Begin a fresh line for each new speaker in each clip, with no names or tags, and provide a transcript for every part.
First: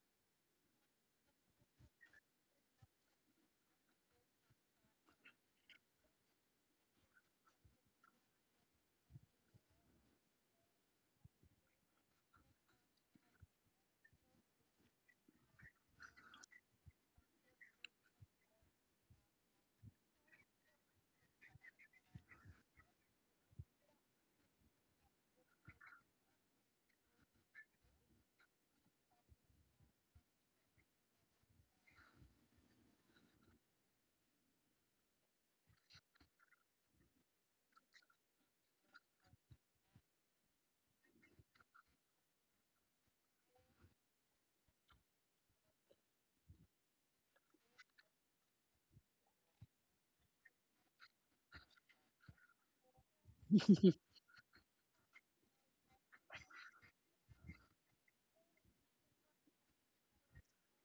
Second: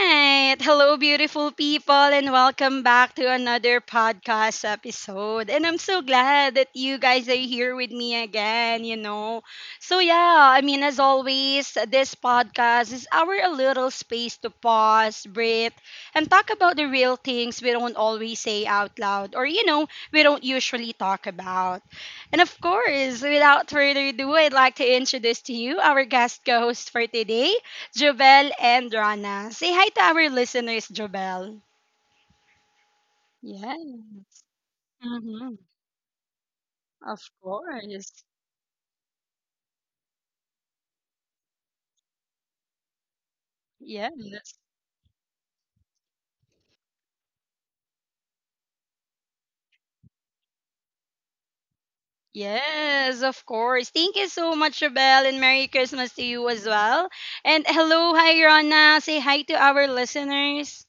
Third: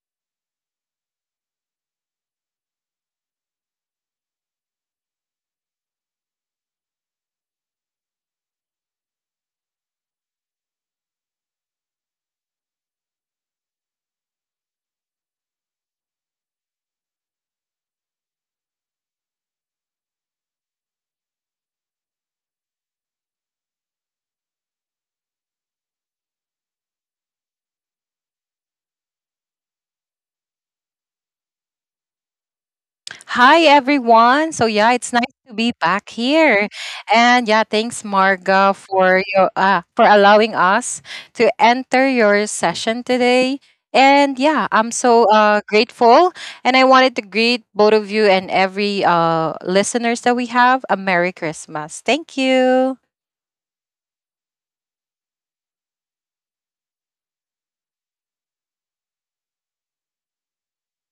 right. Hello, beautiful people, and welcome back to another podcast episode. And I'm so glad that you guys are here with me again, you know. So, yeah, I mean, as always, this podcast is our a little space to pause, breathe, and talk about the real things we don't always say out loud or, you know, we don't usually talk about. And of course, without further ado, I'd like to introduce to you our guest co host for today. Jovel and Rana. Say hi to our listeners, Jovel.
Hi,
Yes.
everyone. So it's nice
Hmm.
to be back here.
Of
And yeah, thanks,
course.
Marga, for your for allowing us to enter your session today. And yeah,
Yes.
I'm so grateful. And I wanted to greet both of you and every listeners that we have a Merry Christmas. Thank you.
Yes, of course. Thank you so much, Jovel, and Merry Christmas to you as well. And hello, hi, Rana. Say hi to our listeners.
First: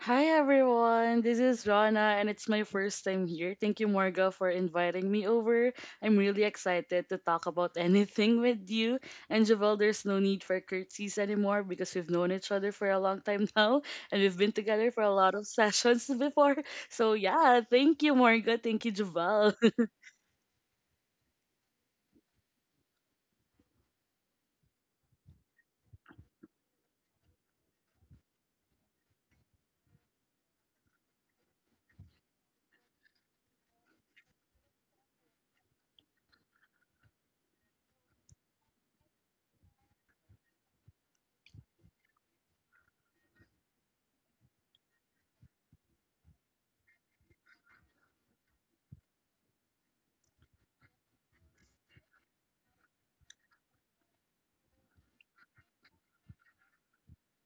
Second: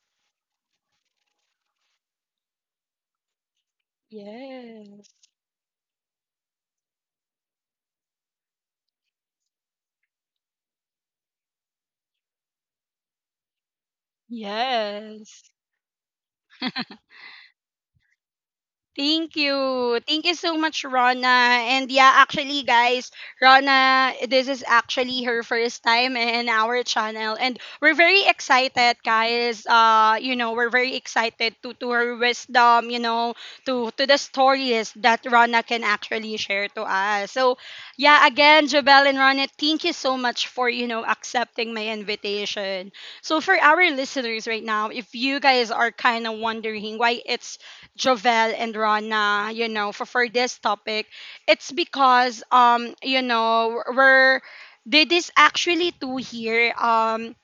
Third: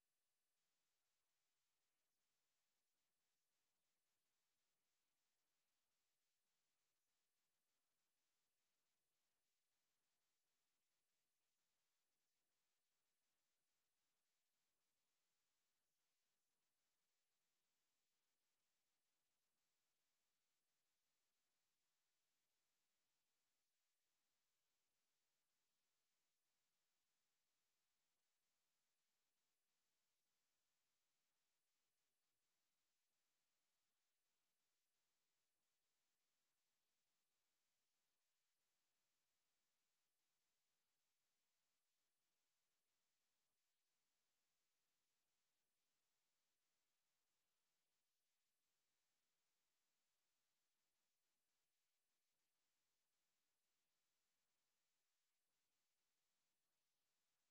Hi everyone, this is Rana and it's my first time here. Thank you, Morga, for inviting
Yes.
me over. I'm really excited to talk about anything with you. And Javel, there's no need for curtsies anymore because we've known each other for a long time now and we've been together for a lot of
Yes.
sessions before. So yeah, thank you, Morga. Thank you, Javel.
Thank you. Thank you so much, Rona. And yeah, actually, guys, Rona, this is actually her first time in our channel. And we're very excited, guys. You know, we're very excited to, her wisdom, you know, to the stories that Rona can actually share to us. So, yeah, again, Jabel and Rona, thank you so much for, you know, accepting my invitation. So, for our listeners right now, if you guys are kind of wondering why it's Jovel and Rana, you know, for this topic, it's because you know, we're they this actually two here.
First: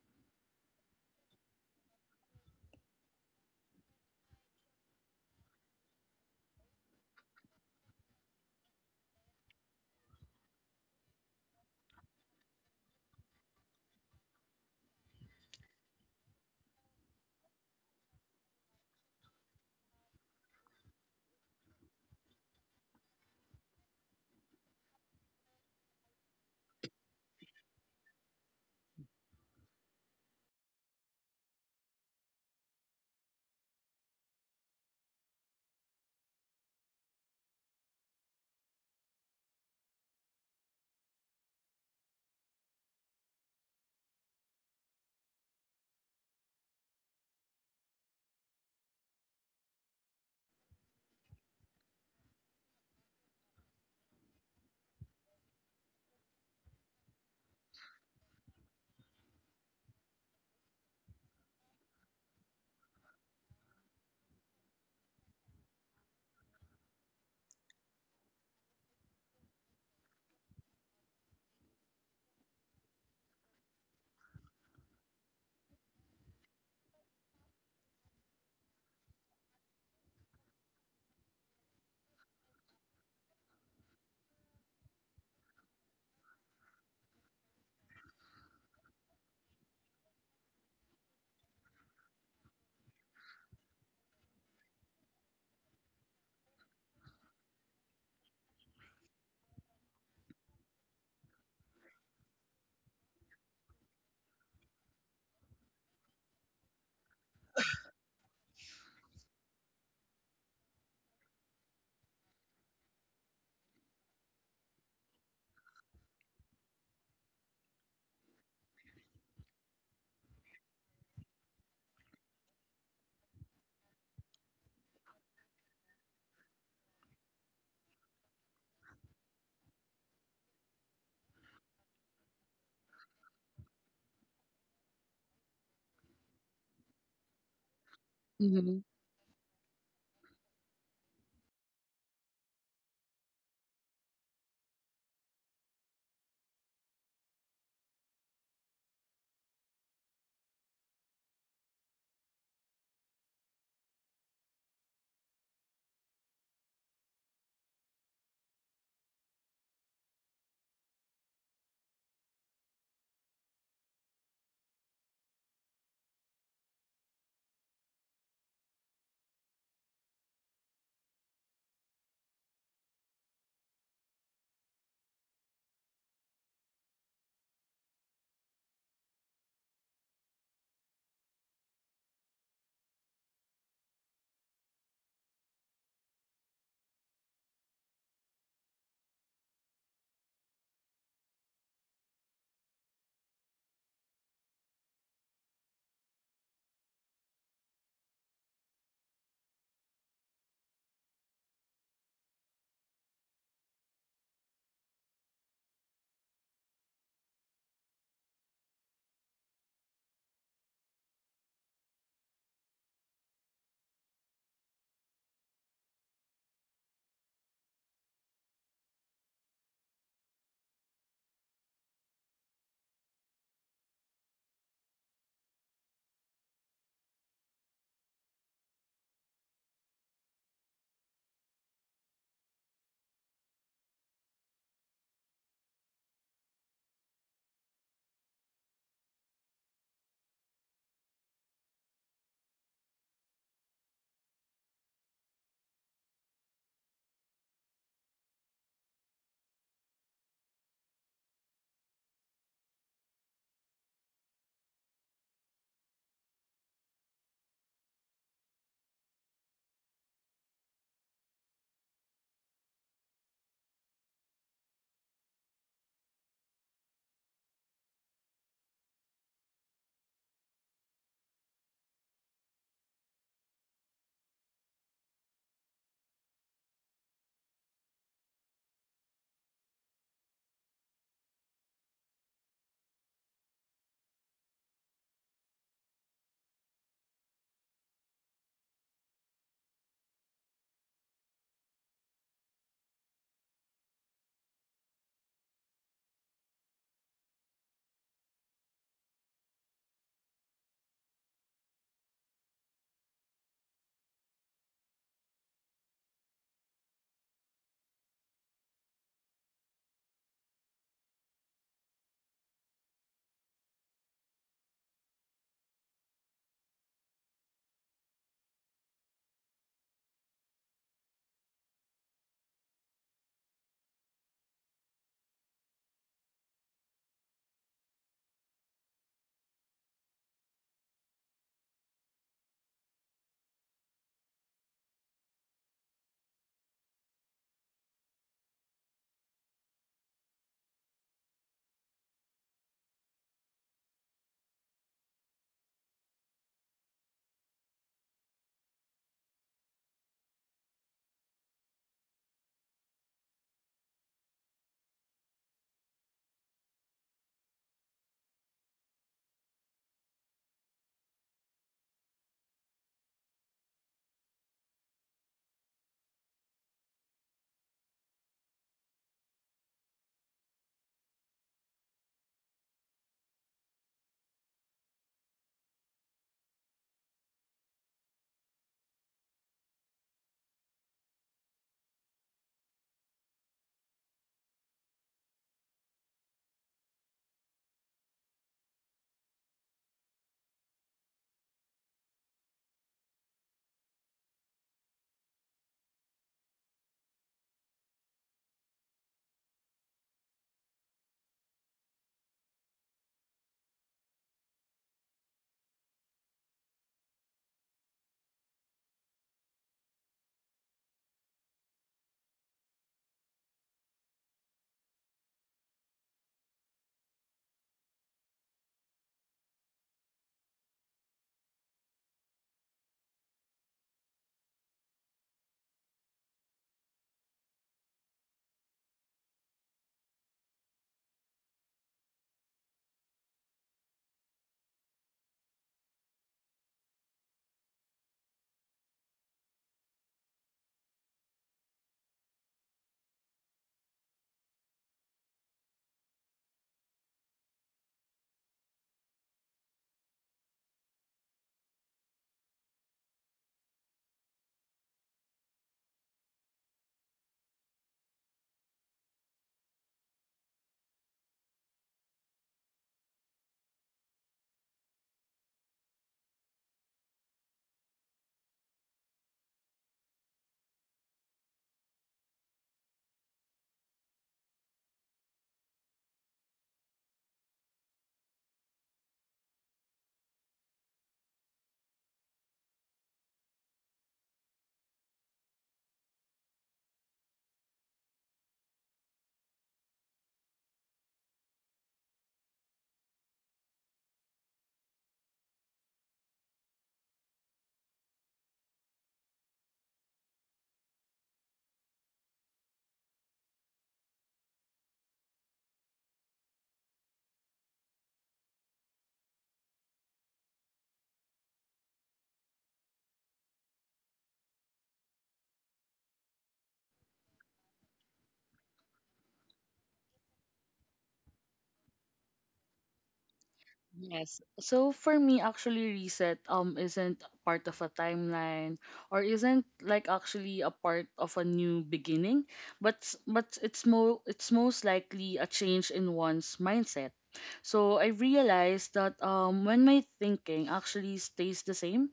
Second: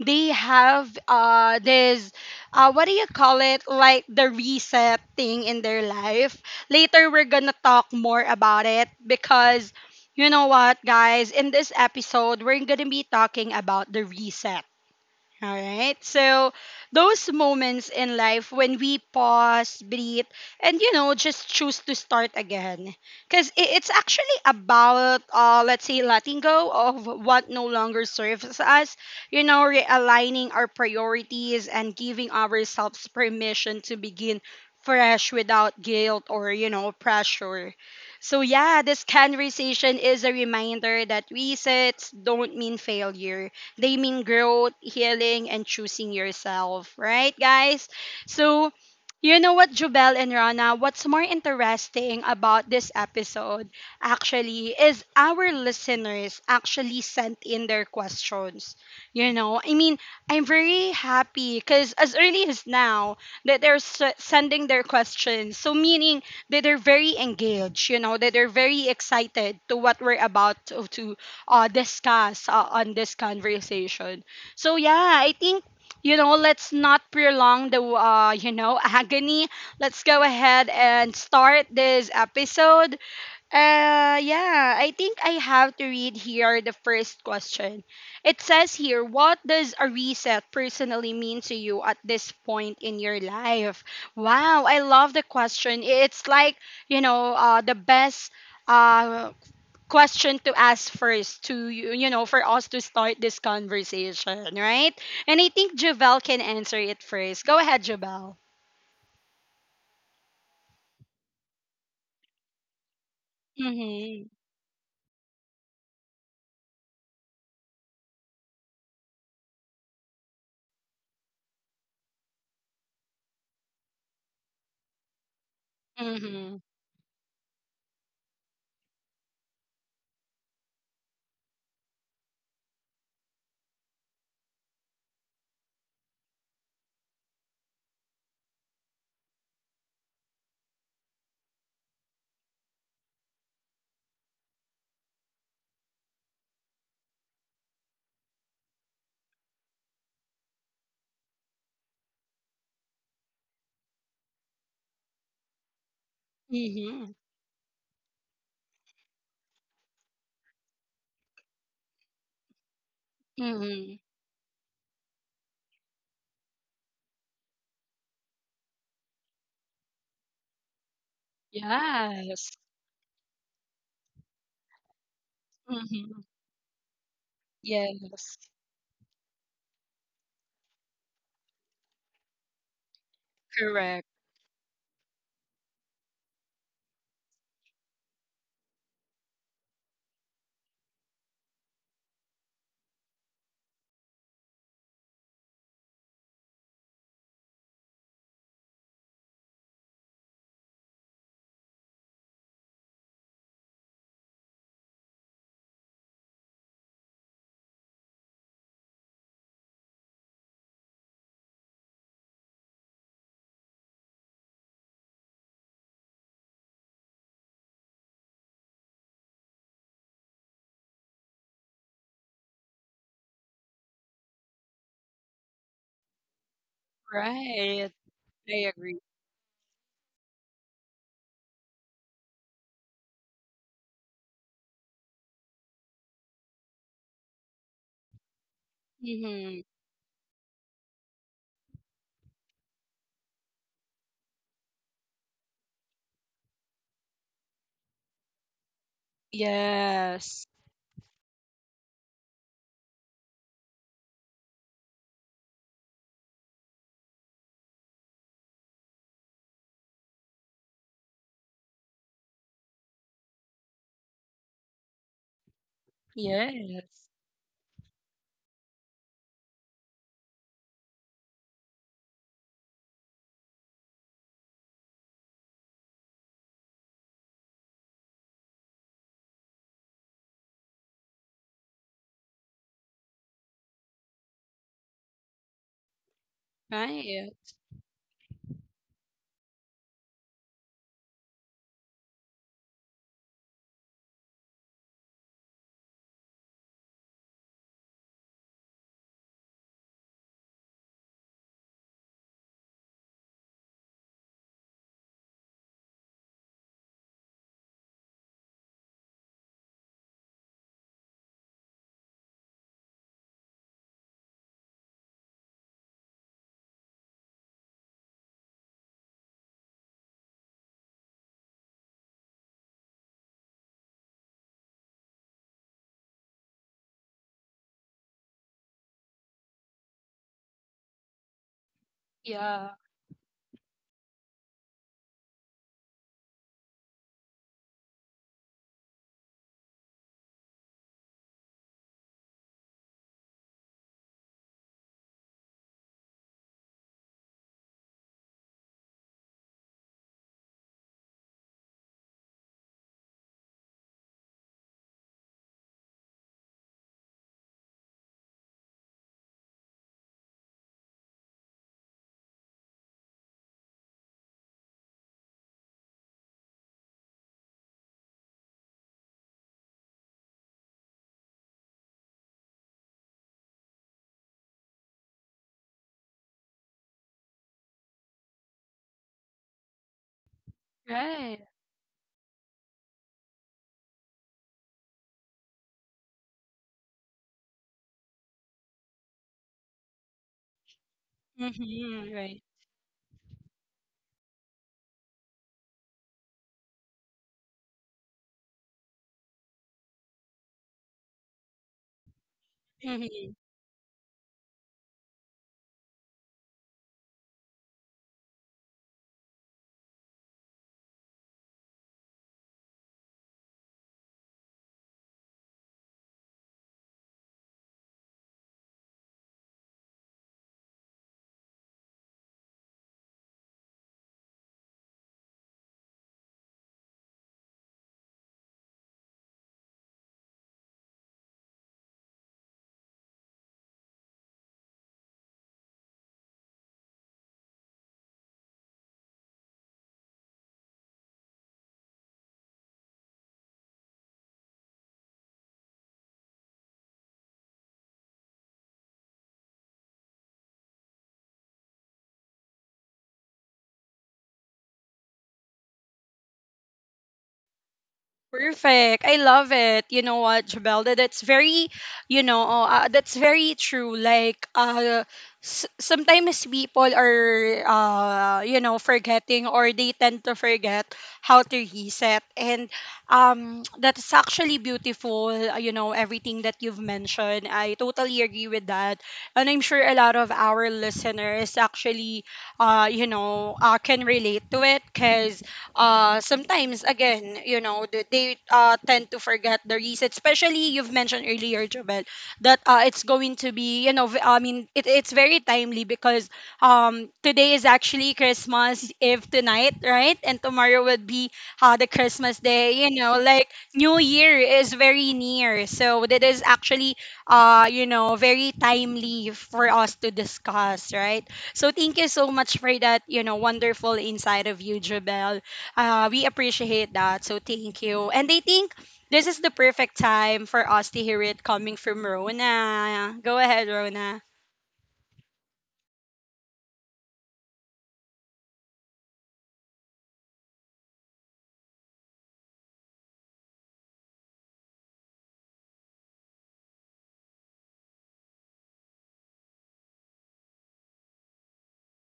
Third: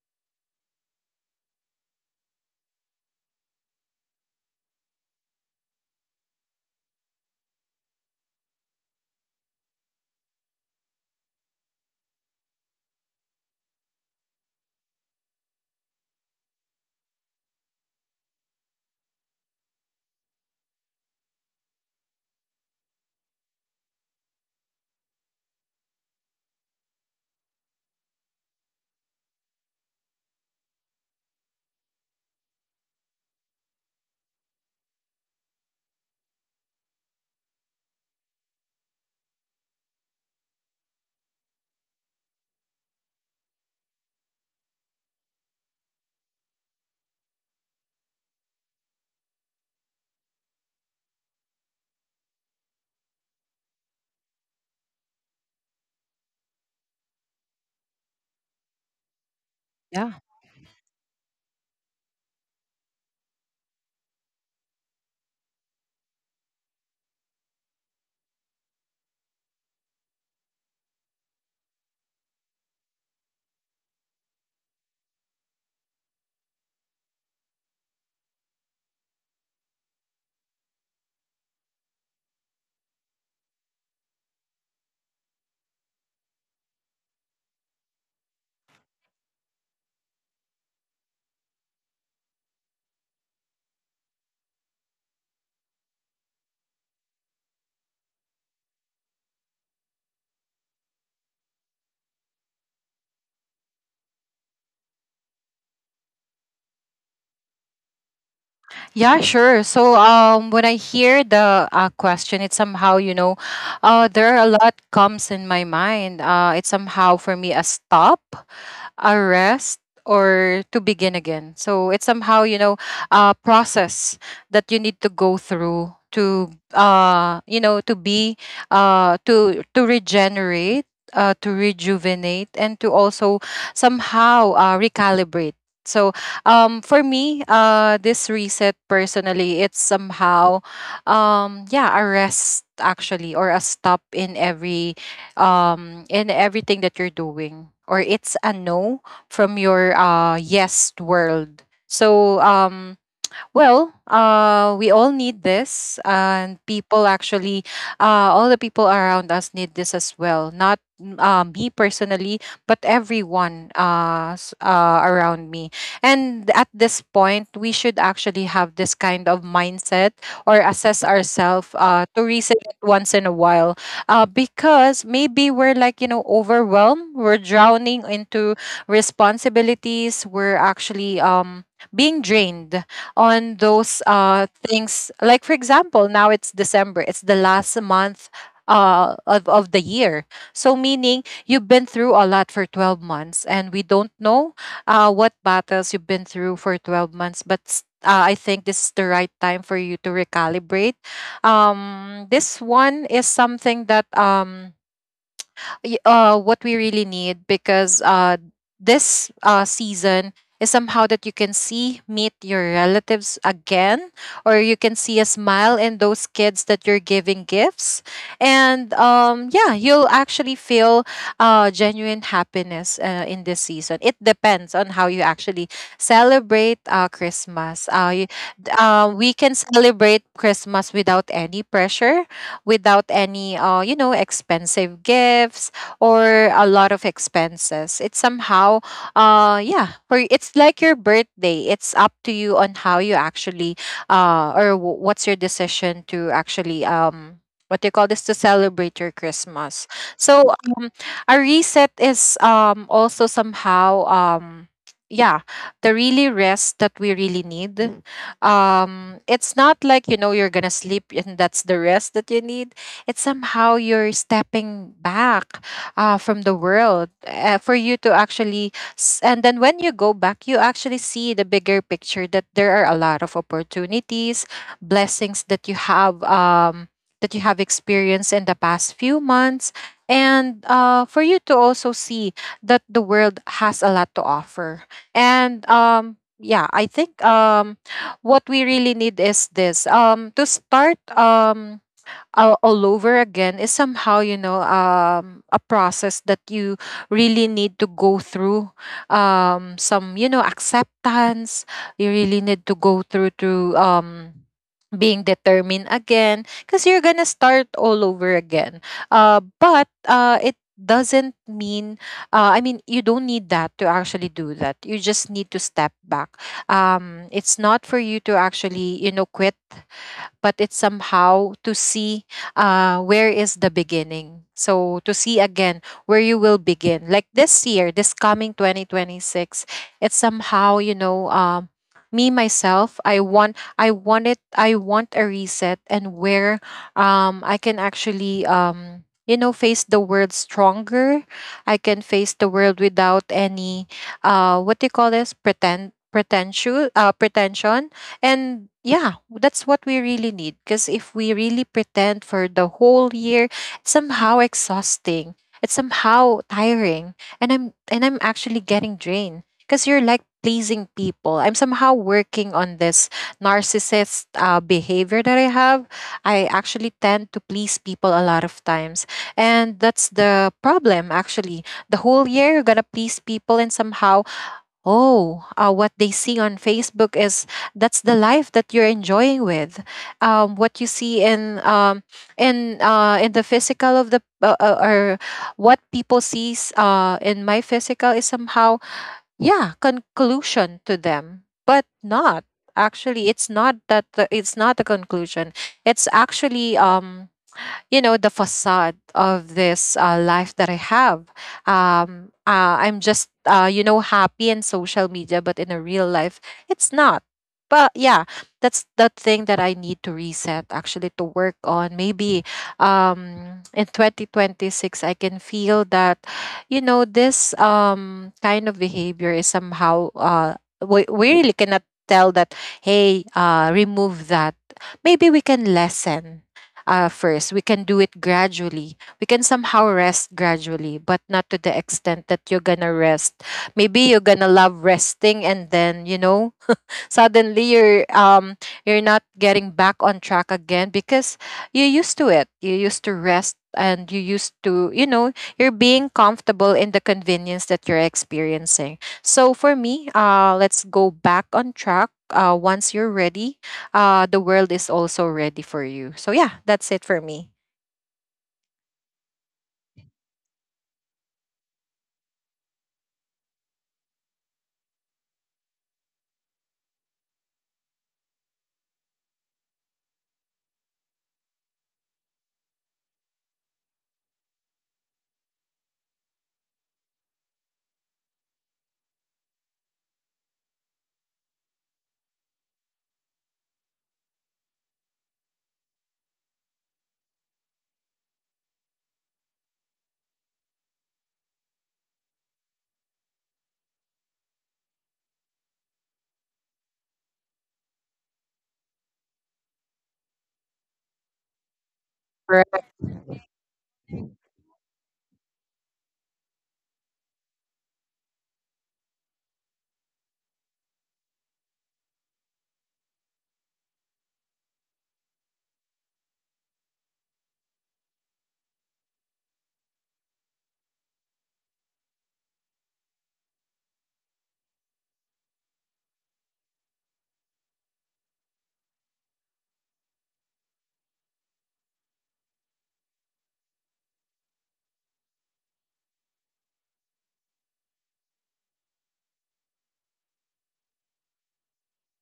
They have this what do you call it? Like the reset thing in their life. Later we're gonna talk more about it because you know what guys, in this episode we're gonna be talking about the reset all right. So those moments in life when we pause, breathe, and you know, just choose to start again. Because it's actually about, let's say, letting go of what no longer serves us, you know, realigning our priorities and giving ourselves permission to begin fresh without guilt or, you know, pressure. So, yeah, this conversation is a reminder that resets don't mean failure they mean growth, healing, and choosing yourself, right, guys? So, you know what, Jubel and Rana, what's more interesting about this episode actually is our listeners actually sent in their questions. You know, I mean,
Yeah.
I'm very happy because as early as now that sending their questions. So, meaning that they're very engaged, you know, that they're very excited to what we're about to, discuss on this conversation. So yeah, I think you know let's not prolong the you know agony. Let's go ahead and start this episode. Yeah, I think I have to read here the first question. It says here, what does a reset personally mean to you at this point in your life? Wow, I love the question. It's like you know the best uh question to ask first to you you know for us to start this conversation right and I think Javel can answer it first. Go ahead, Javel.
Yeah, sure. So when I hear the question, it somehow, there
Mm-hmm.
are a lot comes in my mind. It's somehow for me a stop, a rest, or to begin again. So it's somehow, you know, a process that you need to go through
Mm-hmm.
to, to be, to regenerate, to rejuvenate, and to also somehow recalibrate. So for me this reset personally, it's somehow, yeah, a rest actually, or a stop in every in everything that you're doing, or it's a no from your yes world. So well, we all need this, and people
Mm-hmm.
actually, all the people around us need this as well. Not me personally, but everyone
Mm-hmm.
around me. And at this point, we should actually have this kind of mindset or assess ourselves to
Yes.
reset it once in a while, because maybe we're like, you know,
Mm-hmm.
overwhelmed. We're drowning
Yes.
into responsibilities. We're actually being drained on
Correct.
those things. Like, for example, now it's December, it's the last month of the year. So, meaning you've been through a lot for 12 months, and we don't know what battles you've been through for 12 months, but I think this is the right time for you to recalibrate. This one is something that. What we really need, because this season is somehow that you can see, meet your relatives again, or you can see a smile in those kids that you're giving gifts. And yeah, you'll actually feel genuine happiness in this season. It depends on how you actually celebrate
Right.
Christmas,
I agree.
we can celebrate Christmas without any pressure, without any you know, expensive gifts or a lot of expenses. It's somehow,
Mm-hmm.
yeah, for it's like your birthday. It's up to you on how you actually, what's your decision to actually, what do you call this, to celebrate your Christmas. So
Yes.
um, a reset is also somehow, yeah, the really rest that we really need. Mm. It's not like, you know, you're gonna sleep and that's the rest that you need. It's somehow you're stepping back from the
Yes.
world for you to actually and then when you go back you actually see the bigger picture, that there are a lot of opportunities, blessings that you have, that you have experienced in the past few months. And for you to also see that the world has a lot to offer. And yeah, I think,
Right.
what we really need is this, to start, um, all over again, is somehow, you know, a process that you really need to go through, some, you know, acceptance you really need to go through to, being determined again, because you're gonna start all over again. But it doesn't mean, I mean, you don't need that to actually do that, you just need to step back. It's not for you to actually, you know, quit, but it's somehow to see where is the beginning. So to see again where you will begin. Like this year, this coming 2026, it's somehow, you know, me
Yeah.
myself, I want a reset, and where I can actually you know, face the world stronger. I can face the world without any what do you call this? Pretend pretentious pretension. And yeah, that's what we really need. Because if we really pretend for the whole year, it's somehow exhausting. It's somehow tiring. And I'm actually getting drained. Because you're like pleasing people. I'm somehow working on this narcissist behavior that I have. I actually tend to please people a lot of times. And that's the problem actually. The whole year you're gonna please people, and somehow, oh, what they see on Facebook is that's the life that you're enjoying with. What you see
Right.
in the physical of the or what people sees in my physical is somehow, yeah, conclusion to them, but
Mm-hmm. Right.
not actually. It's not that it's not a conclusion. It's actually you know, the facade of this life that I have. I'm just you know, happy in social media, but in a real life, it's not. But yeah, that's the thing that I need to reset actually, to work on. Maybe in 2026 I can feel that, you know, this kind of behavior is somehow we really cannot tell that, hey, remove that. Maybe we can lessen first. We can do it gradually. We can somehow rest gradually, but not to the extent that you're gonna rest. Maybe you're gonna love resting, and then, you know, suddenly you're not getting back on track again, because you used to it, you used to rest, and you used to, you know, you're being comfortable in the convenience that you're experiencing. So for me, let's go back on track once you're ready. The world is also ready for you. So yeah, that's it for me.
Perfect. I love it. You know what, Jabelda? That's very, you know, oh, that's very true. Like, sometimes people are, you know, forgetting or they tend to forget how to reset. And that's actually beautiful, you know, everything that you've mentioned. I totally agree with that. And I'm sure a lot of our listeners actually, you know, can relate to it because sometimes again you know they tend to forget the reset especially you've mentioned earlier Jobel that it's going to be you know I mean it, it's very timely because today is actually Christmas Eve tonight right and tomorrow would be the Christmas day
Correct.
you know like New Year is very near so that is actually you know very timely for us to discuss right so thank you so much for that, you know, wonderful inside of you, Jabel. We appreciate that. So thank you. And I think this is the perfect time for us to hear it coming from Rona. Go ahead, Rona.
Yes. So for me, actually, reset isn't part of a timeline or isn't like actually a part of a new beginning, but but it's more, it's most likely a change in one's mindset. So I realized that when my thinking actually stays the same,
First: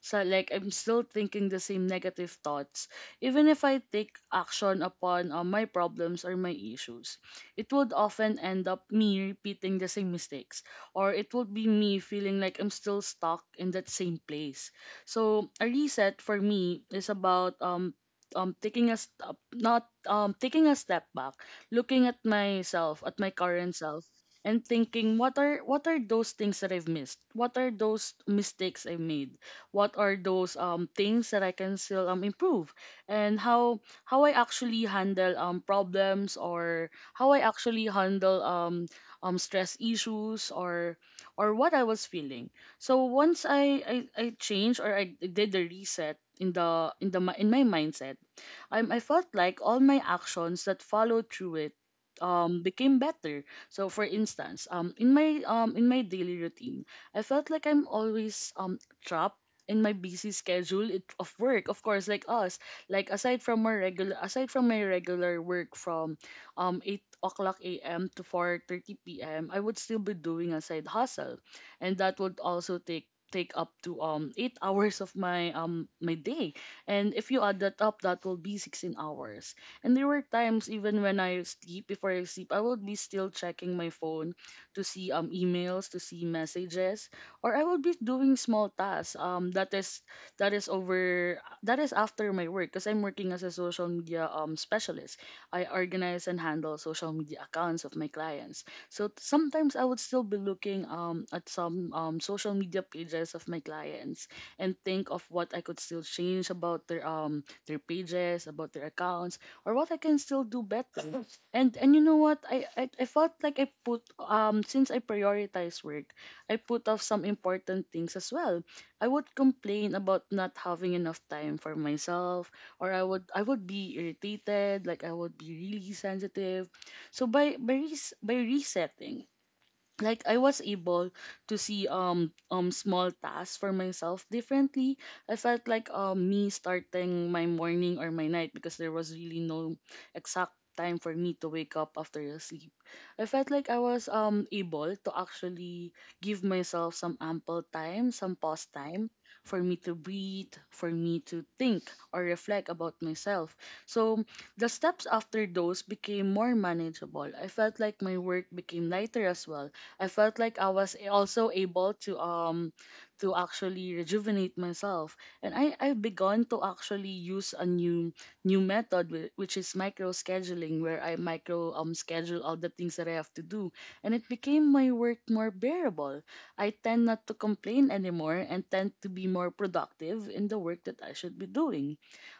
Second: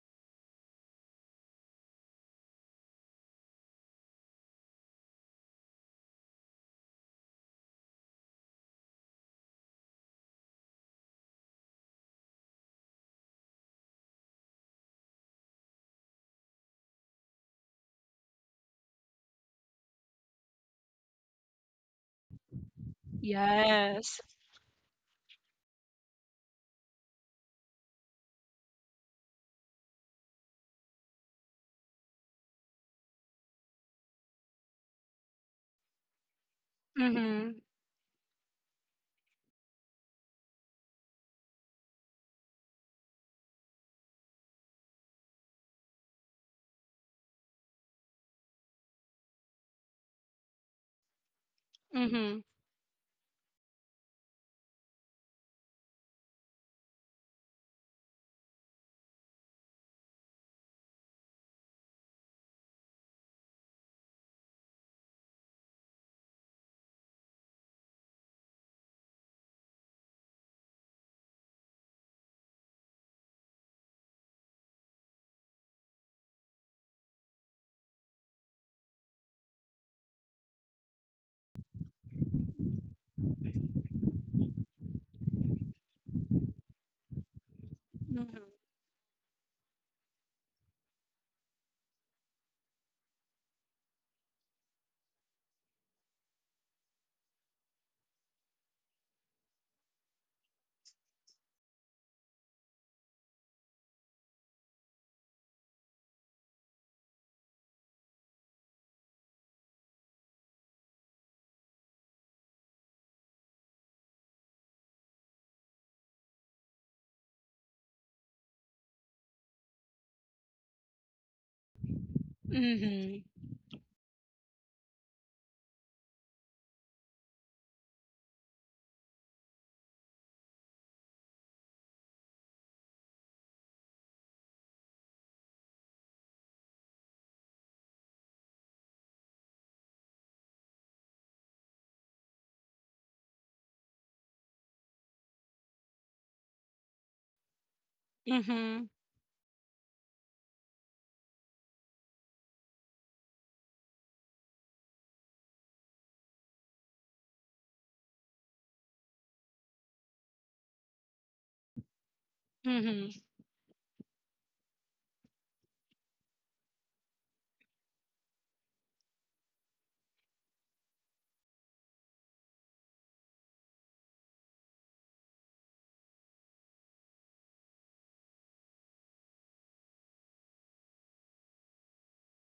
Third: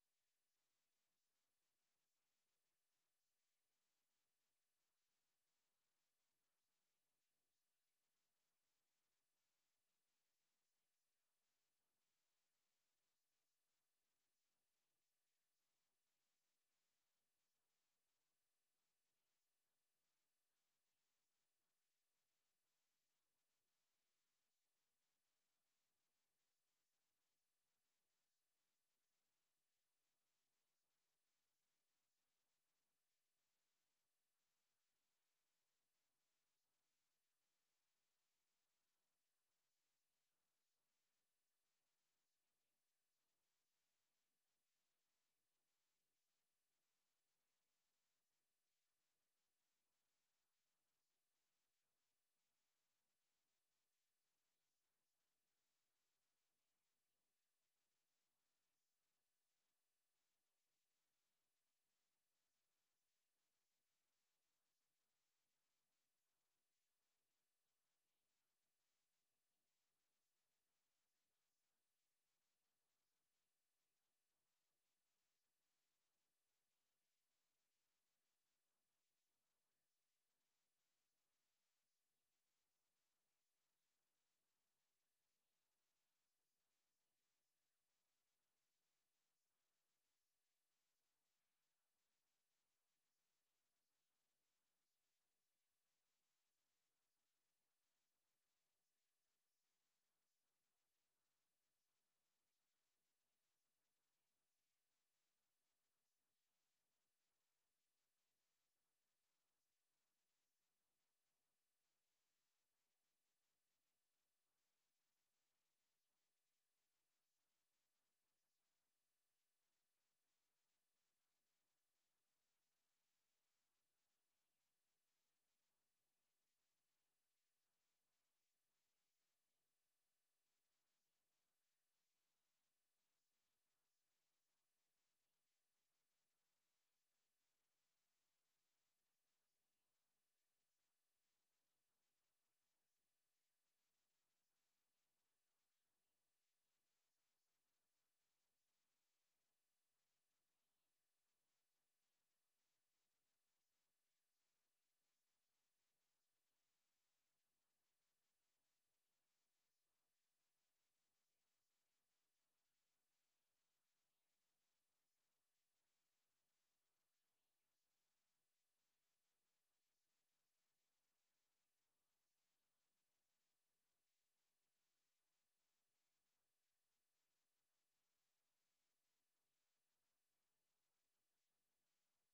so like I'm still thinking the same negative thoughts, even if I take action upon my problems or my issues. It would often end up me repeating the same mistakes, or it would be me feeling like I'm still stuck in that same place. So a reset for me is about taking a step, not taking a step back, looking at myself, at my current self,
Yes.
and thinking, what are those things that I've missed? What are those mistakes I made? What are those things that I can still improve, and how I actually handle problems, or how I
Mm-hmm.
actually handle stress issues or what I was feeling. So once I changed or I did the reset in the in my mindset, I felt like all my actions that followed through it
Mm-hmm.
became better. So for instance, in my daily routine, I felt like I'm always trapped in my busy schedule, it, of work, of course, like us, like aside from my regular, aside from my regular work from 8 o'clock am to 4:30 pm, I would still be doing a side hustle, and that would also take up to 8 hours of my my day. And if you add that up, that will be 16 hours. And there were times, even when I sleep, before I sleep, I would be still checking my phone to see emails, to see messages, or I will be doing small tasks. That is, that is over that is after my work, because I'm working as a social media specialist. I organize and handle social media accounts of my clients. So sometimes I would still be looking at some social media pages of my clients and think of what I could still change about their pages, about their accounts, or what I can still do better. And you know what? I felt like I put since I prioritize work, I put off some important things as well. I would complain about not having enough time for myself, or
Mm-hmm.
I would be irritated, like I would be really sensitive. So by resetting, like I was able to see small tasks for myself differently. I felt like me starting my morning or my night, because there was really no exact time for me to wake up after a sleep. I felt like I was able to actually give myself some ample time, some pause
Mm-hmm.
time for me to breathe, for me to think or reflect about myself. So the steps after those became more manageable. I felt like my work became lighter as well. I felt like I was also able
Mm-hmm.
to actually rejuvenate myself, and I've begun to actually use a new new method, which is micro scheduling, where I micro schedule all the things that I have to do, and it became my work more bearable. I tend not to complain anymore and tend to be more productive in the work that I should be doing.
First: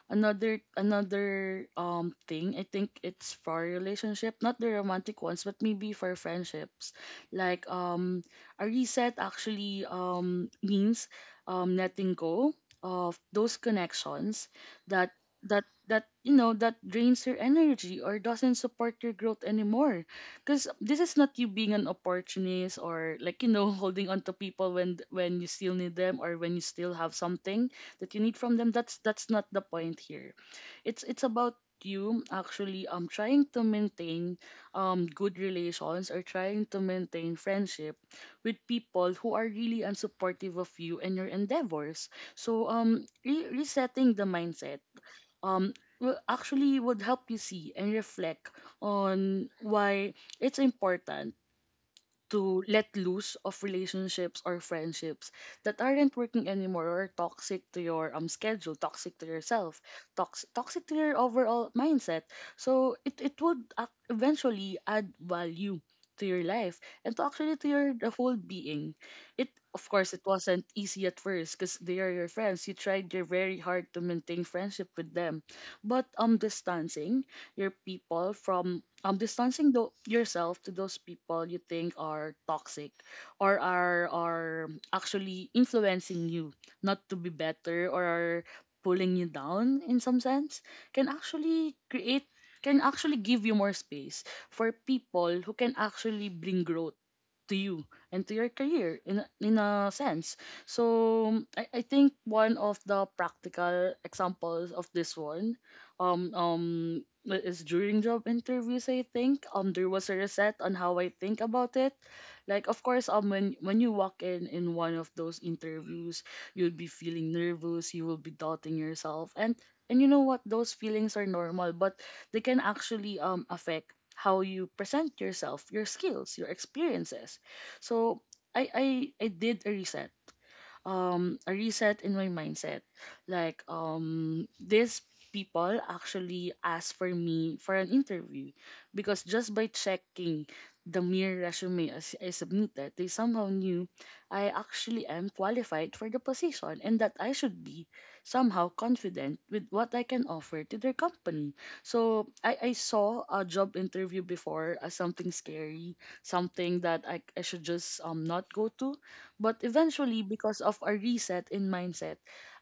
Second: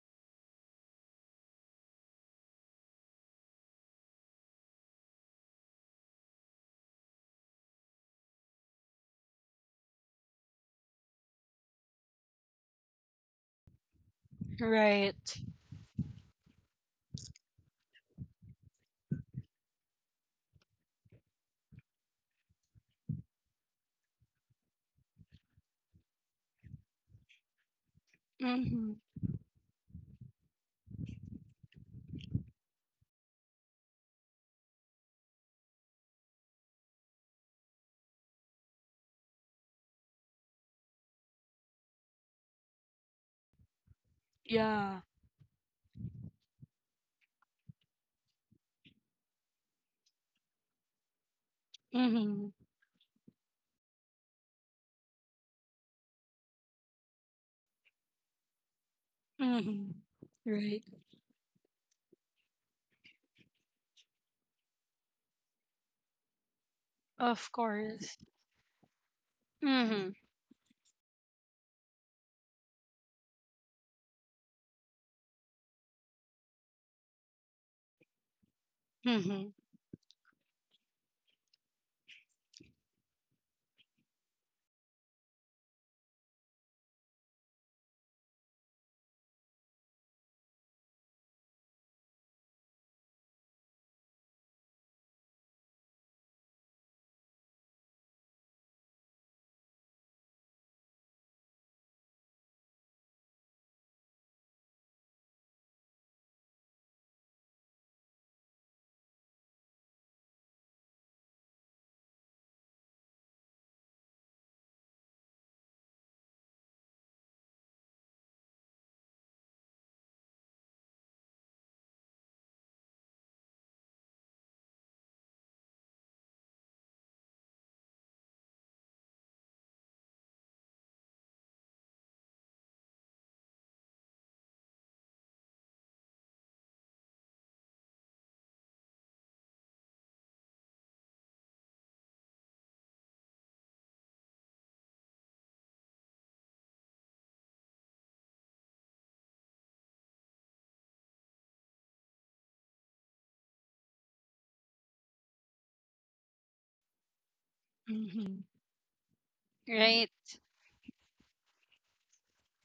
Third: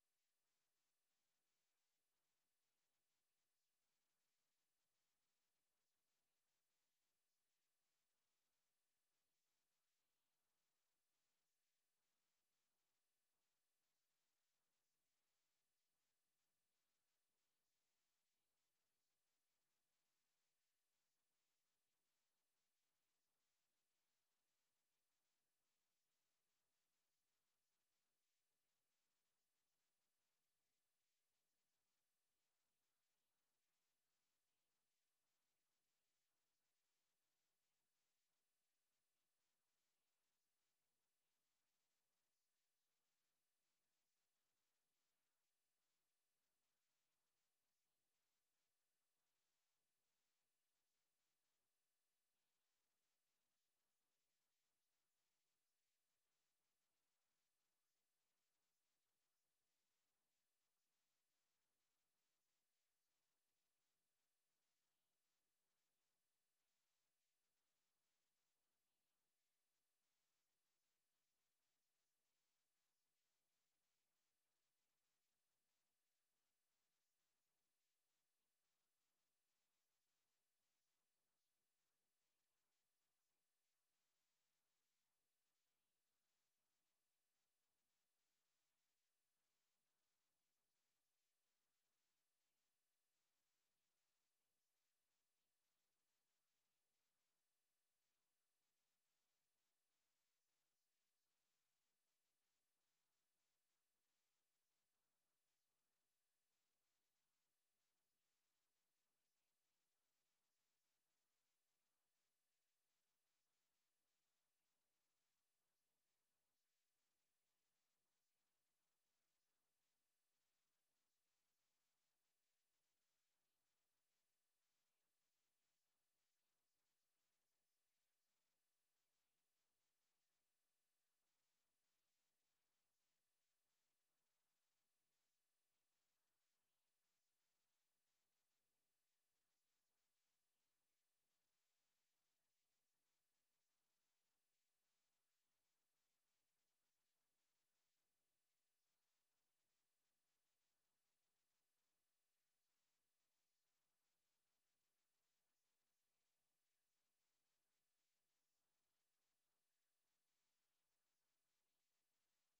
Another thing, I think it's for relationship, not the romantic ones, but maybe for friendships. Like a reset actually means letting go of those connections that
Right.
you know that drains your energy or doesn't support your growth anymore. Because this is not you being an opportunist, or like, you know, holding on to people when you still need them, or when you still have something that you need from them.
Mm-hmm.
That's not the point here. It's about you actually trying to maintain good relations, or trying to maintain friendship with people who are really unsupportive of you and your endeavors. So resetting the mindset
Yeah.
um, will actually would help you see and reflect on why it's important
Mm-hmm.
to let loose of relationships or friendships that aren't working anymore, or toxic to your schedule, toxic to yourself,
Mm-hmm. Right.
toxic to your overall mindset. So it would eventually add value to your life, and to
Of
actually to your the
course.
whole being. It Of
Mm-hmm.
course it wasn't easy at first, because they are your friends. You tried your very hard to maintain friendship with them. But distancing your people from
Mm-hmm.
distancing yourself to those people you think are toxic, or are actually influencing you not to be better, or are pulling you down in some sense, can actually create can actually give you more space for people who can actually bring growth to you and to your career in a sense. So I think one of the practical examples of this one, um um is during job interviews. I think there was a reset on how I think about it. Like of course when you walk in one of those interviews, you'll be feeling nervous, you will be doubting yourself, and you know what, those feelings are normal, but they can actually affect how you present yourself, your skills, your experiences. So I I I did a reset, a reset in my mindset. Like these people actually asked for me for an interview, because just by checking the mere resume as I submitted, they somehow knew I actually am qualified for the position, and that I should be somehow confident with what I can offer to their company. So I saw a job interview before as something scary, something that I should just
Mm-hmm.
not go to. But
Right.
eventually, because of a reset in mindset,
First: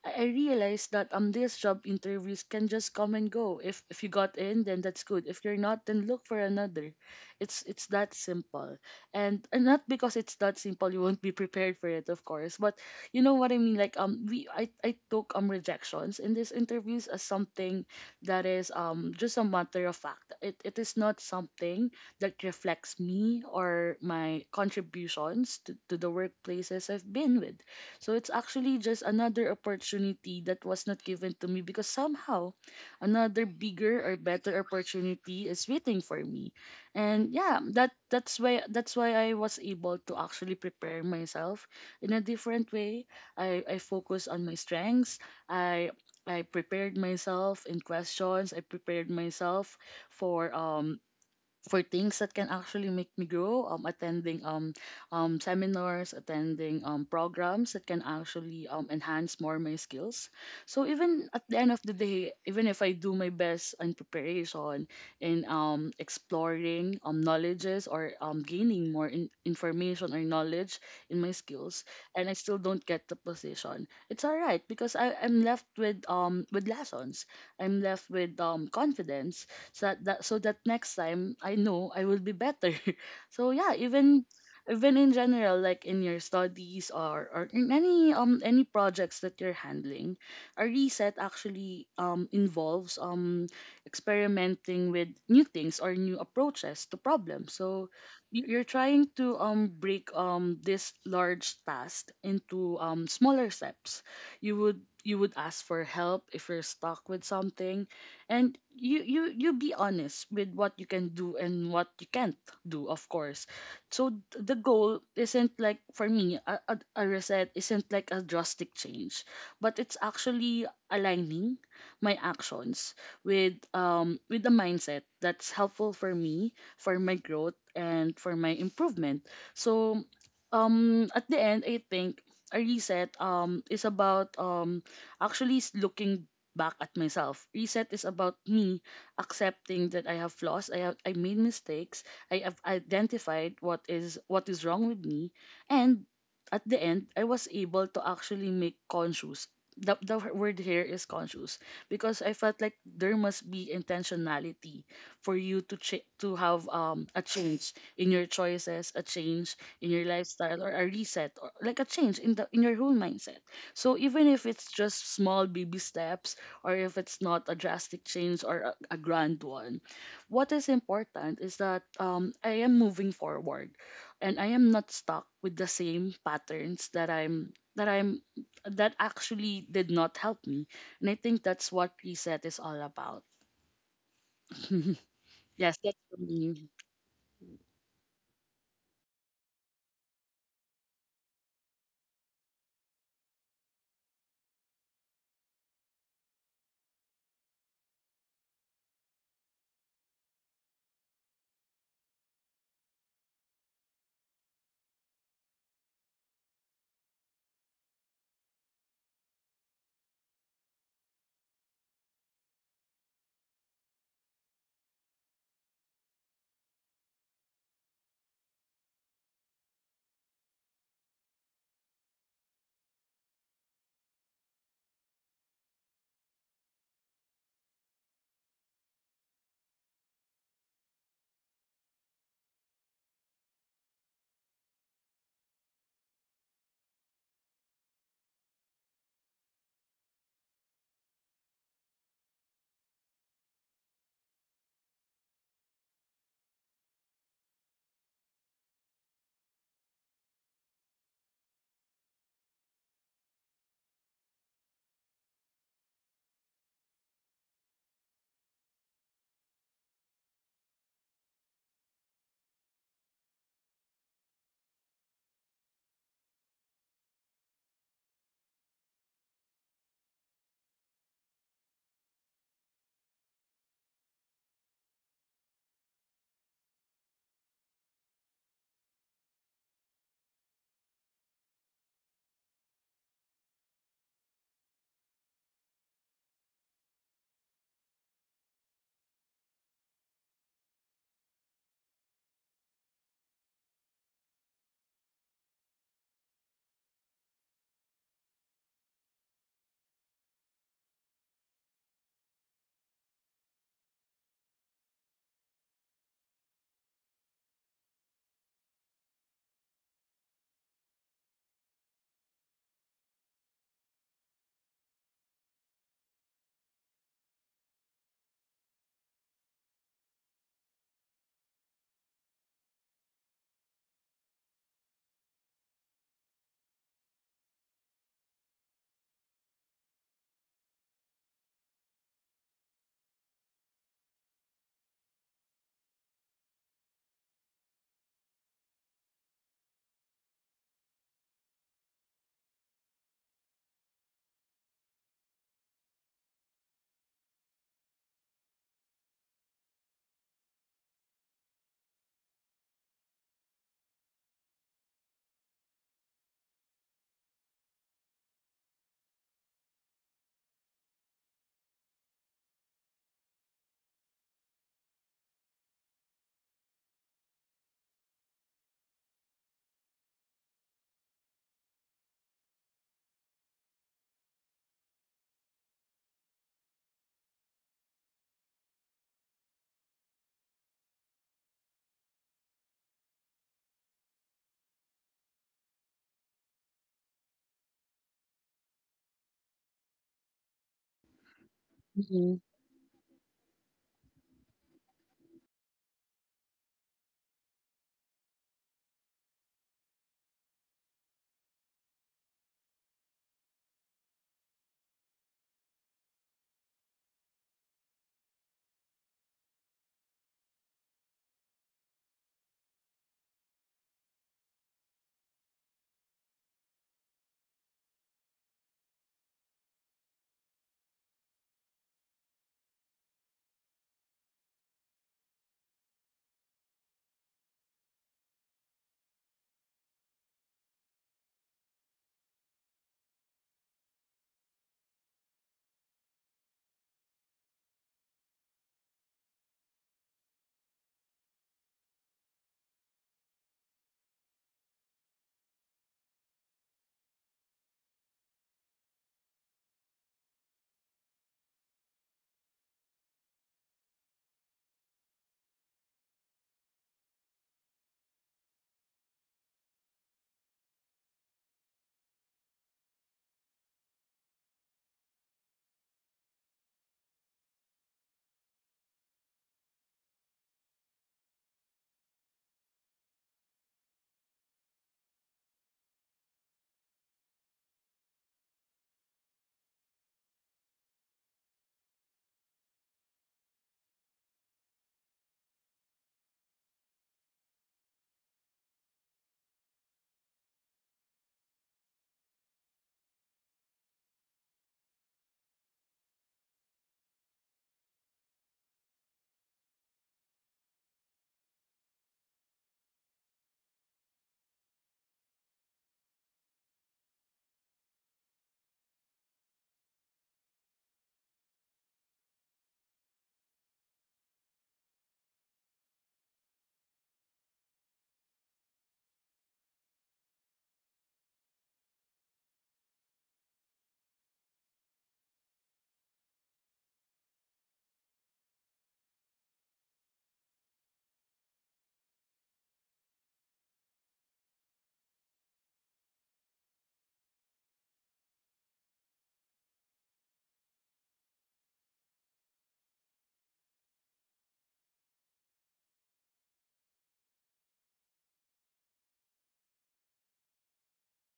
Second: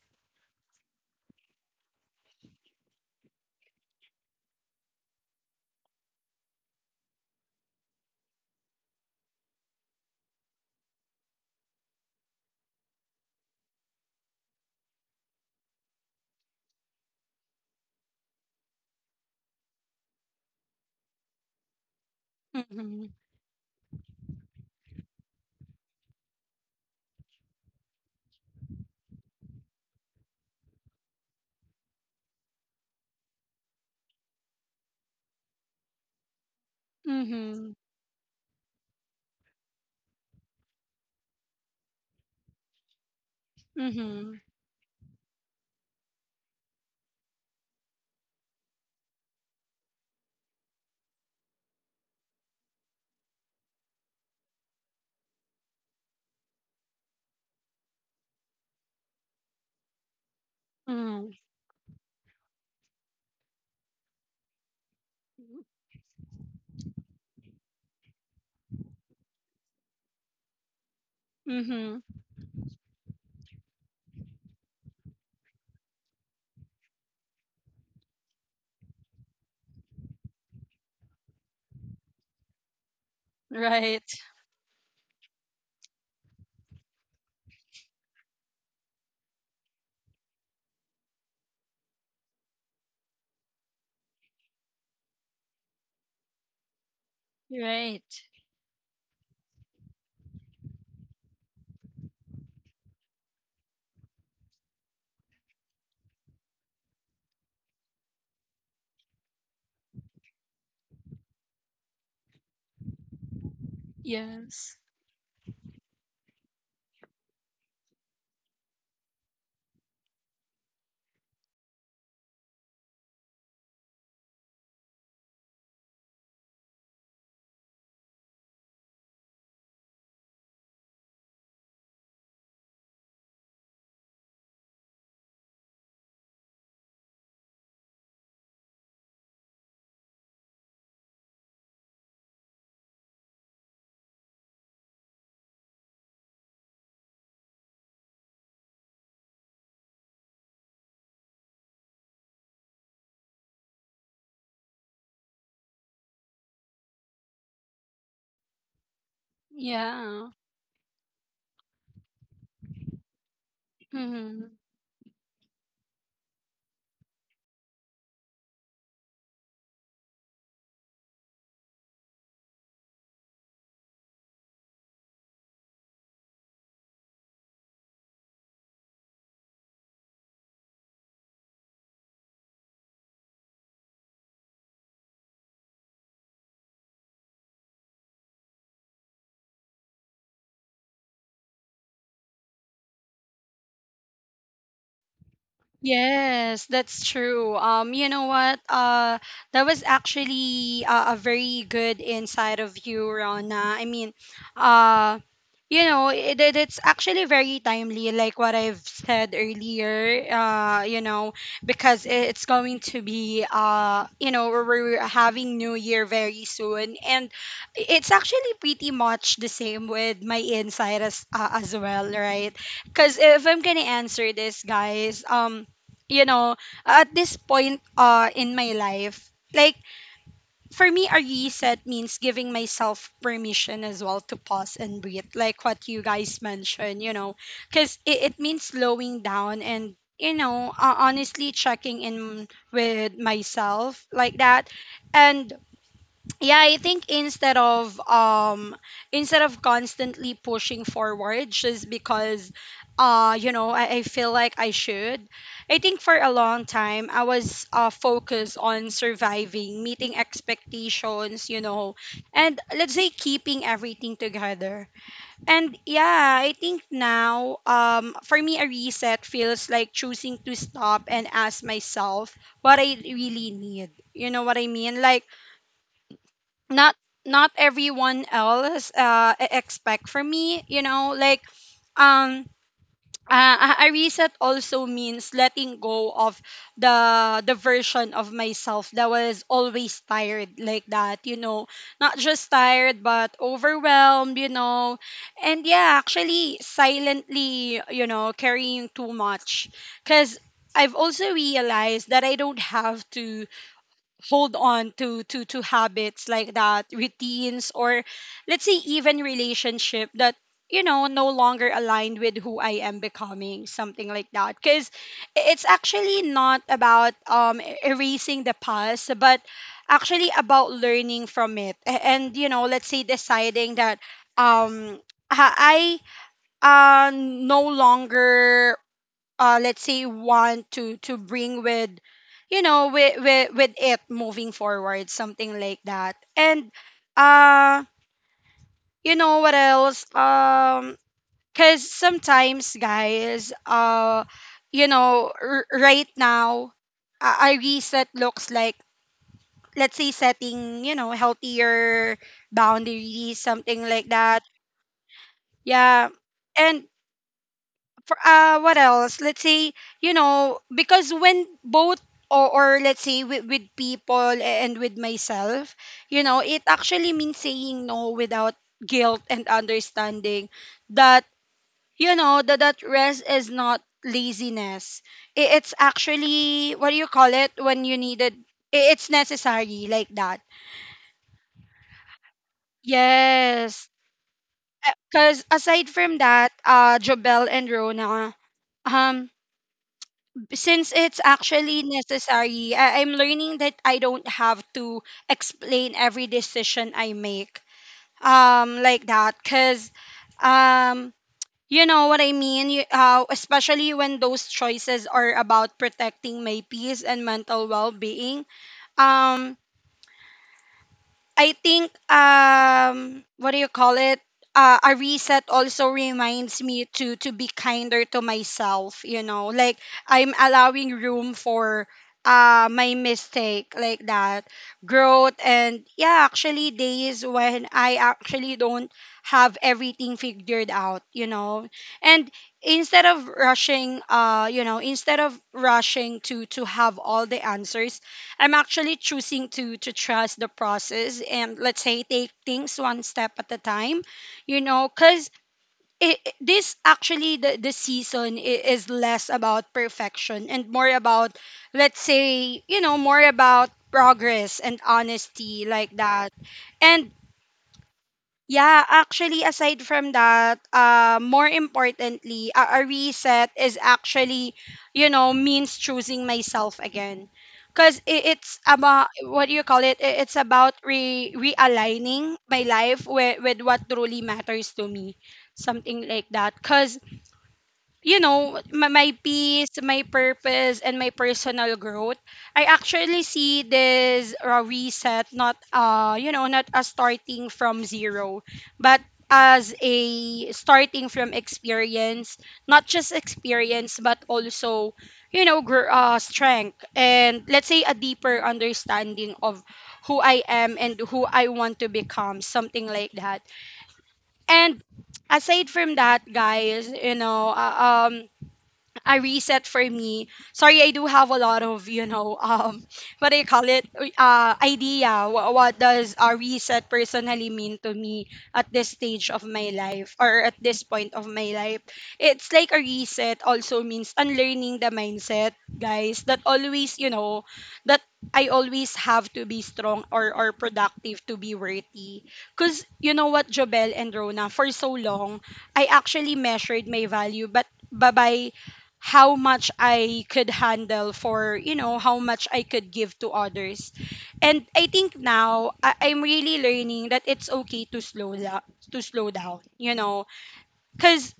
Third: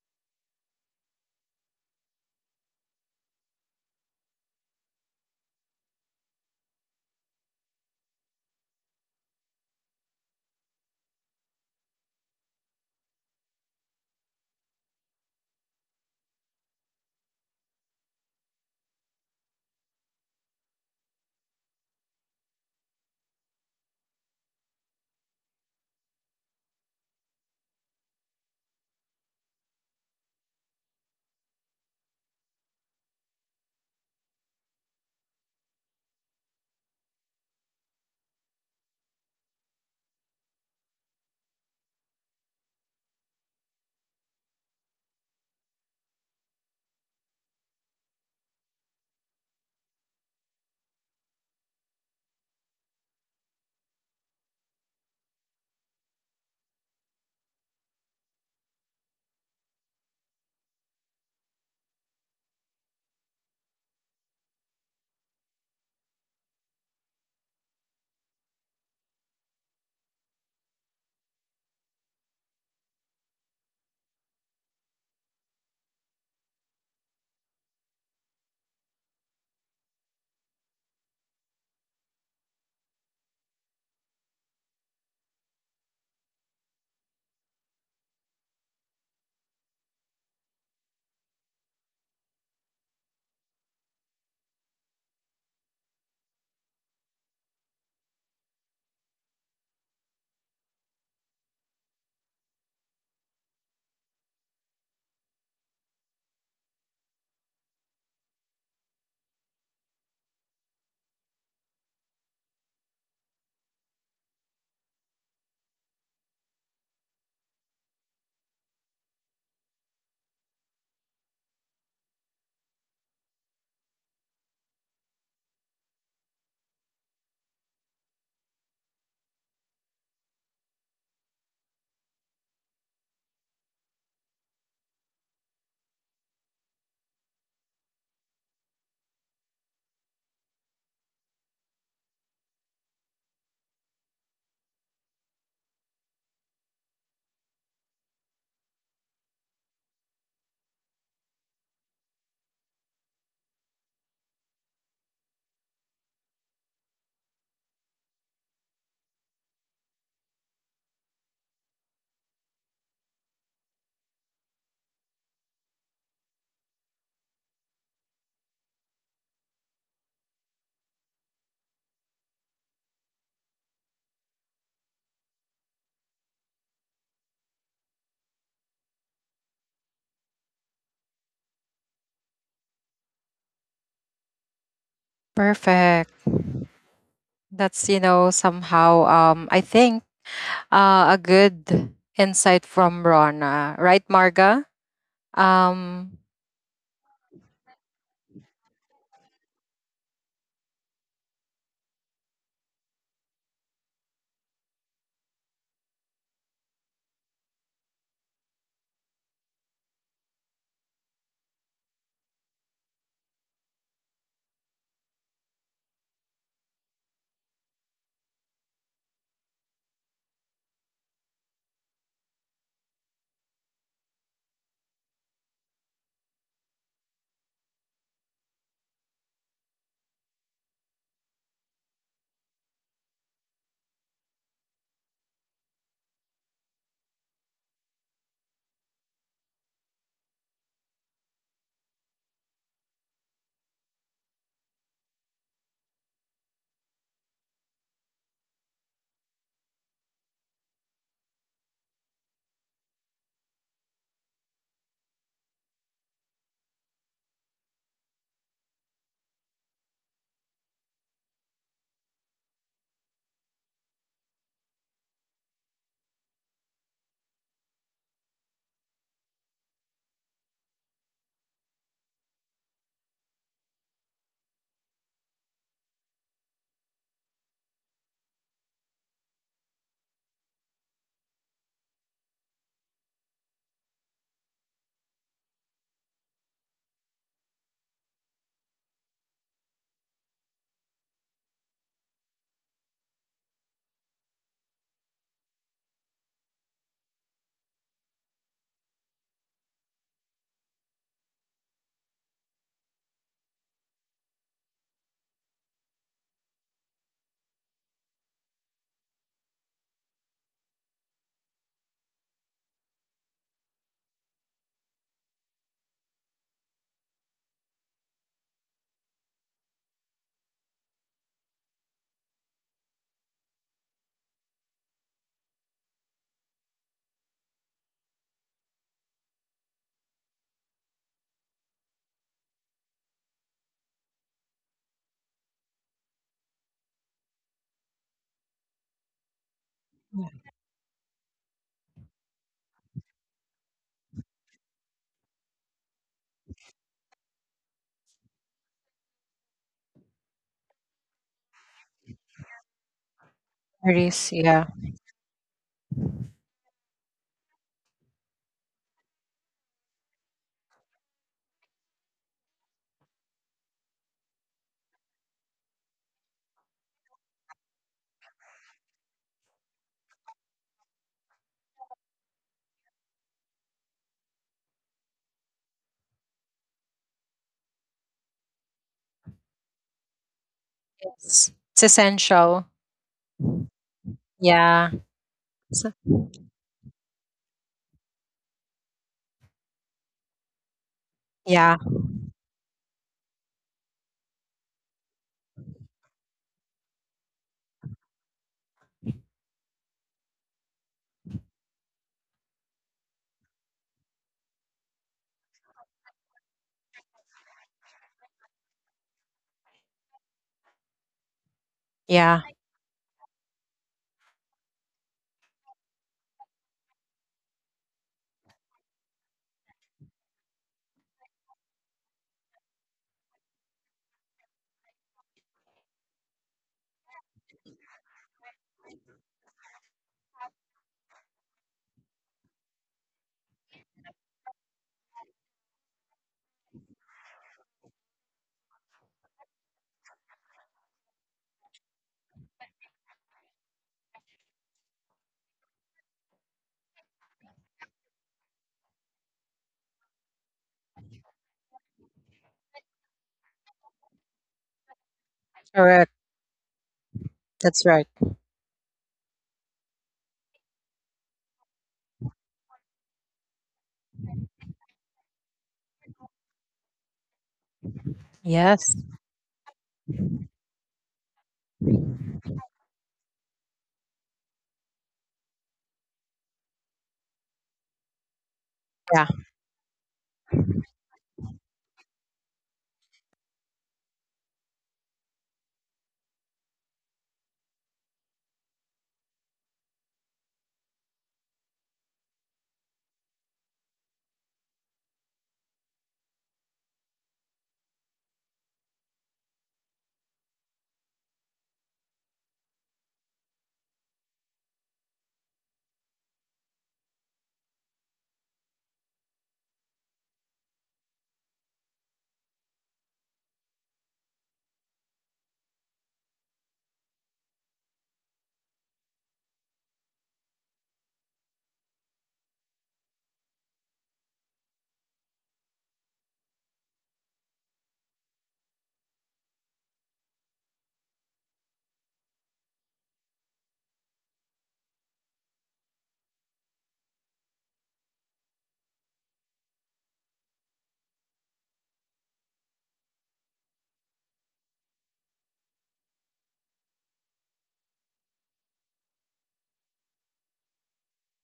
I realized that these job interviews can just come and go. If you got in, then that's good. If you're not, then look for another. It's that simple. And not because it's that simple, you won't be prepared for it, of course. But you know what I mean? Like we I took rejections in these interviews as something that is just a matter of fact. It is not something that reflects
Mm-hmm.
me or my contributions to the workplaces I've been with. So it's actually just another opportunity that was not given to me, because somehow another bigger or better opportunity is waiting for me. And
Mm-hmm.
yeah, that's why I was able to actually prepare myself in a different way. I
Mm-hmm.
focus on my strengths. I I prepared myself in questions. I prepared myself for um for things that can actually make me grow, attending seminars, attending programs that can actually enhance more my skills. So
Mm-hmm.
even at the end of the day, even if I do my best in preparation, in exploring knowledges, or gaining more information or knowledge in my skills,
Mm-hmm.
and I still don't get the position, it's all right, because I'm left with lessons, I'm left with confidence. So that, so that next time I know I will be better. So yeah,
Right.
even in general, like in your studies, or in any projects that you're handling, a reset actually involves experimenting with new things or new approaches to problems. So
Right.
you're trying to break this large task into smaller steps. You would ask for help if you're stuck with something, and you be honest with what you can do and what you can't do, of course. So the
Yes.
goal isn't, like, for me, a reset isn't like a drastic change, but it's actually aligning my actions with a mindset that's helpful for me, for my growth and for my improvement. So at the end, I think a reset is about actually looking back at myself. Reset is about me accepting that I have flaws, I made mistakes, I have identified what is wrong with me, and at the end, I was able to actually make conscious. The word here is conscious because I felt like there must be intentionality for you to have a change in your choices, a change in your
Yeah.
lifestyle, or a reset, or like a change in the in your whole mindset. So even if
Hmm.
it's just small baby steps, or if it's not a drastic change or a grand one. What is important is that I am moving forward and I am not stuck with the same patterns that actually did not help me. And I think that's what reset is all about. Yes, that's
Perfect.
for me.
That's, you know, somehow, I think a good insight from Rona, right, Marga? Um,
Yes, that's true. You know what? That was actually a very good insight of you, Rona. I mean, uh, you know, it's actually very timely, like what I've said earlier. You know, because it's going to be you know, we're having New Year very soon, and it's actually pretty much the same with my insight as well, right? Because if I'm gonna answer this, guys, you know, at this point in my life, like for me a reset means giving myself permission as well to pause and breathe, like what you guys mentioned, you know, cuz it, it means slowing down and you know, honestly checking in with myself like that and yeah I think instead of constantly pushing forward just because you know I feel like I should. I think for a long time I was focused on surviving meeting expectations you know and let's say keeping everything together and yeah I think now for me a reset feels like choosing to stop and ask myself what I really need you know what I mean like not not everyone else expect from me you know like um a reset also means letting go of the version of myself that was always tired like that you know not just tired but overwhelmed you know and yeah actually silently you know carrying too much cuz I've also realized that I don't have to hold on to to habits like that routines or let's say even relationship that you know no longer aligned with who I am becoming something like that because it's actually not about erasing the past but actually about learning from it and you know let's say deciding that um I, no longer let's say want to bring with you know with it moving forward something like that and uh you know what else because sometimes guys you know right now I reset looks like let's say setting you know healthier boundaries something like
risk,
that
yeah.
yeah and for what else let's say you know because when both or let's say with people and with myself you know it actually means saying no without guilt and understanding that you know that that rest is not laziness it's actually what do you call it when you needed it's necessary like that
It's essential.
yes
Yeah.
because
So-
aside from that Jobel and Rona um since it's
yeah.
actually
Mm-hmm.
necessary, I'm learning that I don't have to explain every decision I make like that cuz um you know what I mean you, especially when those choices are about protecting my peace and mental well-being um I think
Yeah.
what do you call it? A reset also reminds me to be kinder to myself, you know. Like I'm allowing room for my mistake like that, growth and yeah, actually days when I actually don't have everything figured out, you know. And instead of rushing you know, instead of rushing to have all the answers, I'm actually choosing to trust the process and let's say take things one step at a time, you know, because this actually the season is less about perfection and more about let's say you know more about progress and honesty
Correct.
like that and
That's right.
yeah, actually, aside from that, more importantly, a reset is actually, you know, means choosing myself again. Because
Yes.
it's about, what do you call it? It's about re realigning my life with what truly matters to me. Something like that. Because you know, my,
Yeah.
my peace, my purpose, and my personal growth, I actually see this reset not, you know, not as starting from zero, but as a starting from experience, not just experience, but also, you know, strength and let's say a deeper understanding of who I am and who I want to become, something like that. And aside from that, guys, you know, a reset for me. Sorry, I do have a lot of, you know, what do you call it? Idea. What does a reset personally mean to me at this stage of my life or at this point of my life? It's like a reset also means unlearning the mindset, guys, that always, you know, that I always have to be strong or productive to be worthy. Because you know what, Jobel and Rona, for so long, I actually measured my value, but by how much I could handle for, you know, how much I could give to others. And I think now I'm really learning that it's okay to slow down, you know, cuz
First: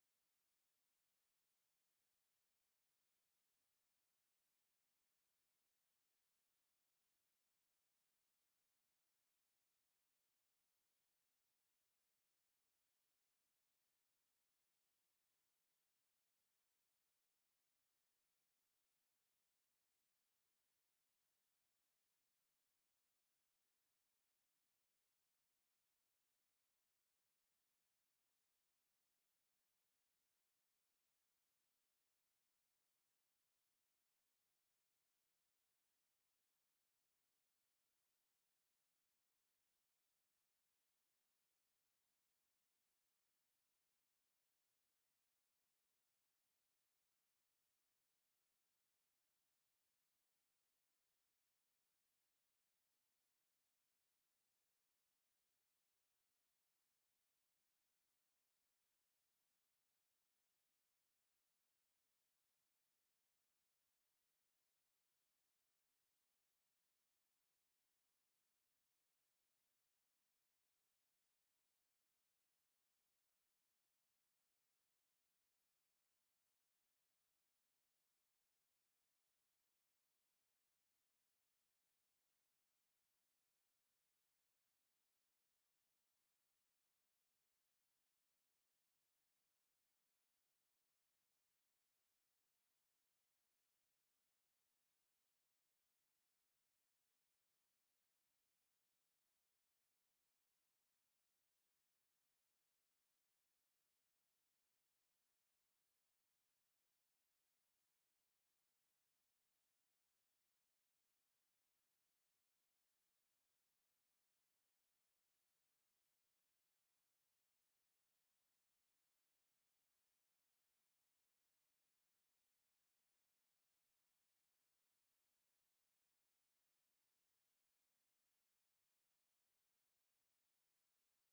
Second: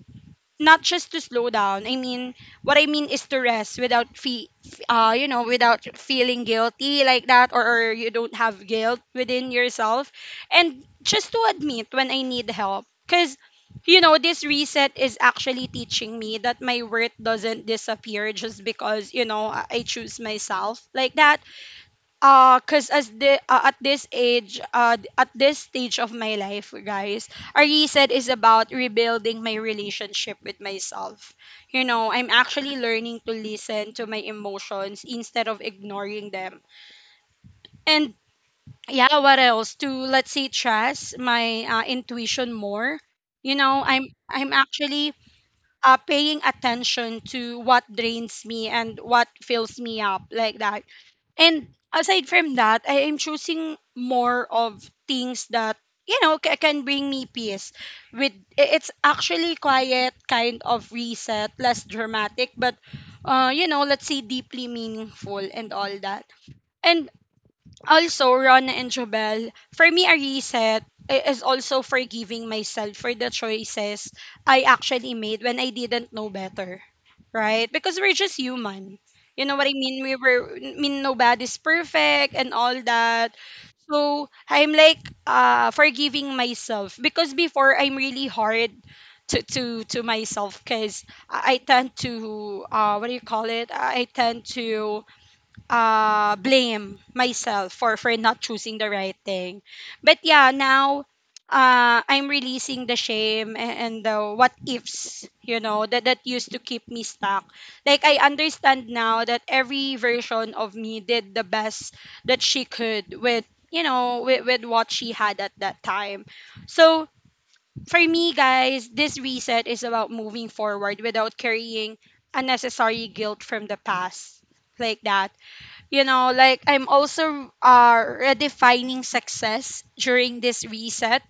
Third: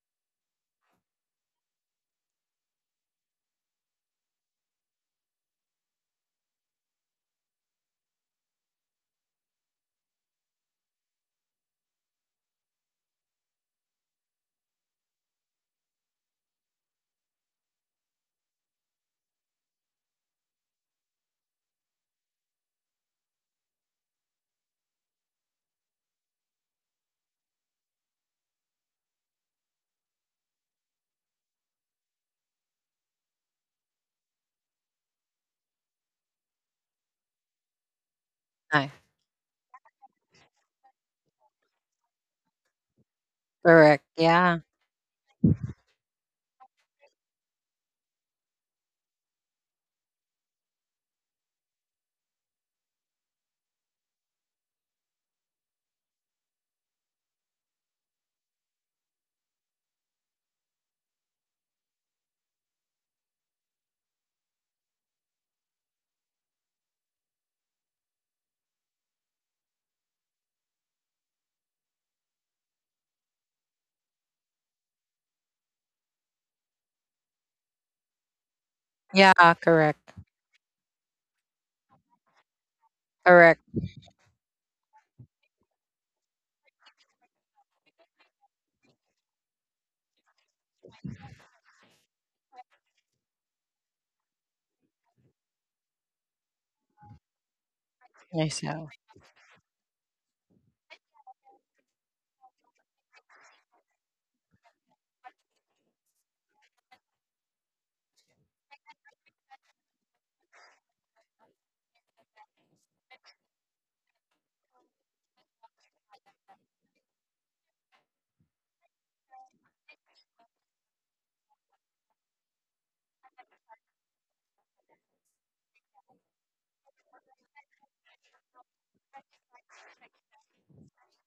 not just to slow down. I mean, what I mean is to rest without you know, without feeling guilty like that, or you don't have guilt within yourself, and just to admit when I need help, because you know this reset is actually teaching me that my worth doesn't disappear just because you know I choose myself like that. Cuz as the At this age, at this stage of my life, guys, a reset is about rebuilding my relationship with myself. You know, I'm actually learning to listen to my emotions instead of ignoring them. And
No.
yeah, what else, to let's say trust my intuition more. You know, i'm
Correct.
i'm
Yeah.
actually paying attention to what drains me and what fills me up like that. And aside from that, I am choosing more of things that you know can bring me peace. With it's actually quiet kind of reset, less dramatic, but you know, let's say deeply meaningful and all that. And also, Ron and Jobel, for me a reset is also forgiving myself for the choices I actually made when I didn't know better. Right? Because we're just human. You
Yeah.
know what I mean? We
Correct.
were I mean nobody's perfect and all that.
Correct.
So I'm like forgiving myself because before I'm really hard to myself because I tend to what do you call it? I tend to blame myself for not choosing the
Yourself.
right thing. But yeah, now I'm releasing the shame, and the what ifs, you know, that used to keep me stuck. Like, I understand now that every version of me did the best that she could with, you know, with what she had at that time. So for me, guys, this reset is about moving forward without carrying unnecessary guilt from the past like that. You know, like I'm also redefining success during this reset.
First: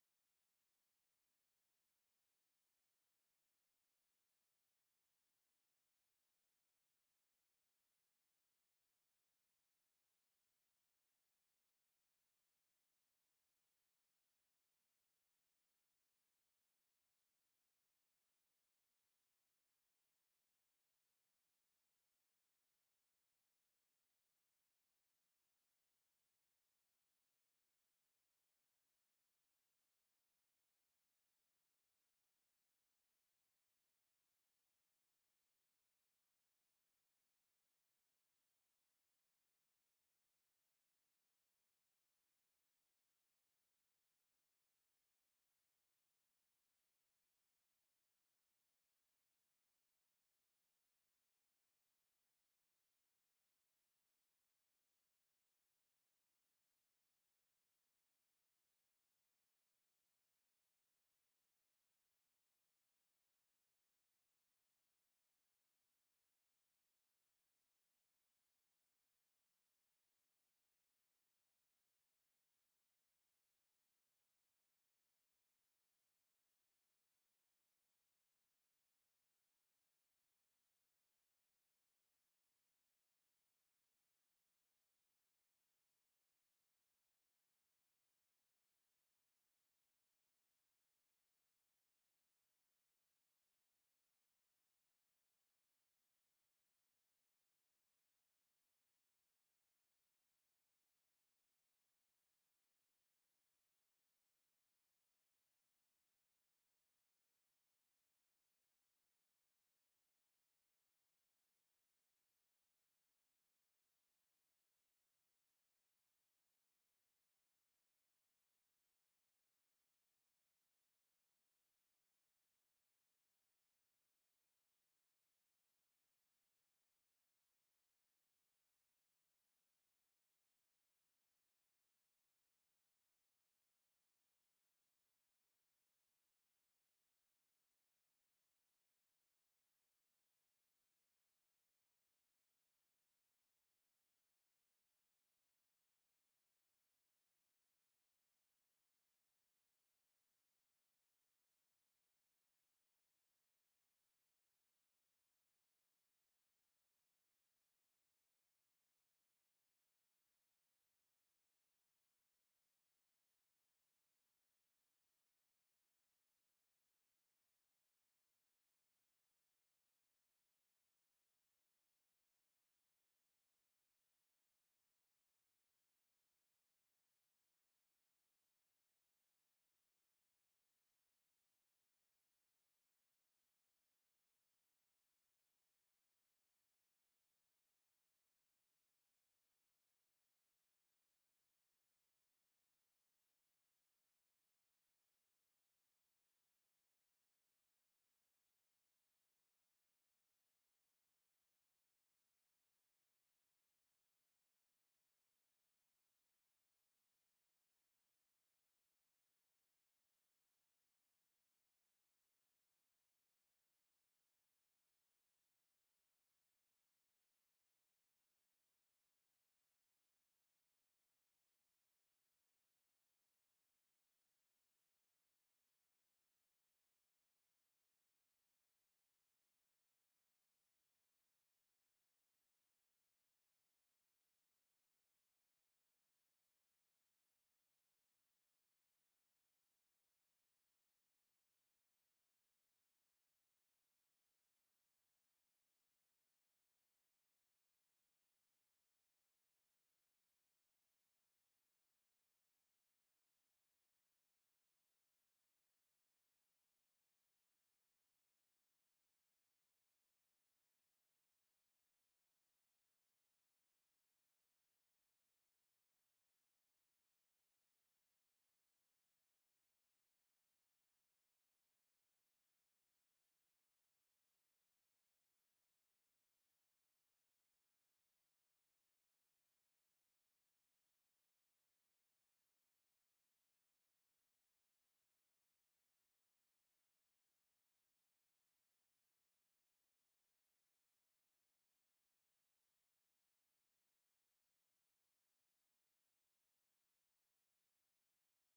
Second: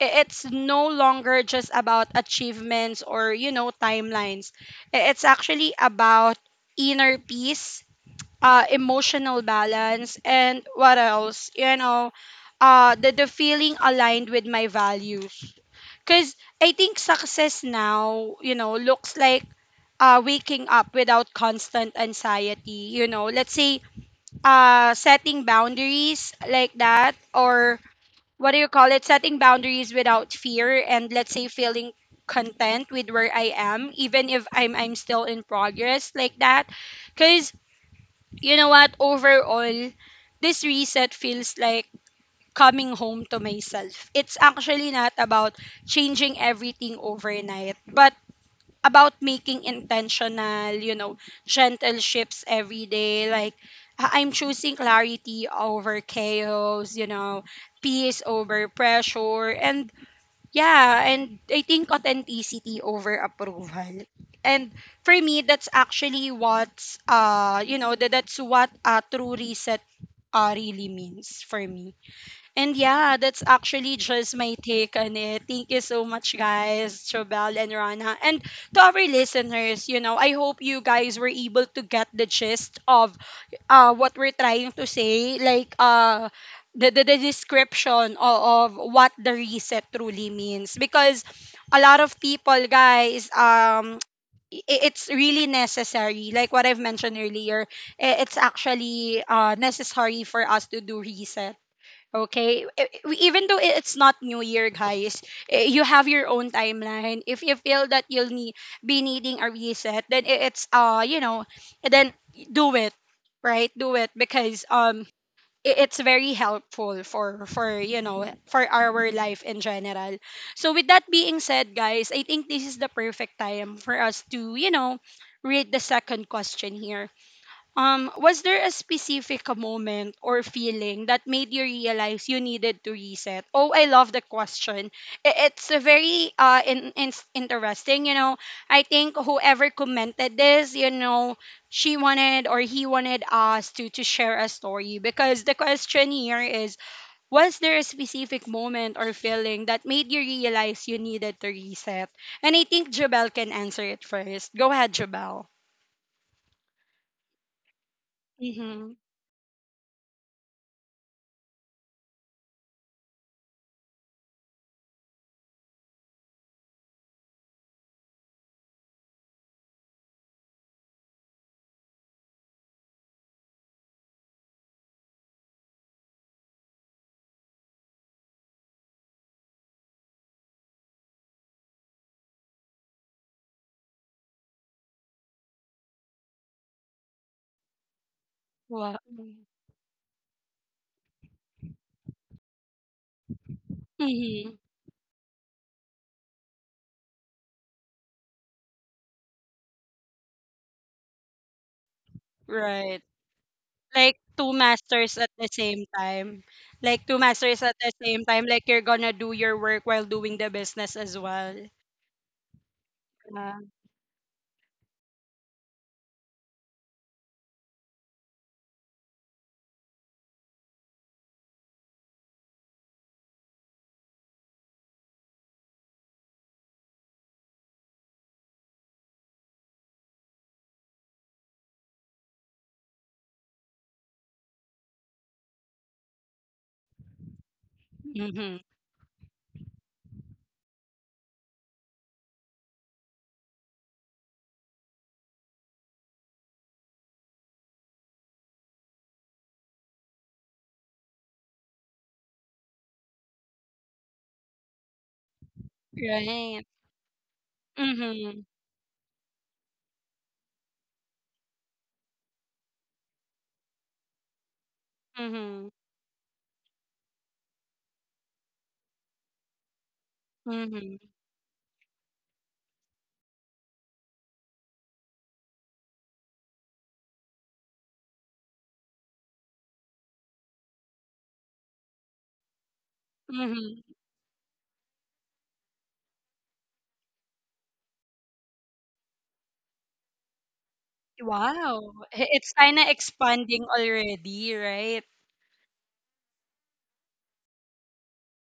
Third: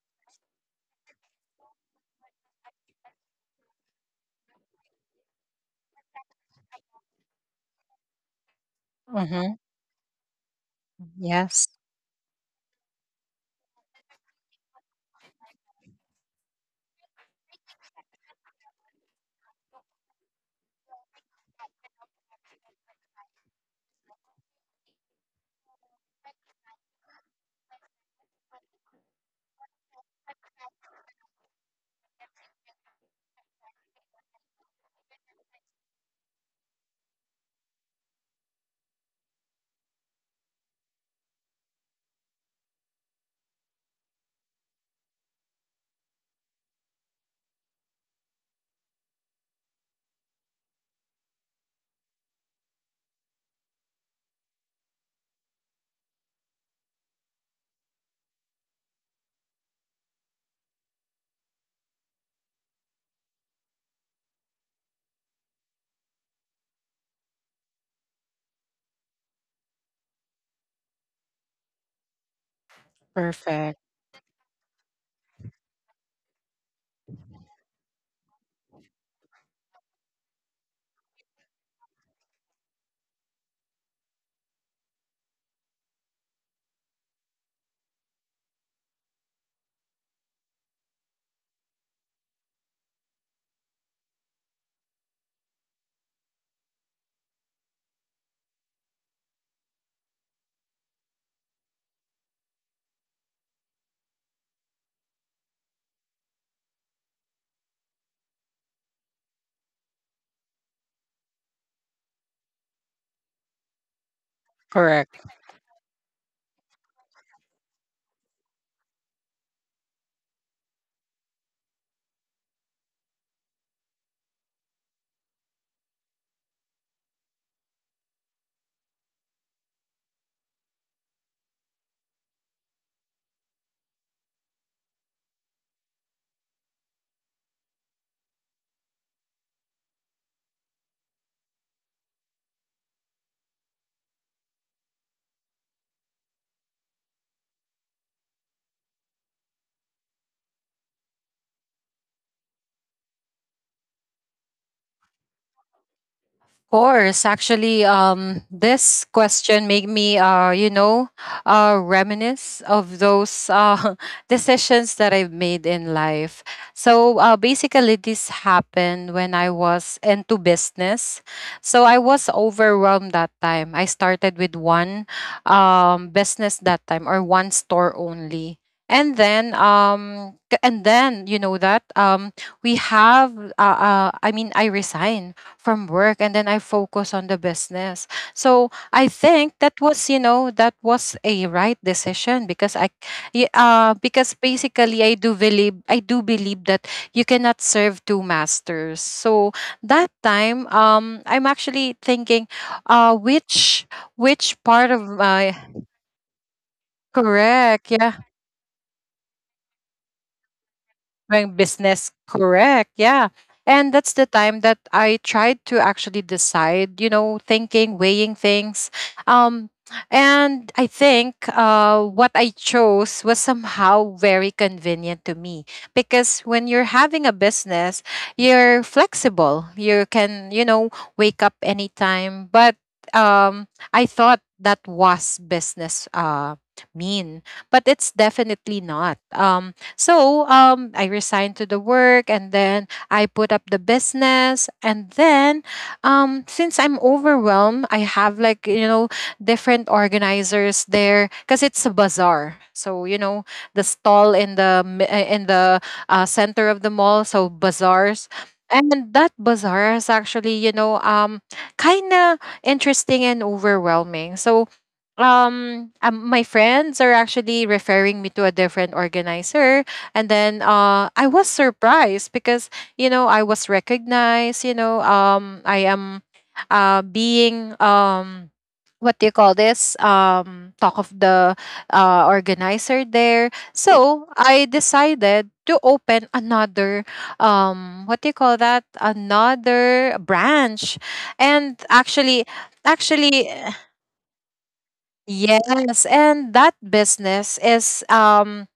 It's no longer just about achievements or, you know, timelines. It's actually about inner peace, emotional
Mm-hmm.
balance, and what else,
Yes.
you know, the feeling aligned with my values. Because I think success now, you know, looks like waking up without constant anxiety. You know, let's say setting boundaries like that, or what do you call it, setting boundaries without fear, and let's say feeling content with where I am even if I'm still in progress like that. Because you know what, overall, this reset feels like coming home to myself. It's actually not about changing everything overnight, but about making intentional, you know, gentle shifts every day. Like, I'm choosing clarity over chaos, you know, peace over pressure, and yeah, and I think authenticity over approval. And for me, that's actually what's, you know, that's what a true reset really means for me. And yeah, that's
Perfect.
actually just my take on it. Thank you so much, guys, Chobel and Rana. And to our listeners, you know, I hope you guys were able to get the gist of what we're trying to say. Like, the description of what the reset truly means. Because a lot of people, guys, it's really necessary, like what I've mentioned earlier. It's actually necessary for us to do resets. Okay. Even though it's not New Year, guys, eh, you have your own timeline. If you feel that you'll need, be needing a reset, then I- it's you know, then do it, right? Do it, because
Correct.
it's very helpful for you know, for our life in general. So with that being said, guys, I think this is the perfect time for us to, you know, read the second question here. Was there a specific moment or feeling that made you realize you needed to reset? Oh, I love the question. It's a very interesting. You know, I think whoever commented this, you know, she wanted or he wanted us to share a story, because the question here is, was there a specific moment or feeling that made you realize you needed to reset? And I think Jabel can answer it first. Go ahead, Jabel.
Course. Actually, this
Mm-hmm.
question made me, reminisce of those decisions that I've made in life. So basically, this happened when I was into business. So I was overwhelmed that time. I started with one business that time, or one store only. And then, you know that, we have. I mean, I resigned from work, and then I focus on the business. So
Wow.
I think that was, you know, that was a right decision, because I because
Mhm.
basically I do believe that you cannot serve two masters. So that time, I'm actually thinking
Right.
uh which
Like two
which part of
masters at the
my
same time. Like two masters at
correct,
the
yeah.
same time. Like you're gonna do your work while doing the business as well.
Doing business, correct. Yeah.
Yeah.
And that's the time that I tried to actually decide, you know, thinking, weighing things. Um, and I think what I chose was somehow very convenient to me, because when you're having a business, you're flexible. You can, you know, wake up anytime. But um, I thought that was business, mean, but it's
Mm-hmm.
definitely not. I resigned to the work, and then I put up the business. And then since I'm overwhelmed, I have like, you know, different organizers there, because it's a bazaar. So, you know, the stall in the
Right.
center of the mall, so bazaars.
Mm-hmm.
And that bazaar is actually, you know, kind of interesting and overwhelming. So,
Mm-hmm.
um, um my friends are actually referring me to a different organizer. And then
Mm-hmm.
I was surprised, because you know, I was recognized. You know, I am being what do you call this? Talk of the organizer there.
Mm-hmm.
So I decided to open another what do you call that? Another branch. and
Wow.
actually,
It's kind of
actually,
expanding already, right?
yes. And that business is, um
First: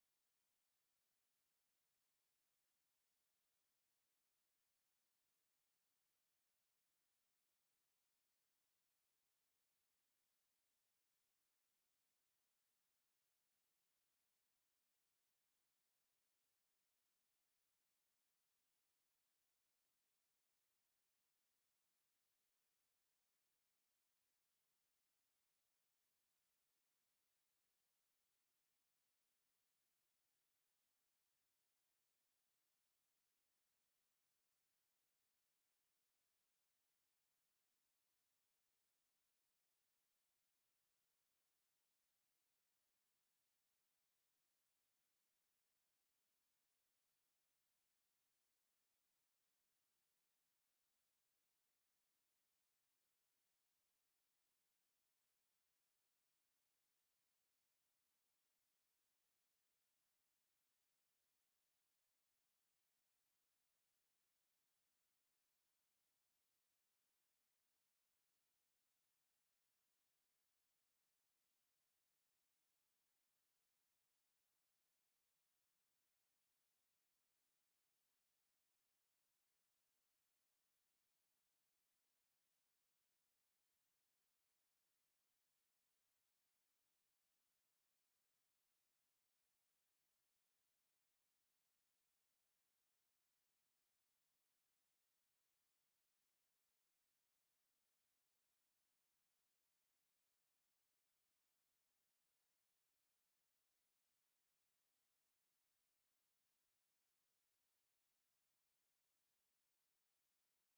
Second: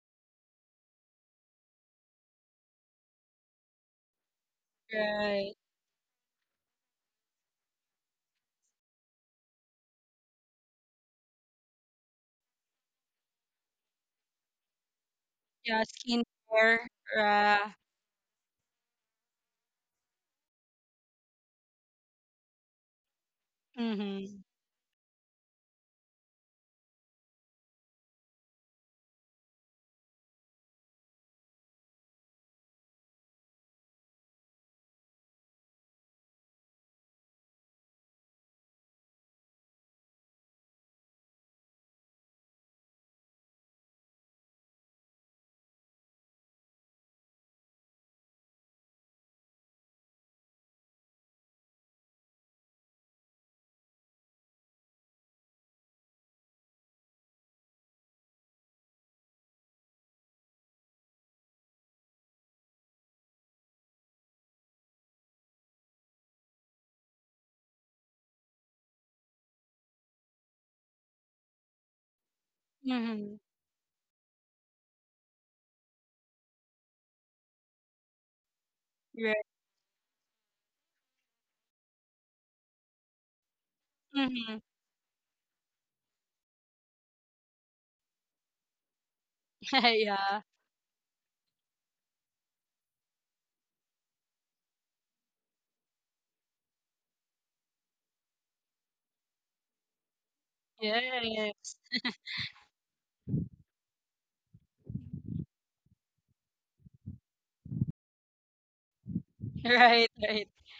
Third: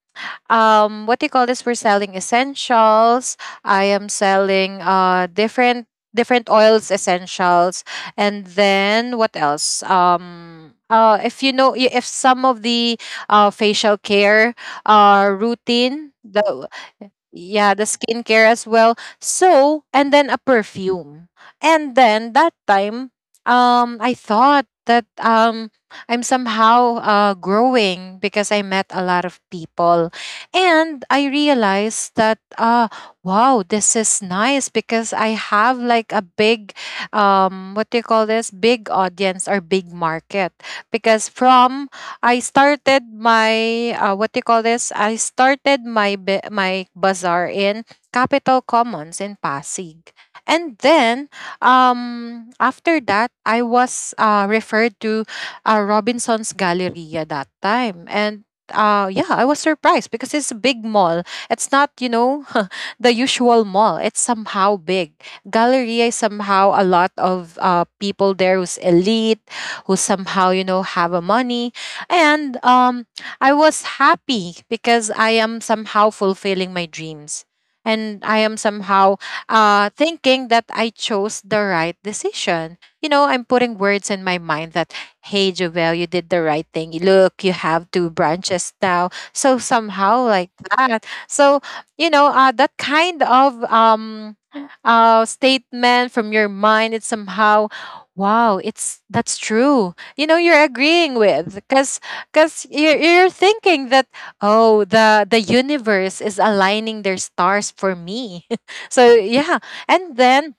um what do you call this, we're selling essentials. I am selling
Right.
different oils, essentials. And then what else? If you know, if some of the facial care
Yeah,
routine, the,
skincare. Yeah.
yeah, the skincare as well. So, and then a perfume. And then that time, I
Mm-hmm.
thought that I'm somehow growing, because I met a lot of people. And I realized that wow, this is nice, because I have like a big what do you call this? Big audience or big market. Because from, I started my what do you call this? I started my my bazaar in Capital Commons in Pasig. And then after that I was referred to Robinson's Galleria that time. And yeah, I was surprised, because it's a big mall. It's not, you know, the usual mall. It's somehow big. Galleria is somehow a lot of people there who's elite, who somehow, you know, have a money. And
Mm-hmm.
I was happy, because I am somehow fulfilling my dreams. And I am somehow
Right.
thinking that I chose the right decision. You know, I'm putting words in my
Mm-hmm.
mind that, hey, Jovel, you did the right thing. Look, you have two branches now. So
yeah.
somehow like that. So, you know, that kind of statement from your mind, it's somehow, wow, it's that's true, you know, you're agreeing
Yes.
with, because you're thinking that, oh, the universe is aligning their stars for me. So yeah.
Right,
And
right.
then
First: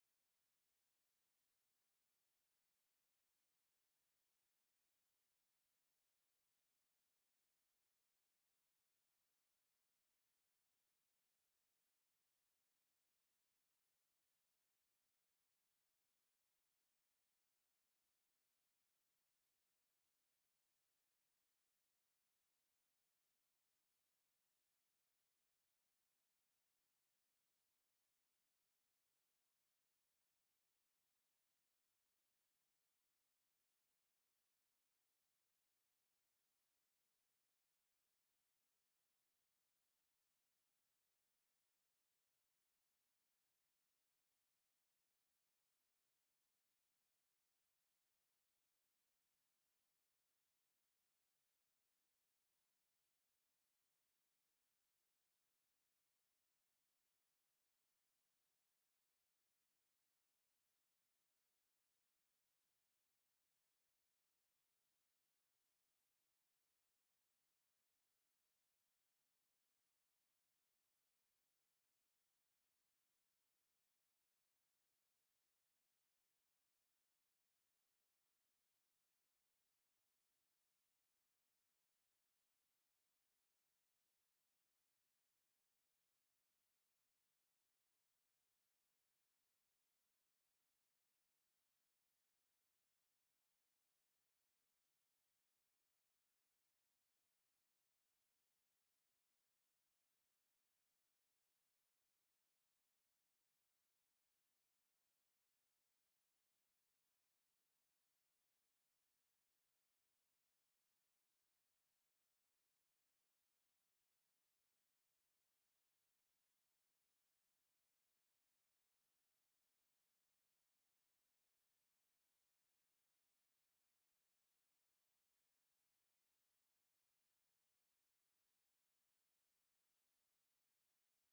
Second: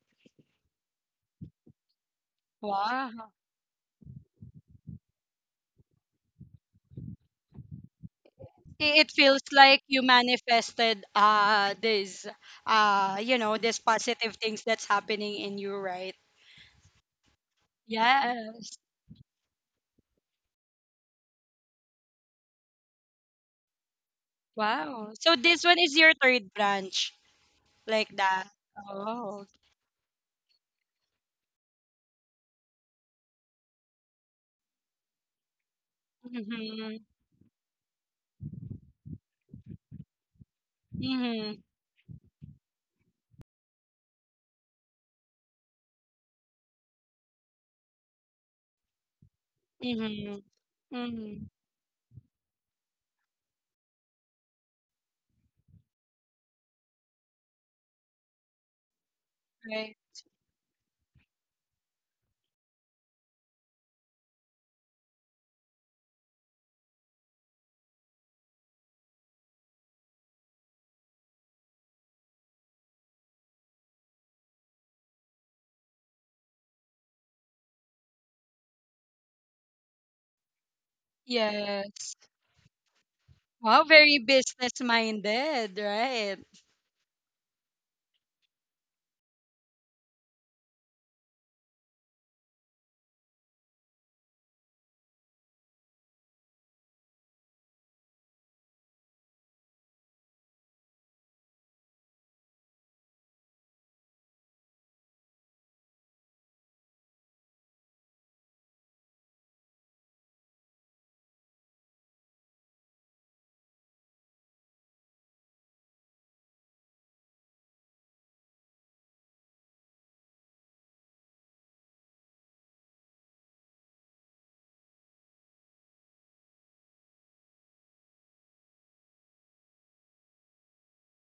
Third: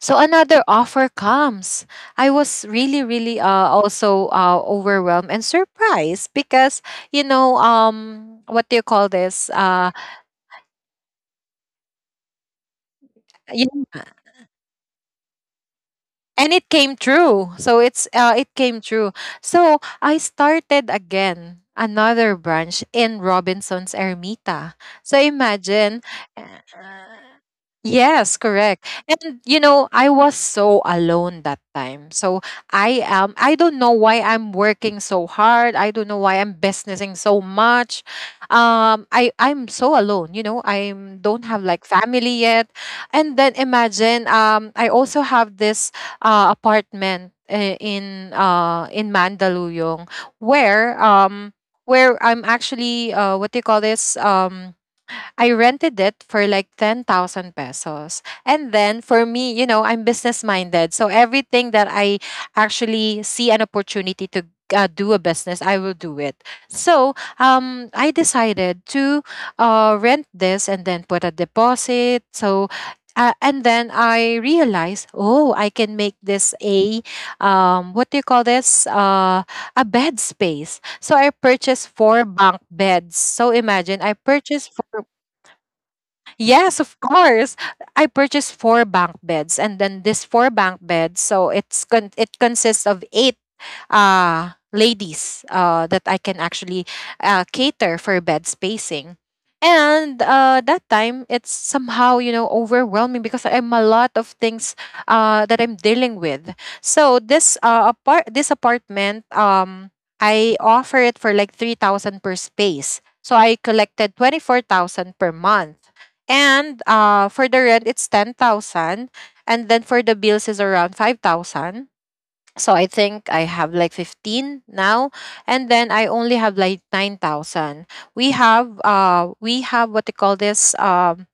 so another offer comes. I was really
Wow.
really uh, also overwhelmed and surprised because, you know, what do you call
It feels
this?
like you manifested this you know, this positive things that's happening in you, right?
And it came true. So it came
Yes.
true. So I started again another branch in Robinson's Ermita. So
Wow, so this one
imagine.
is your
uh,
third branch. Like
yes,
that.
correct. And
Oh.
you know, I was so alone that time. So I don't know why I'm working so hard. I don't know why I'm
Mm-hmm.
businessing so much. I'm so alone, you know, I don't have
Mm-hmm.
like family yet. And then imagine, I also have this apartment, eh, in Mandaluyong,
Mm-hmm.
where
Hmm.
um where I'm actually what do you call this? I rented it for like 10,000 pesos. And then for me, you know,
Right.
I'm business minded. So everything that I actually see an opportunity to do a business, I will do it. So I decided to rent this and then put a deposit. So and then I realized, oh, I can make this a what do you call this? A bed space. So I purchased four
Yes.
bunk beds. So
Wow,
imagine, I
very
purchased
business
four.
minded, right?
Yes, of course. I purchased four bunk beds, and then this four bunk beds, so it consists of eight ladies that I can actually cater for bed spacing. And that time, it's somehow, you know, overwhelming because I'm a lot of things that I'm dealing with. So this apartment, I offer it for like 3,000 per space. So I collected 24,000 per month, and for the rent, it's 10,000. And then for the bills is around 5,000. So I think I have like 15 now. And then I only have like 9,000. We have, what they call this,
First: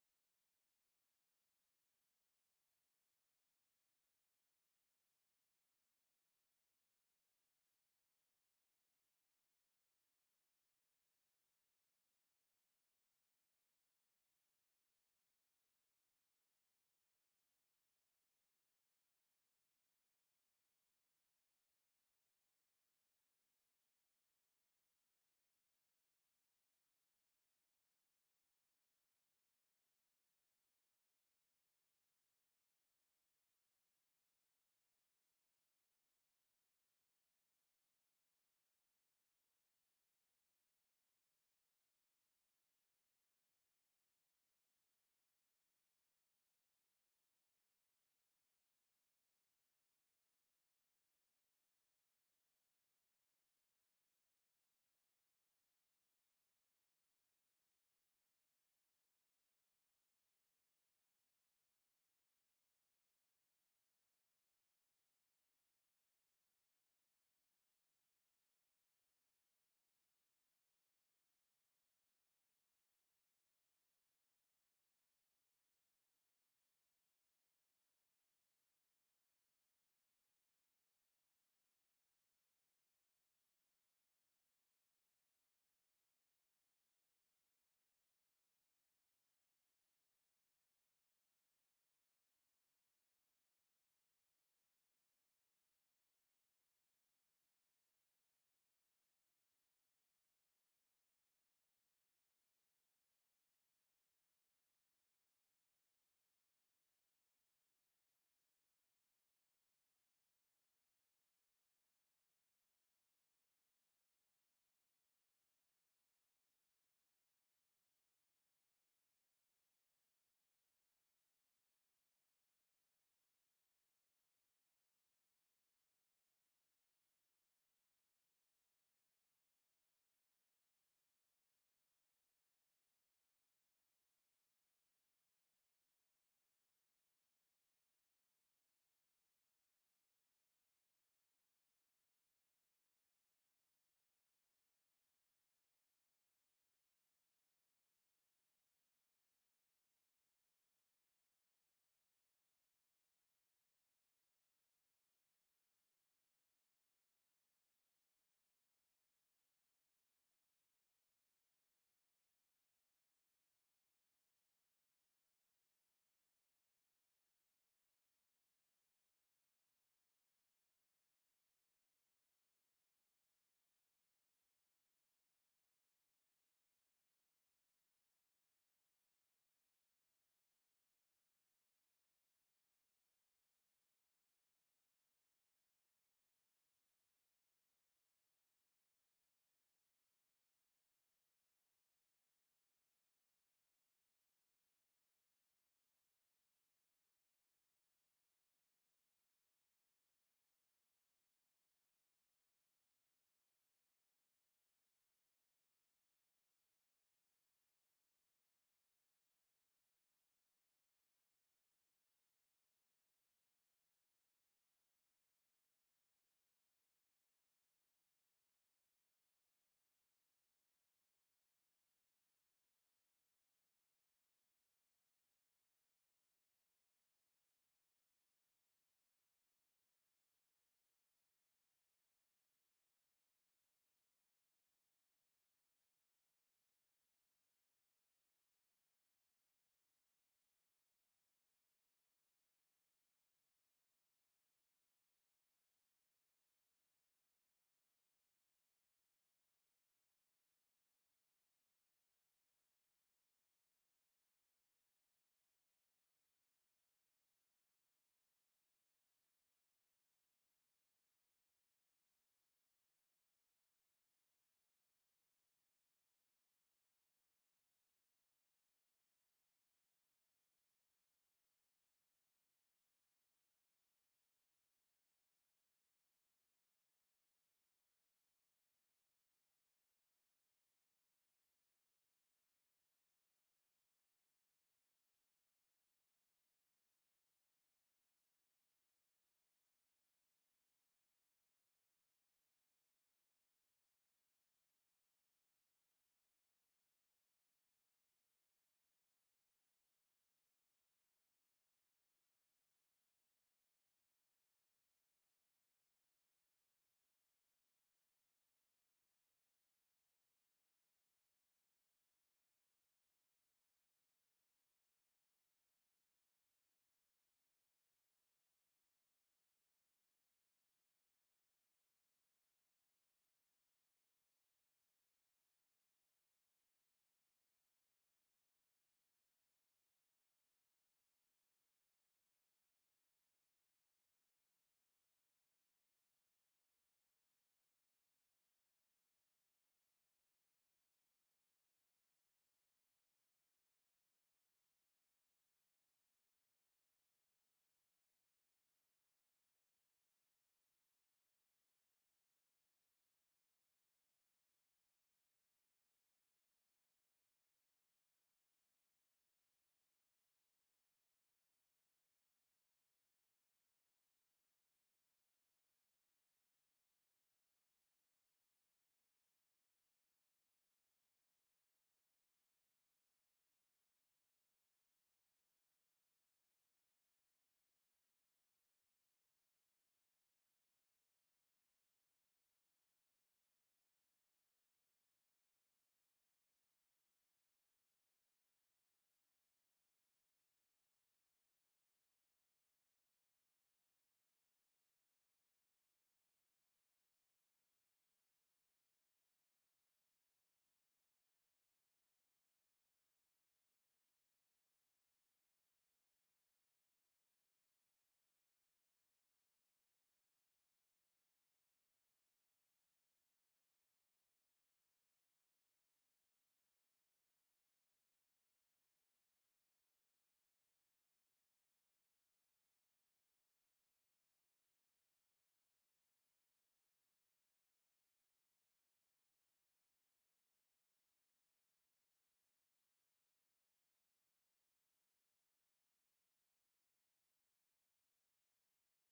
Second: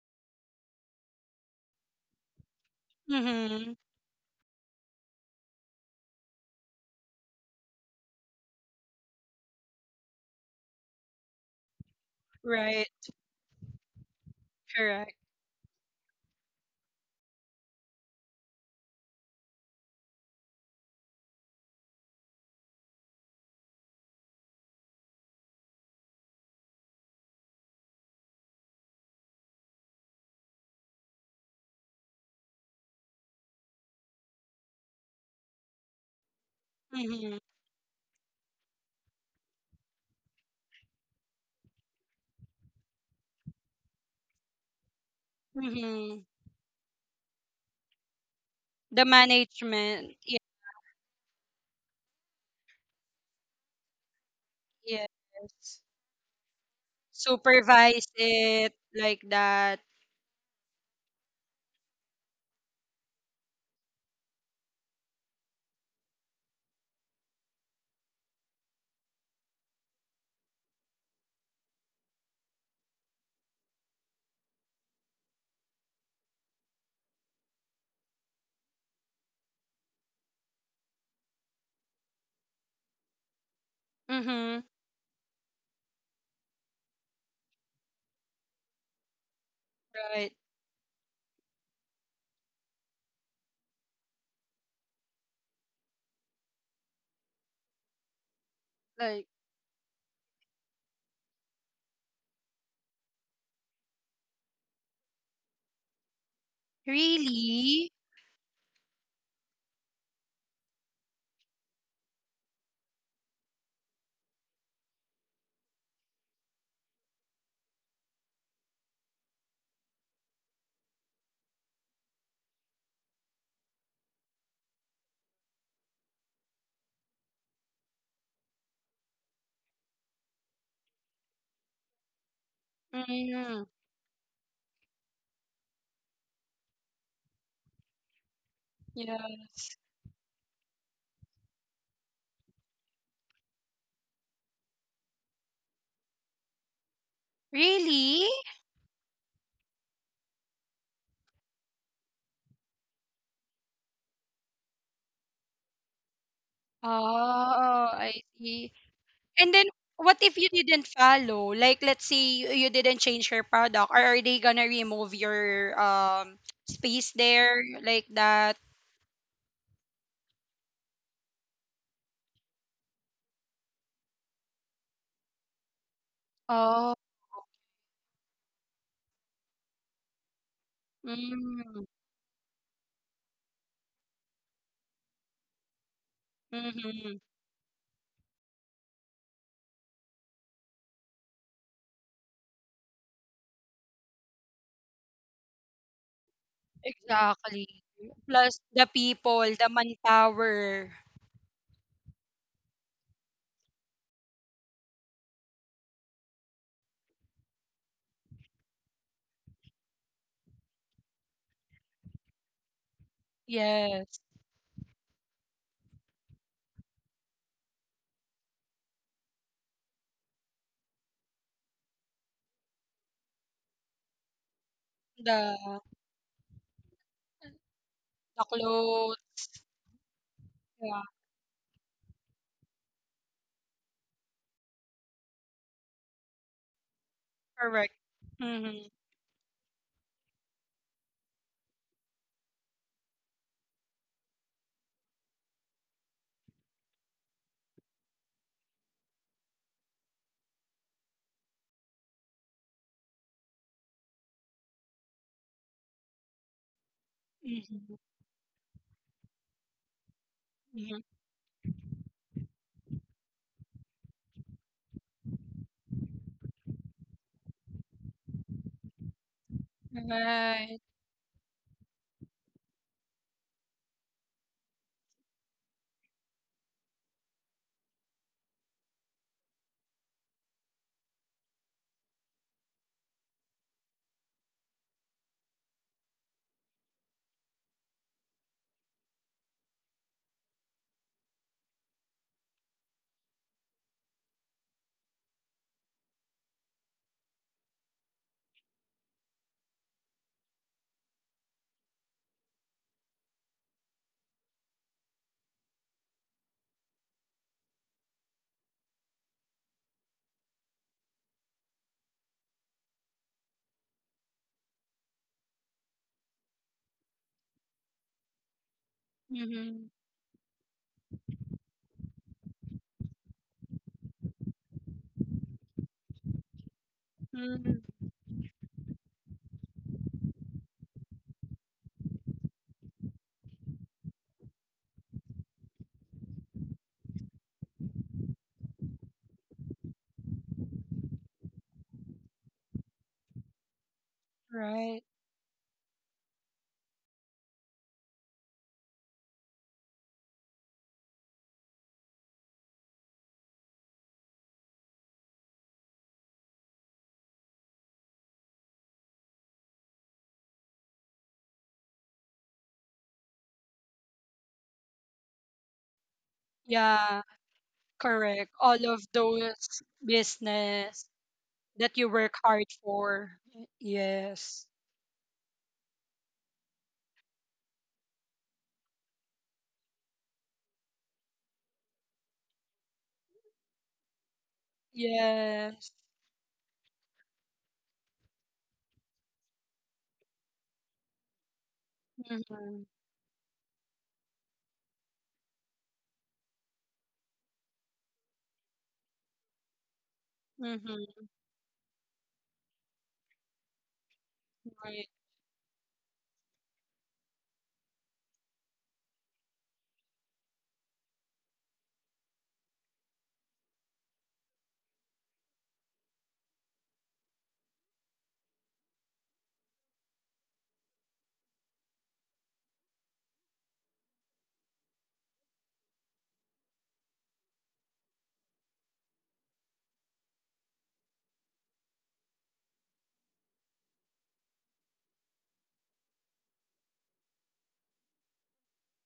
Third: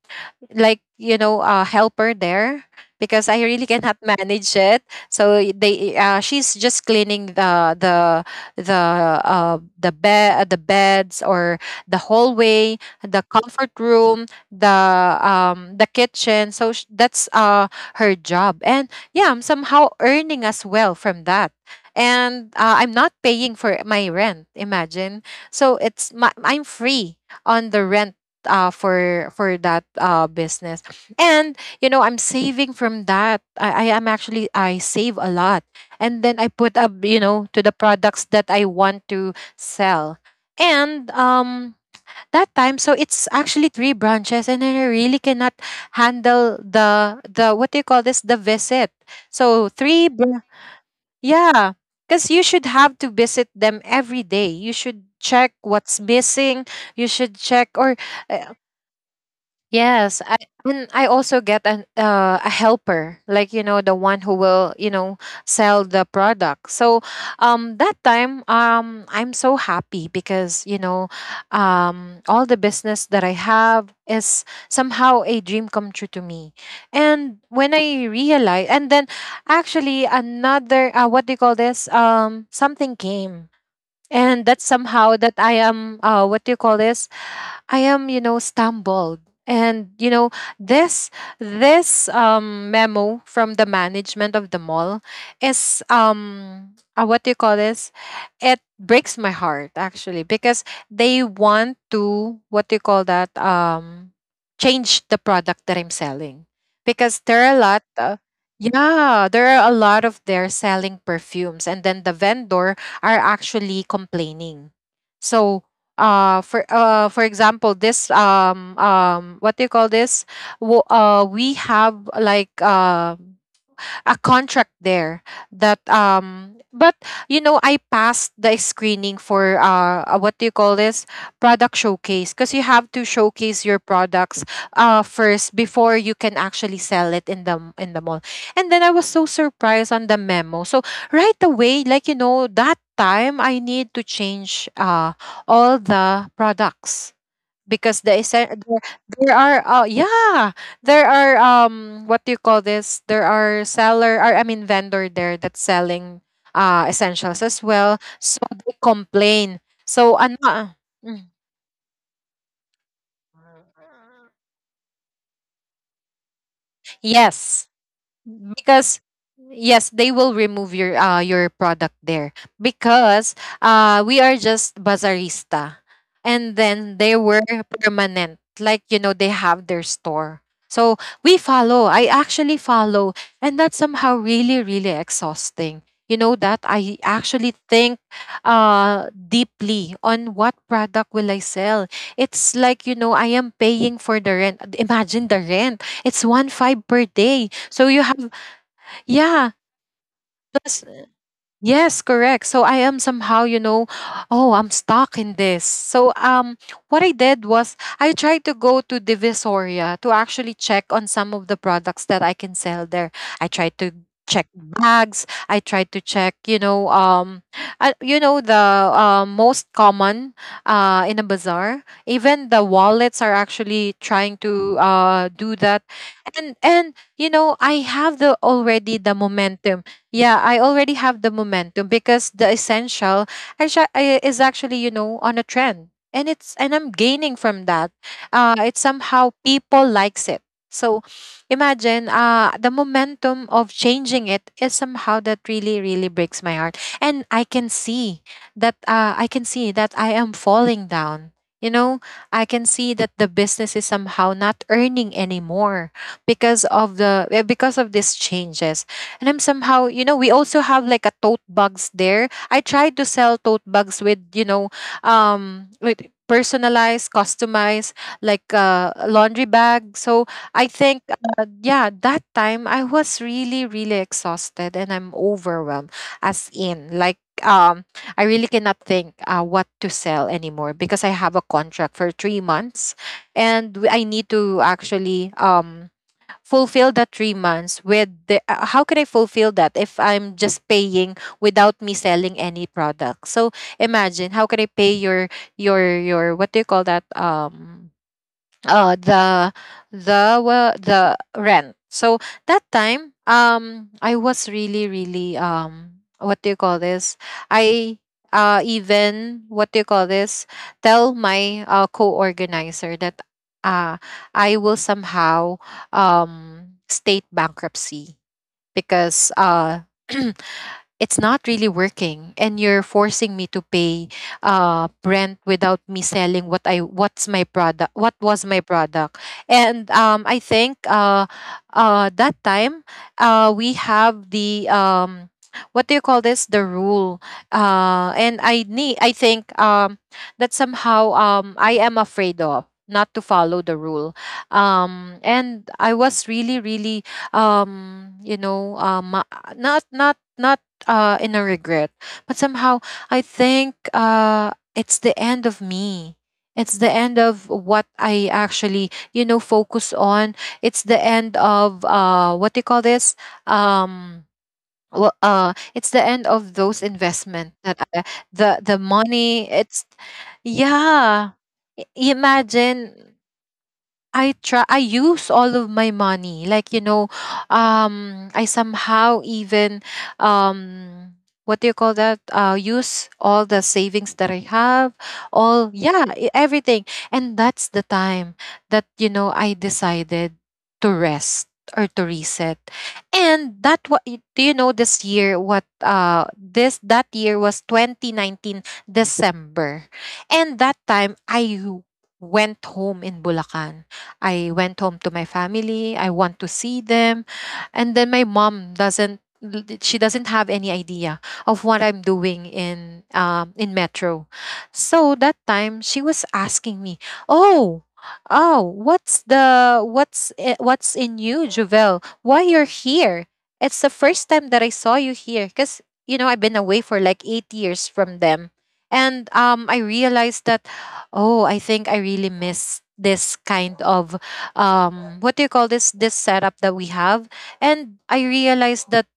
like, you know, a helper there because I really
Mm-hmm.
cannot manage it. So y- they she's just cleaning the beds, or the
Right.
hallway, the comfort room,
Correct.
the kitchen. So that's her job, and yeah, I'm somehow earning as well from that. And I'm not paying for my rent. Imagine, so it's my, I'm free on the rent for that business. And you know, I'm saving from that. I am actually, I save a lot, and then I put up, you
Mm-hmm.
know, to the products that I want to sell. And that time, so it's actually three branches, and then I really cannot
Mm-hmm.
handle the what do you call this, the visit.
The
So
management, yeah.
yeah, because you should have to visit them every day. You should check
Yes.
what's missing. You should check or
Supervise
uh,
it like that.
yes, I and I also get an a helper, like you know, the one who will, you know, sell the product. So, that time, I'm so happy because, you know, all the business that I have is somehow a dream come true to me. And when I realize, and then actually another what do you call this? Something came. And
Mm-hmm.
that's somehow that I am what do you call this? I am, you know, stumbled. And you know,
Right.
this memo from the management of the mall is what do you call this? It breaks my
Like,
heart, actually, because they want to, what do you call that? Um, change the product that I'm selling. Because there are a lot,
really?
yeah, there are a lot of they're selling perfumes, and then the vendor are actually complaining. So for example, this what do you call this? We have like a contract there that but you know, I passed the screening for what do you call this, product showcase, because you have to showcase
Mm,
your products first before you can actually sell it in the mall. And then I was so
yes.
surprised on the memo. So right away, like you know, that time I need to change all the products because
Really?
there, there are yeah, there are, what do you call this, there are seller, or I mean vendor there that's selling essentials as
Oh,
well.
I
So they
see.
complain.
And then
So
what if you didn't
mm,
follow? Like let's say you, didn't change your product. Are they gonna remove your space
yes,
there like that?
because yes, they will remove your product there because we are just bazaarista, and then
Oh,
they were permanent, like you know, they have their store. So we follow,
Mm,
I actually follow. And that's somehow really really exhausting. You know, that I
mm-hmm.
actually think deeply on what product will I sell. It's like you know, I am paying for the rent. Imagine, the rent, it's one five per day.
Exactly.
So you have,
Plus the people,
yeah.
the
Plus
manpower.
yes, correct. So I am somehow, you know, oh, I'm stuck in this. So what I did was I tried to go to Divisoria to actually check on some of the products that I can sell there. I tried to
Yes.
check bags, I tried to check, you know, you know, the most common in a bazaar. Even the wallets are actually trying to do that.
The
And you know, I have the already the
clothes.
momentum, yeah, I already
Yeah,
have the momentum because the essential, is actually, you know, on a trend. And it's, and I'm gaining from that.
correct.
It's
Mm-hmm.
somehow people likes it. So imagine, the momentum of changing it is somehow that really really breaks my heart. And I can see that, I can see that I am falling down. You know, I can see that the business is somehow not earning anymore because of the, because of
Mm-hmm.
these changes. And I'm somehow, you know, we also have
Hmm.
like a tote bags there. I tried to sell tote bags with, you know, with personalized, customized, like a laundry bag. So I
Right.
think, yeah, that time I was really, really exhausted, and I'm overwhelmed, as in, like, I really cannot think what to sell anymore because I have a contract for 3 months, and I need to actually fulfill the 3 months with the, how can I fulfill that if I'm just paying without me selling any product? So imagine, how can I pay your what do you call that? The the rent. So that time, I was really really, what do you call this, I even, what do you call this, tell my co-organizer that uh I will somehow, state bankruptcy, because
Mm-hmm.
it's not really working and you're forcing me to pay rent without me selling what's my
Mm-hmm.
product, what was my product. And I think, that time we have the, what do you call this, the rule. And I need, I think, that somehow, I am afraid of not to follow the rule.
Right.
And I was really really, you know, not not not in a regret, but somehow I think, it's the end of me. It's the end of what I actually, you know, focus on. It's the end of, what do you call this? Um, well, it's the end of those
Yeah,
investment that I,
correct.
the
All of
money. It's,
those business
yeah.
that you work hard
Imagine.
for.
I
Yes.
use all of my money. Like, you know, I somehow even, um what do you call that? Uh, use all the savings that I have, all,
Yes.
yeah, everything. And that's the time that, you know, I decided to rest or to reset.
Mm-hmm.
And that, what do you know, this year, what this that year was 2019 December. And that time
Mm-hmm.
I went home in Bulacan. I went home to
Right.
my family. I want to see them. And then my mom, doesn't l- d- she doesn't have any idea of what I'm doing in metro. So that time she was asking me, "Oh, oh, what's the, what's in you, Jovel? Why you're here? It's the first time that I saw you here, cuz you know, I've been away for like 8 years from them." And I realized that, oh, I think I really miss this kind of, what do you call this, setup that we have, and I realized that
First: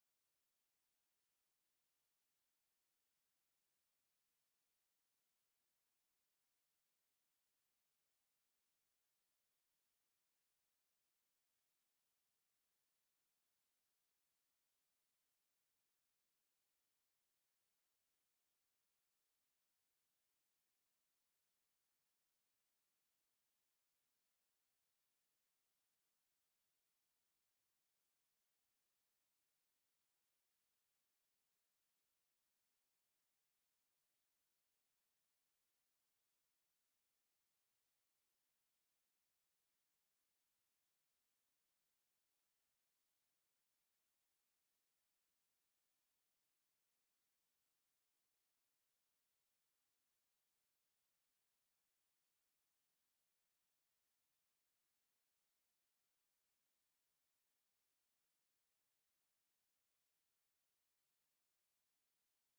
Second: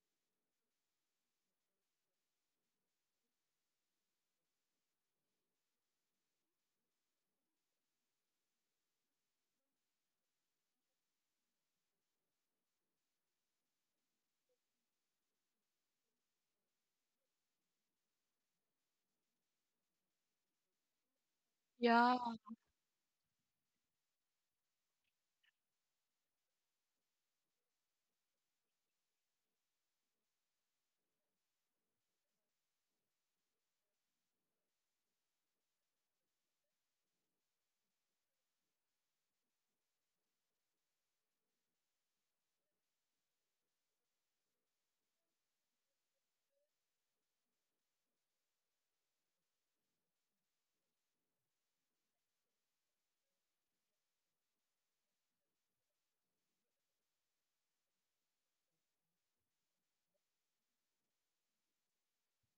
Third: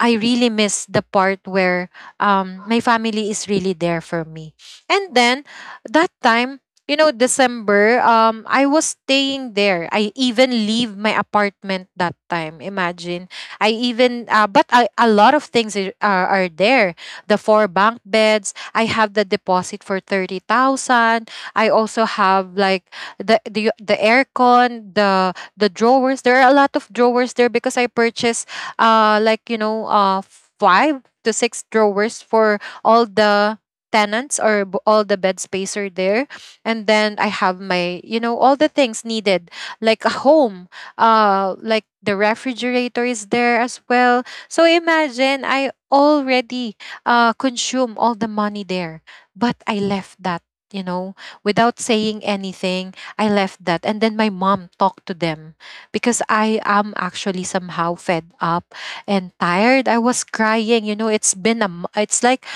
I really miss the part where my family is really there for me. And then that time, December, I was staying there. I even leave my apartment that time. Imagine. I even, but a lot of things are there. The four bunk beds. I have the deposit for 30,000. I also
Yeah.
have like the aircon, the drawers. There are a lot of drawers there because I purchased uh like you know uh five to six drawers for all the tenants or all the bed space are there, and then I have my, you know, all the things needed like a home, like the refrigerator is there as well. So imagine I already consume all the money there, but I left that, you know, without saying anything. I left that, and then my mom talked to them because I am actually somehow fed up and tired. I was crying. You know, it's been a, it's like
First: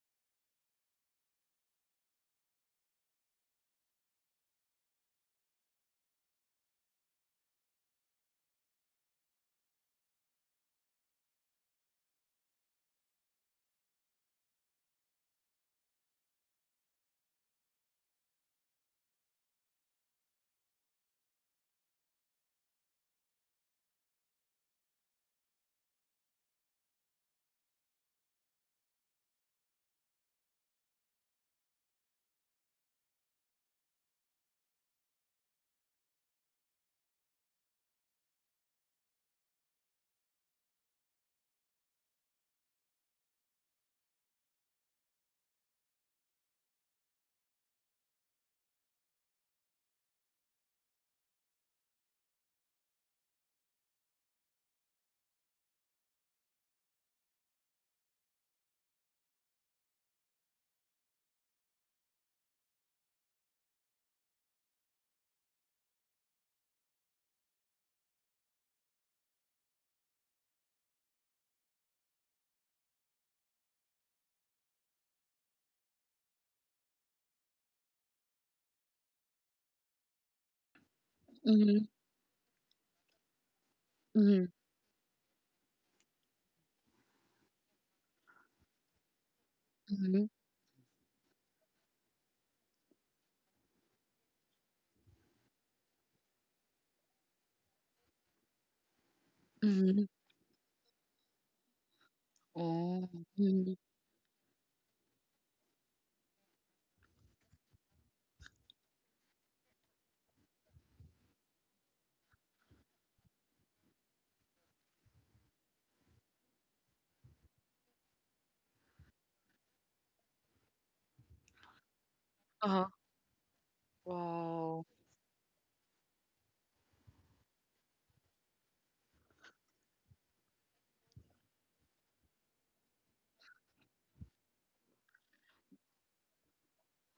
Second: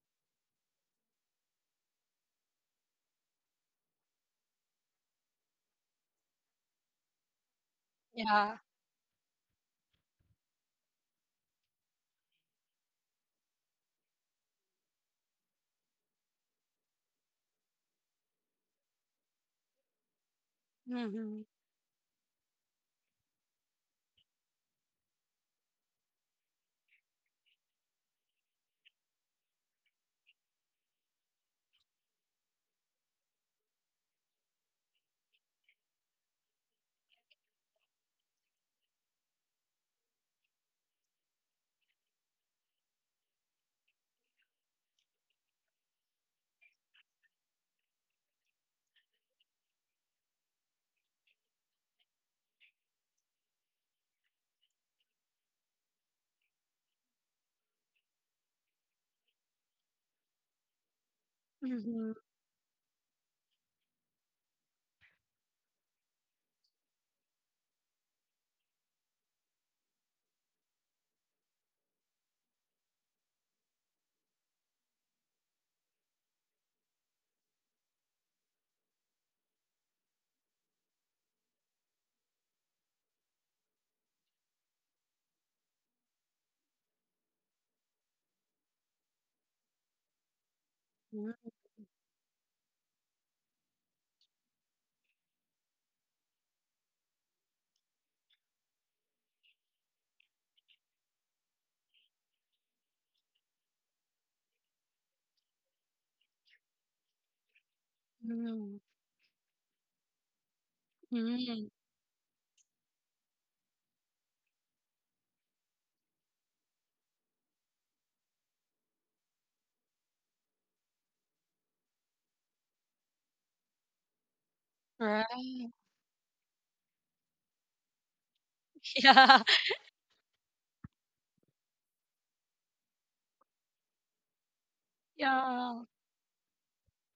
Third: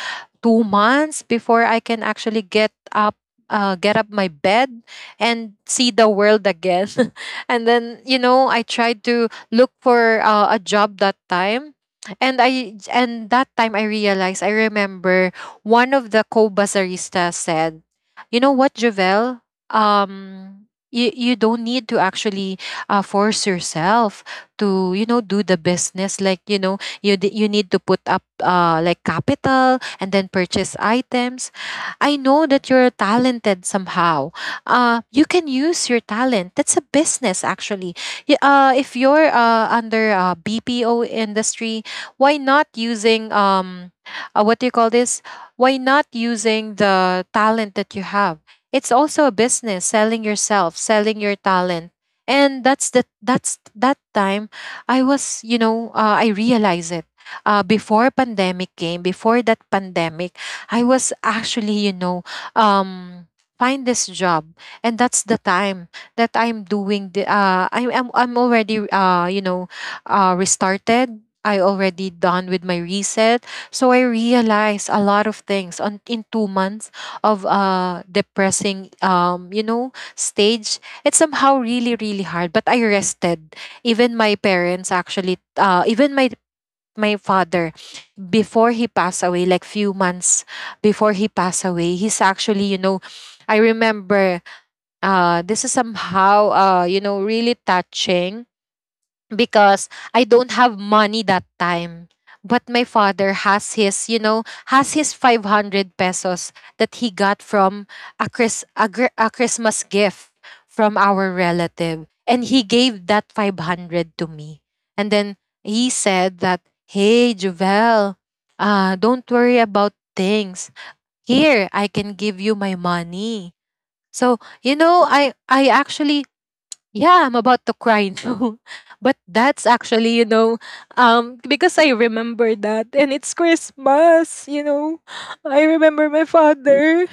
2 months before I can actually get up, get up my bed and see the world again. And then, you know,
Yeah.
I tried to look for a job that time. And I and that time I realized, I remember one of the co-bazaristas said, "You know what, Javel? Um you, you
Mm-hmm.
don't need to actually force yourself to, you know, do the business, like, you know, you need to put up like capital and then purchase items. I know that you're talented somehow. You can use your talent. That's a business, actually. If you're under BPO industry, why not using what do you call this? Why not using the talent that you have? It's also a business, selling yourself, selling your talent." And that's the that's that time I was, you know, I realized it, before pandemic came, before that pandemic, I was actually, you
Mm-hmm.
know, um, find this job, and that's the time that I'm doing the. I'm already, you know, restarted. I already done with my reset, so I realized a lot of things on in 2 months of depressing, you know, stage. It's somehow
Mm-hmm.
really, really hard, but I rested. Even my parents actually, even my father, before he passed away, like few
Mm-hmm.
months before he passed away, he's actually, you know, I remember, this is somehow, you know, really touching because
Mm-hmm.
I don't have money that time. But my
Oh.
father has
Mm-hmm.
his, you know, has his 500 pesos that he got from a, Chris,
Mm-hmm.
a, a Christmas gift from our
Mm-hmm.
relative. And he gave that 500 to me. And then he said that, "Hey, Jovel, don't worry about things. Here, I can give you my
Uh-huh.
money." So, you
Wow.
know,
Right.
I actually, yeah, I'm about to cry now. But
Yeah.
that's actually, you know, because I remember that, and it's Christmas, you know. I
Yeah.
remember my father.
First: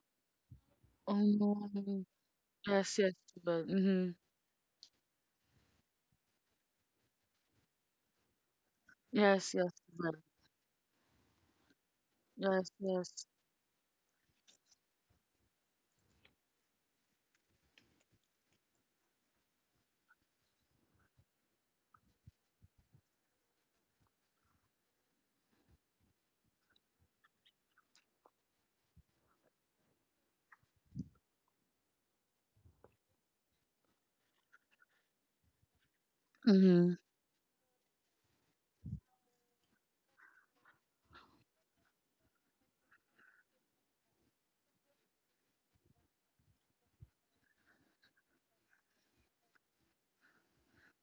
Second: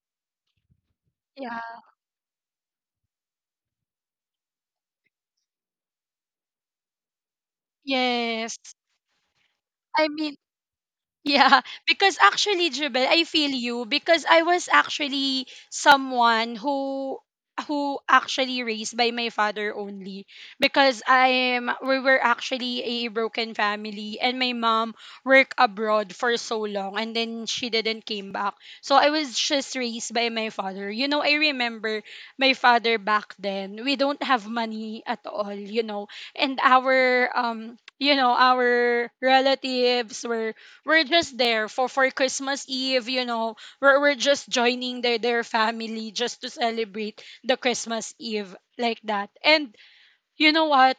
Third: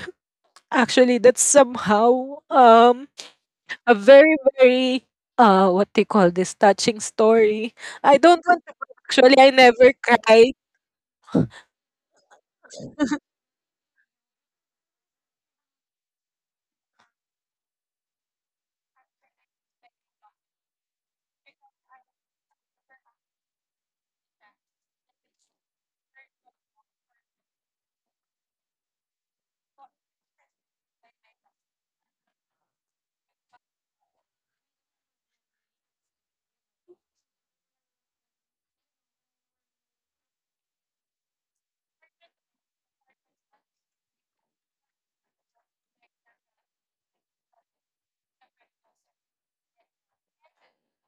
Oh
Actually, that's
no.
Yeah.
somehow
Yes, yes, but
a
mm-hmm.
very, very, what they call this, touching story. I don't
Yes.
want to, actually I
Yes, yes,
never
I
but
mean,
cried.
yeah, because actually,
yes,
Jubel, I
yes.
feel you, because I was actually someone who actually raised by my father only, because I'm, we were actually a broken family and my mom worked abroad for so long and then she didn't came back. So I was just raised by my father. You know, I remember my father back then. We don't have money at all, you know. And
Mhm.
our you know, our relatives were, we're just there for Christmas Eve, you know. We're just joining their family just to celebrate the Christmas Eve like that. And you know what?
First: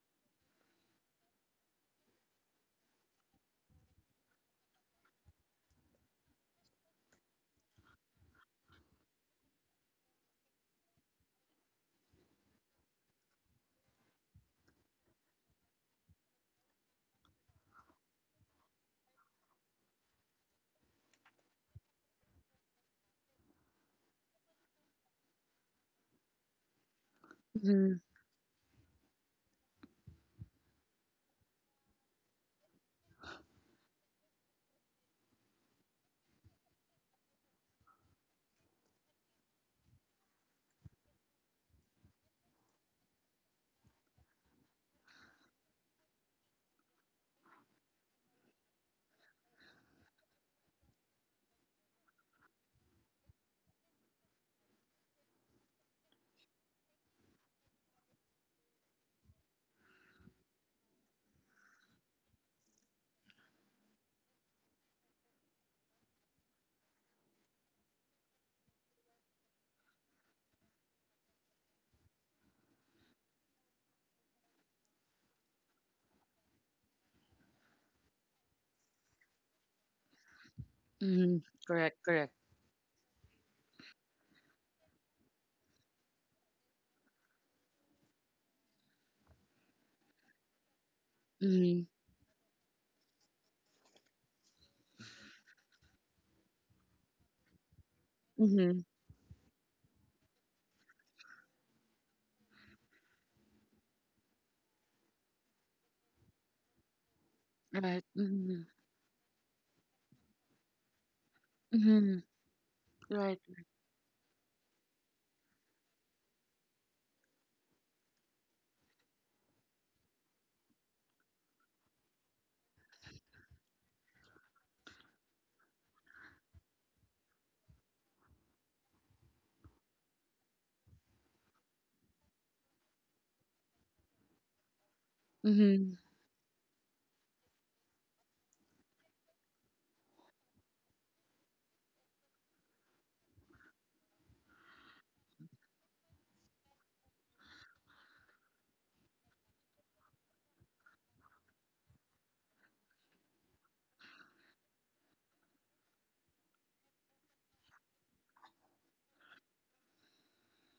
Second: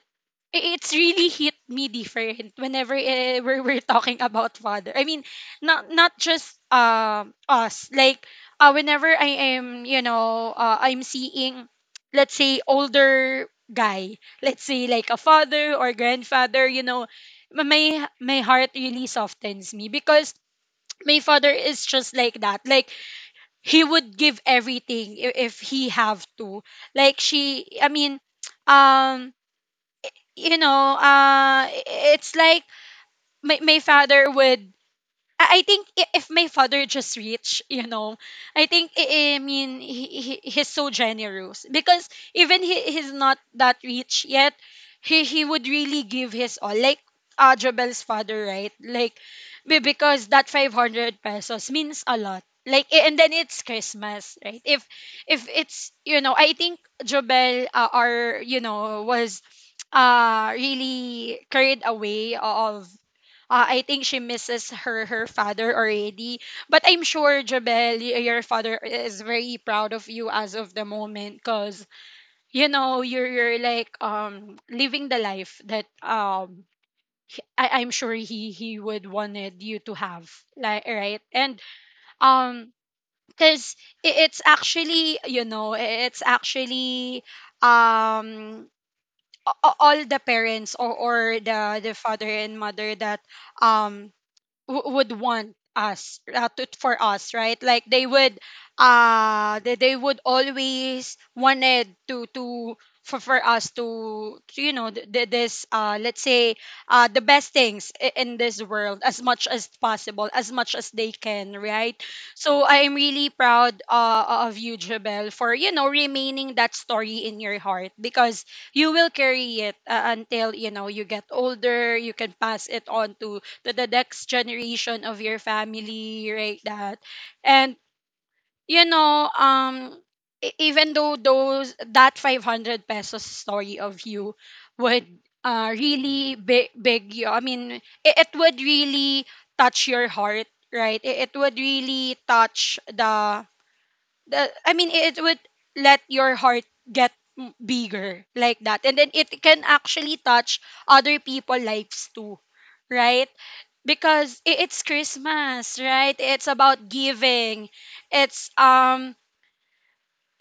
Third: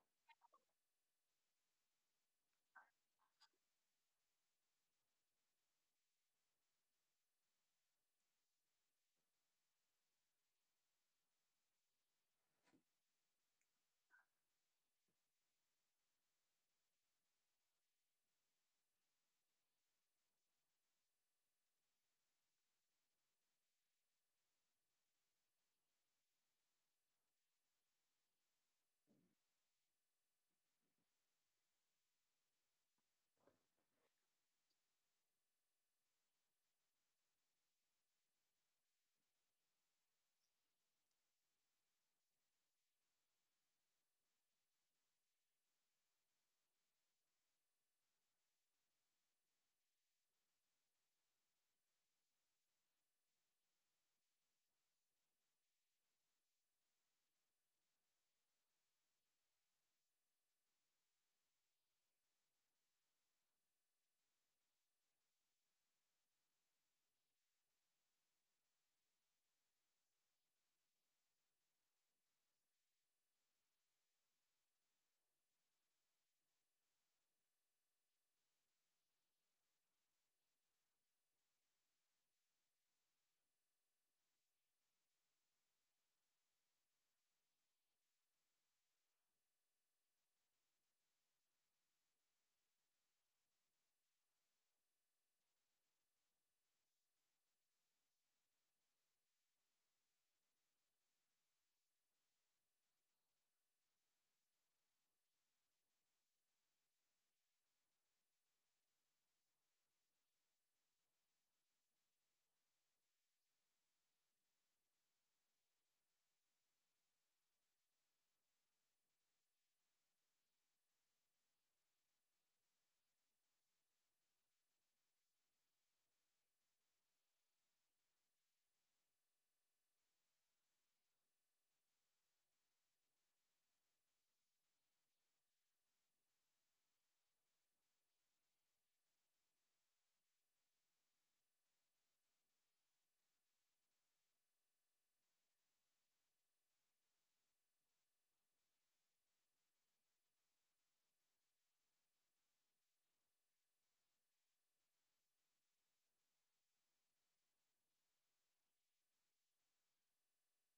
It's really hit me different whenever we're talking about father. I mean, not not just us. Like whenever I am, you know, I'm seeing, let's say, older guy, let's say like a father or grandfather, you know, my my my heart really softens me, because my father is just like that. Like he would give everything if he have to, like she I
Mhm.
mean um you know it's like my father would, if my father just reached, you know, I think I mean he he's so generous, because even he he's not that rich yet, he would really give his all. Like Jabel's father, right? Like because that 500 pesos means a lot. Like and then it's Christmas, right? If it's, you know, I think Jobel are, you know, was really carried away of I think she misses her father already. But I'm sure, Jabel, your father is very proud of you as of the moment, because, you know, you're like living the life that I'm sure he would wanted you to have. Like right.
Mhm.
And
Correct. Correct.
um because it's actually, you know, it's actually um all the parents, or
Mhm.
the father and mother that um would want us for us, right? Like
Mhm.
they would always wanted to for us to you know this let's say the best
Right.
things in
Mhm.
this world as much as possible, as much as they can,
Mhm.
right? So I am
Right.
really proud of you, Jabel, for you know remaining that story in your heart, because you will carry it until you know you get older, you can pass it on to the next generation of your family, right? That and you know even though those that 500 pesos story of you would
Mhm.
really big, big you, I mean it, it would really touch your heart, right? It would really touch the I mean it would let your heart get bigger like that, and then it can actually touch other people lives too, right? Because it's Christmas, right? It's about giving. It's um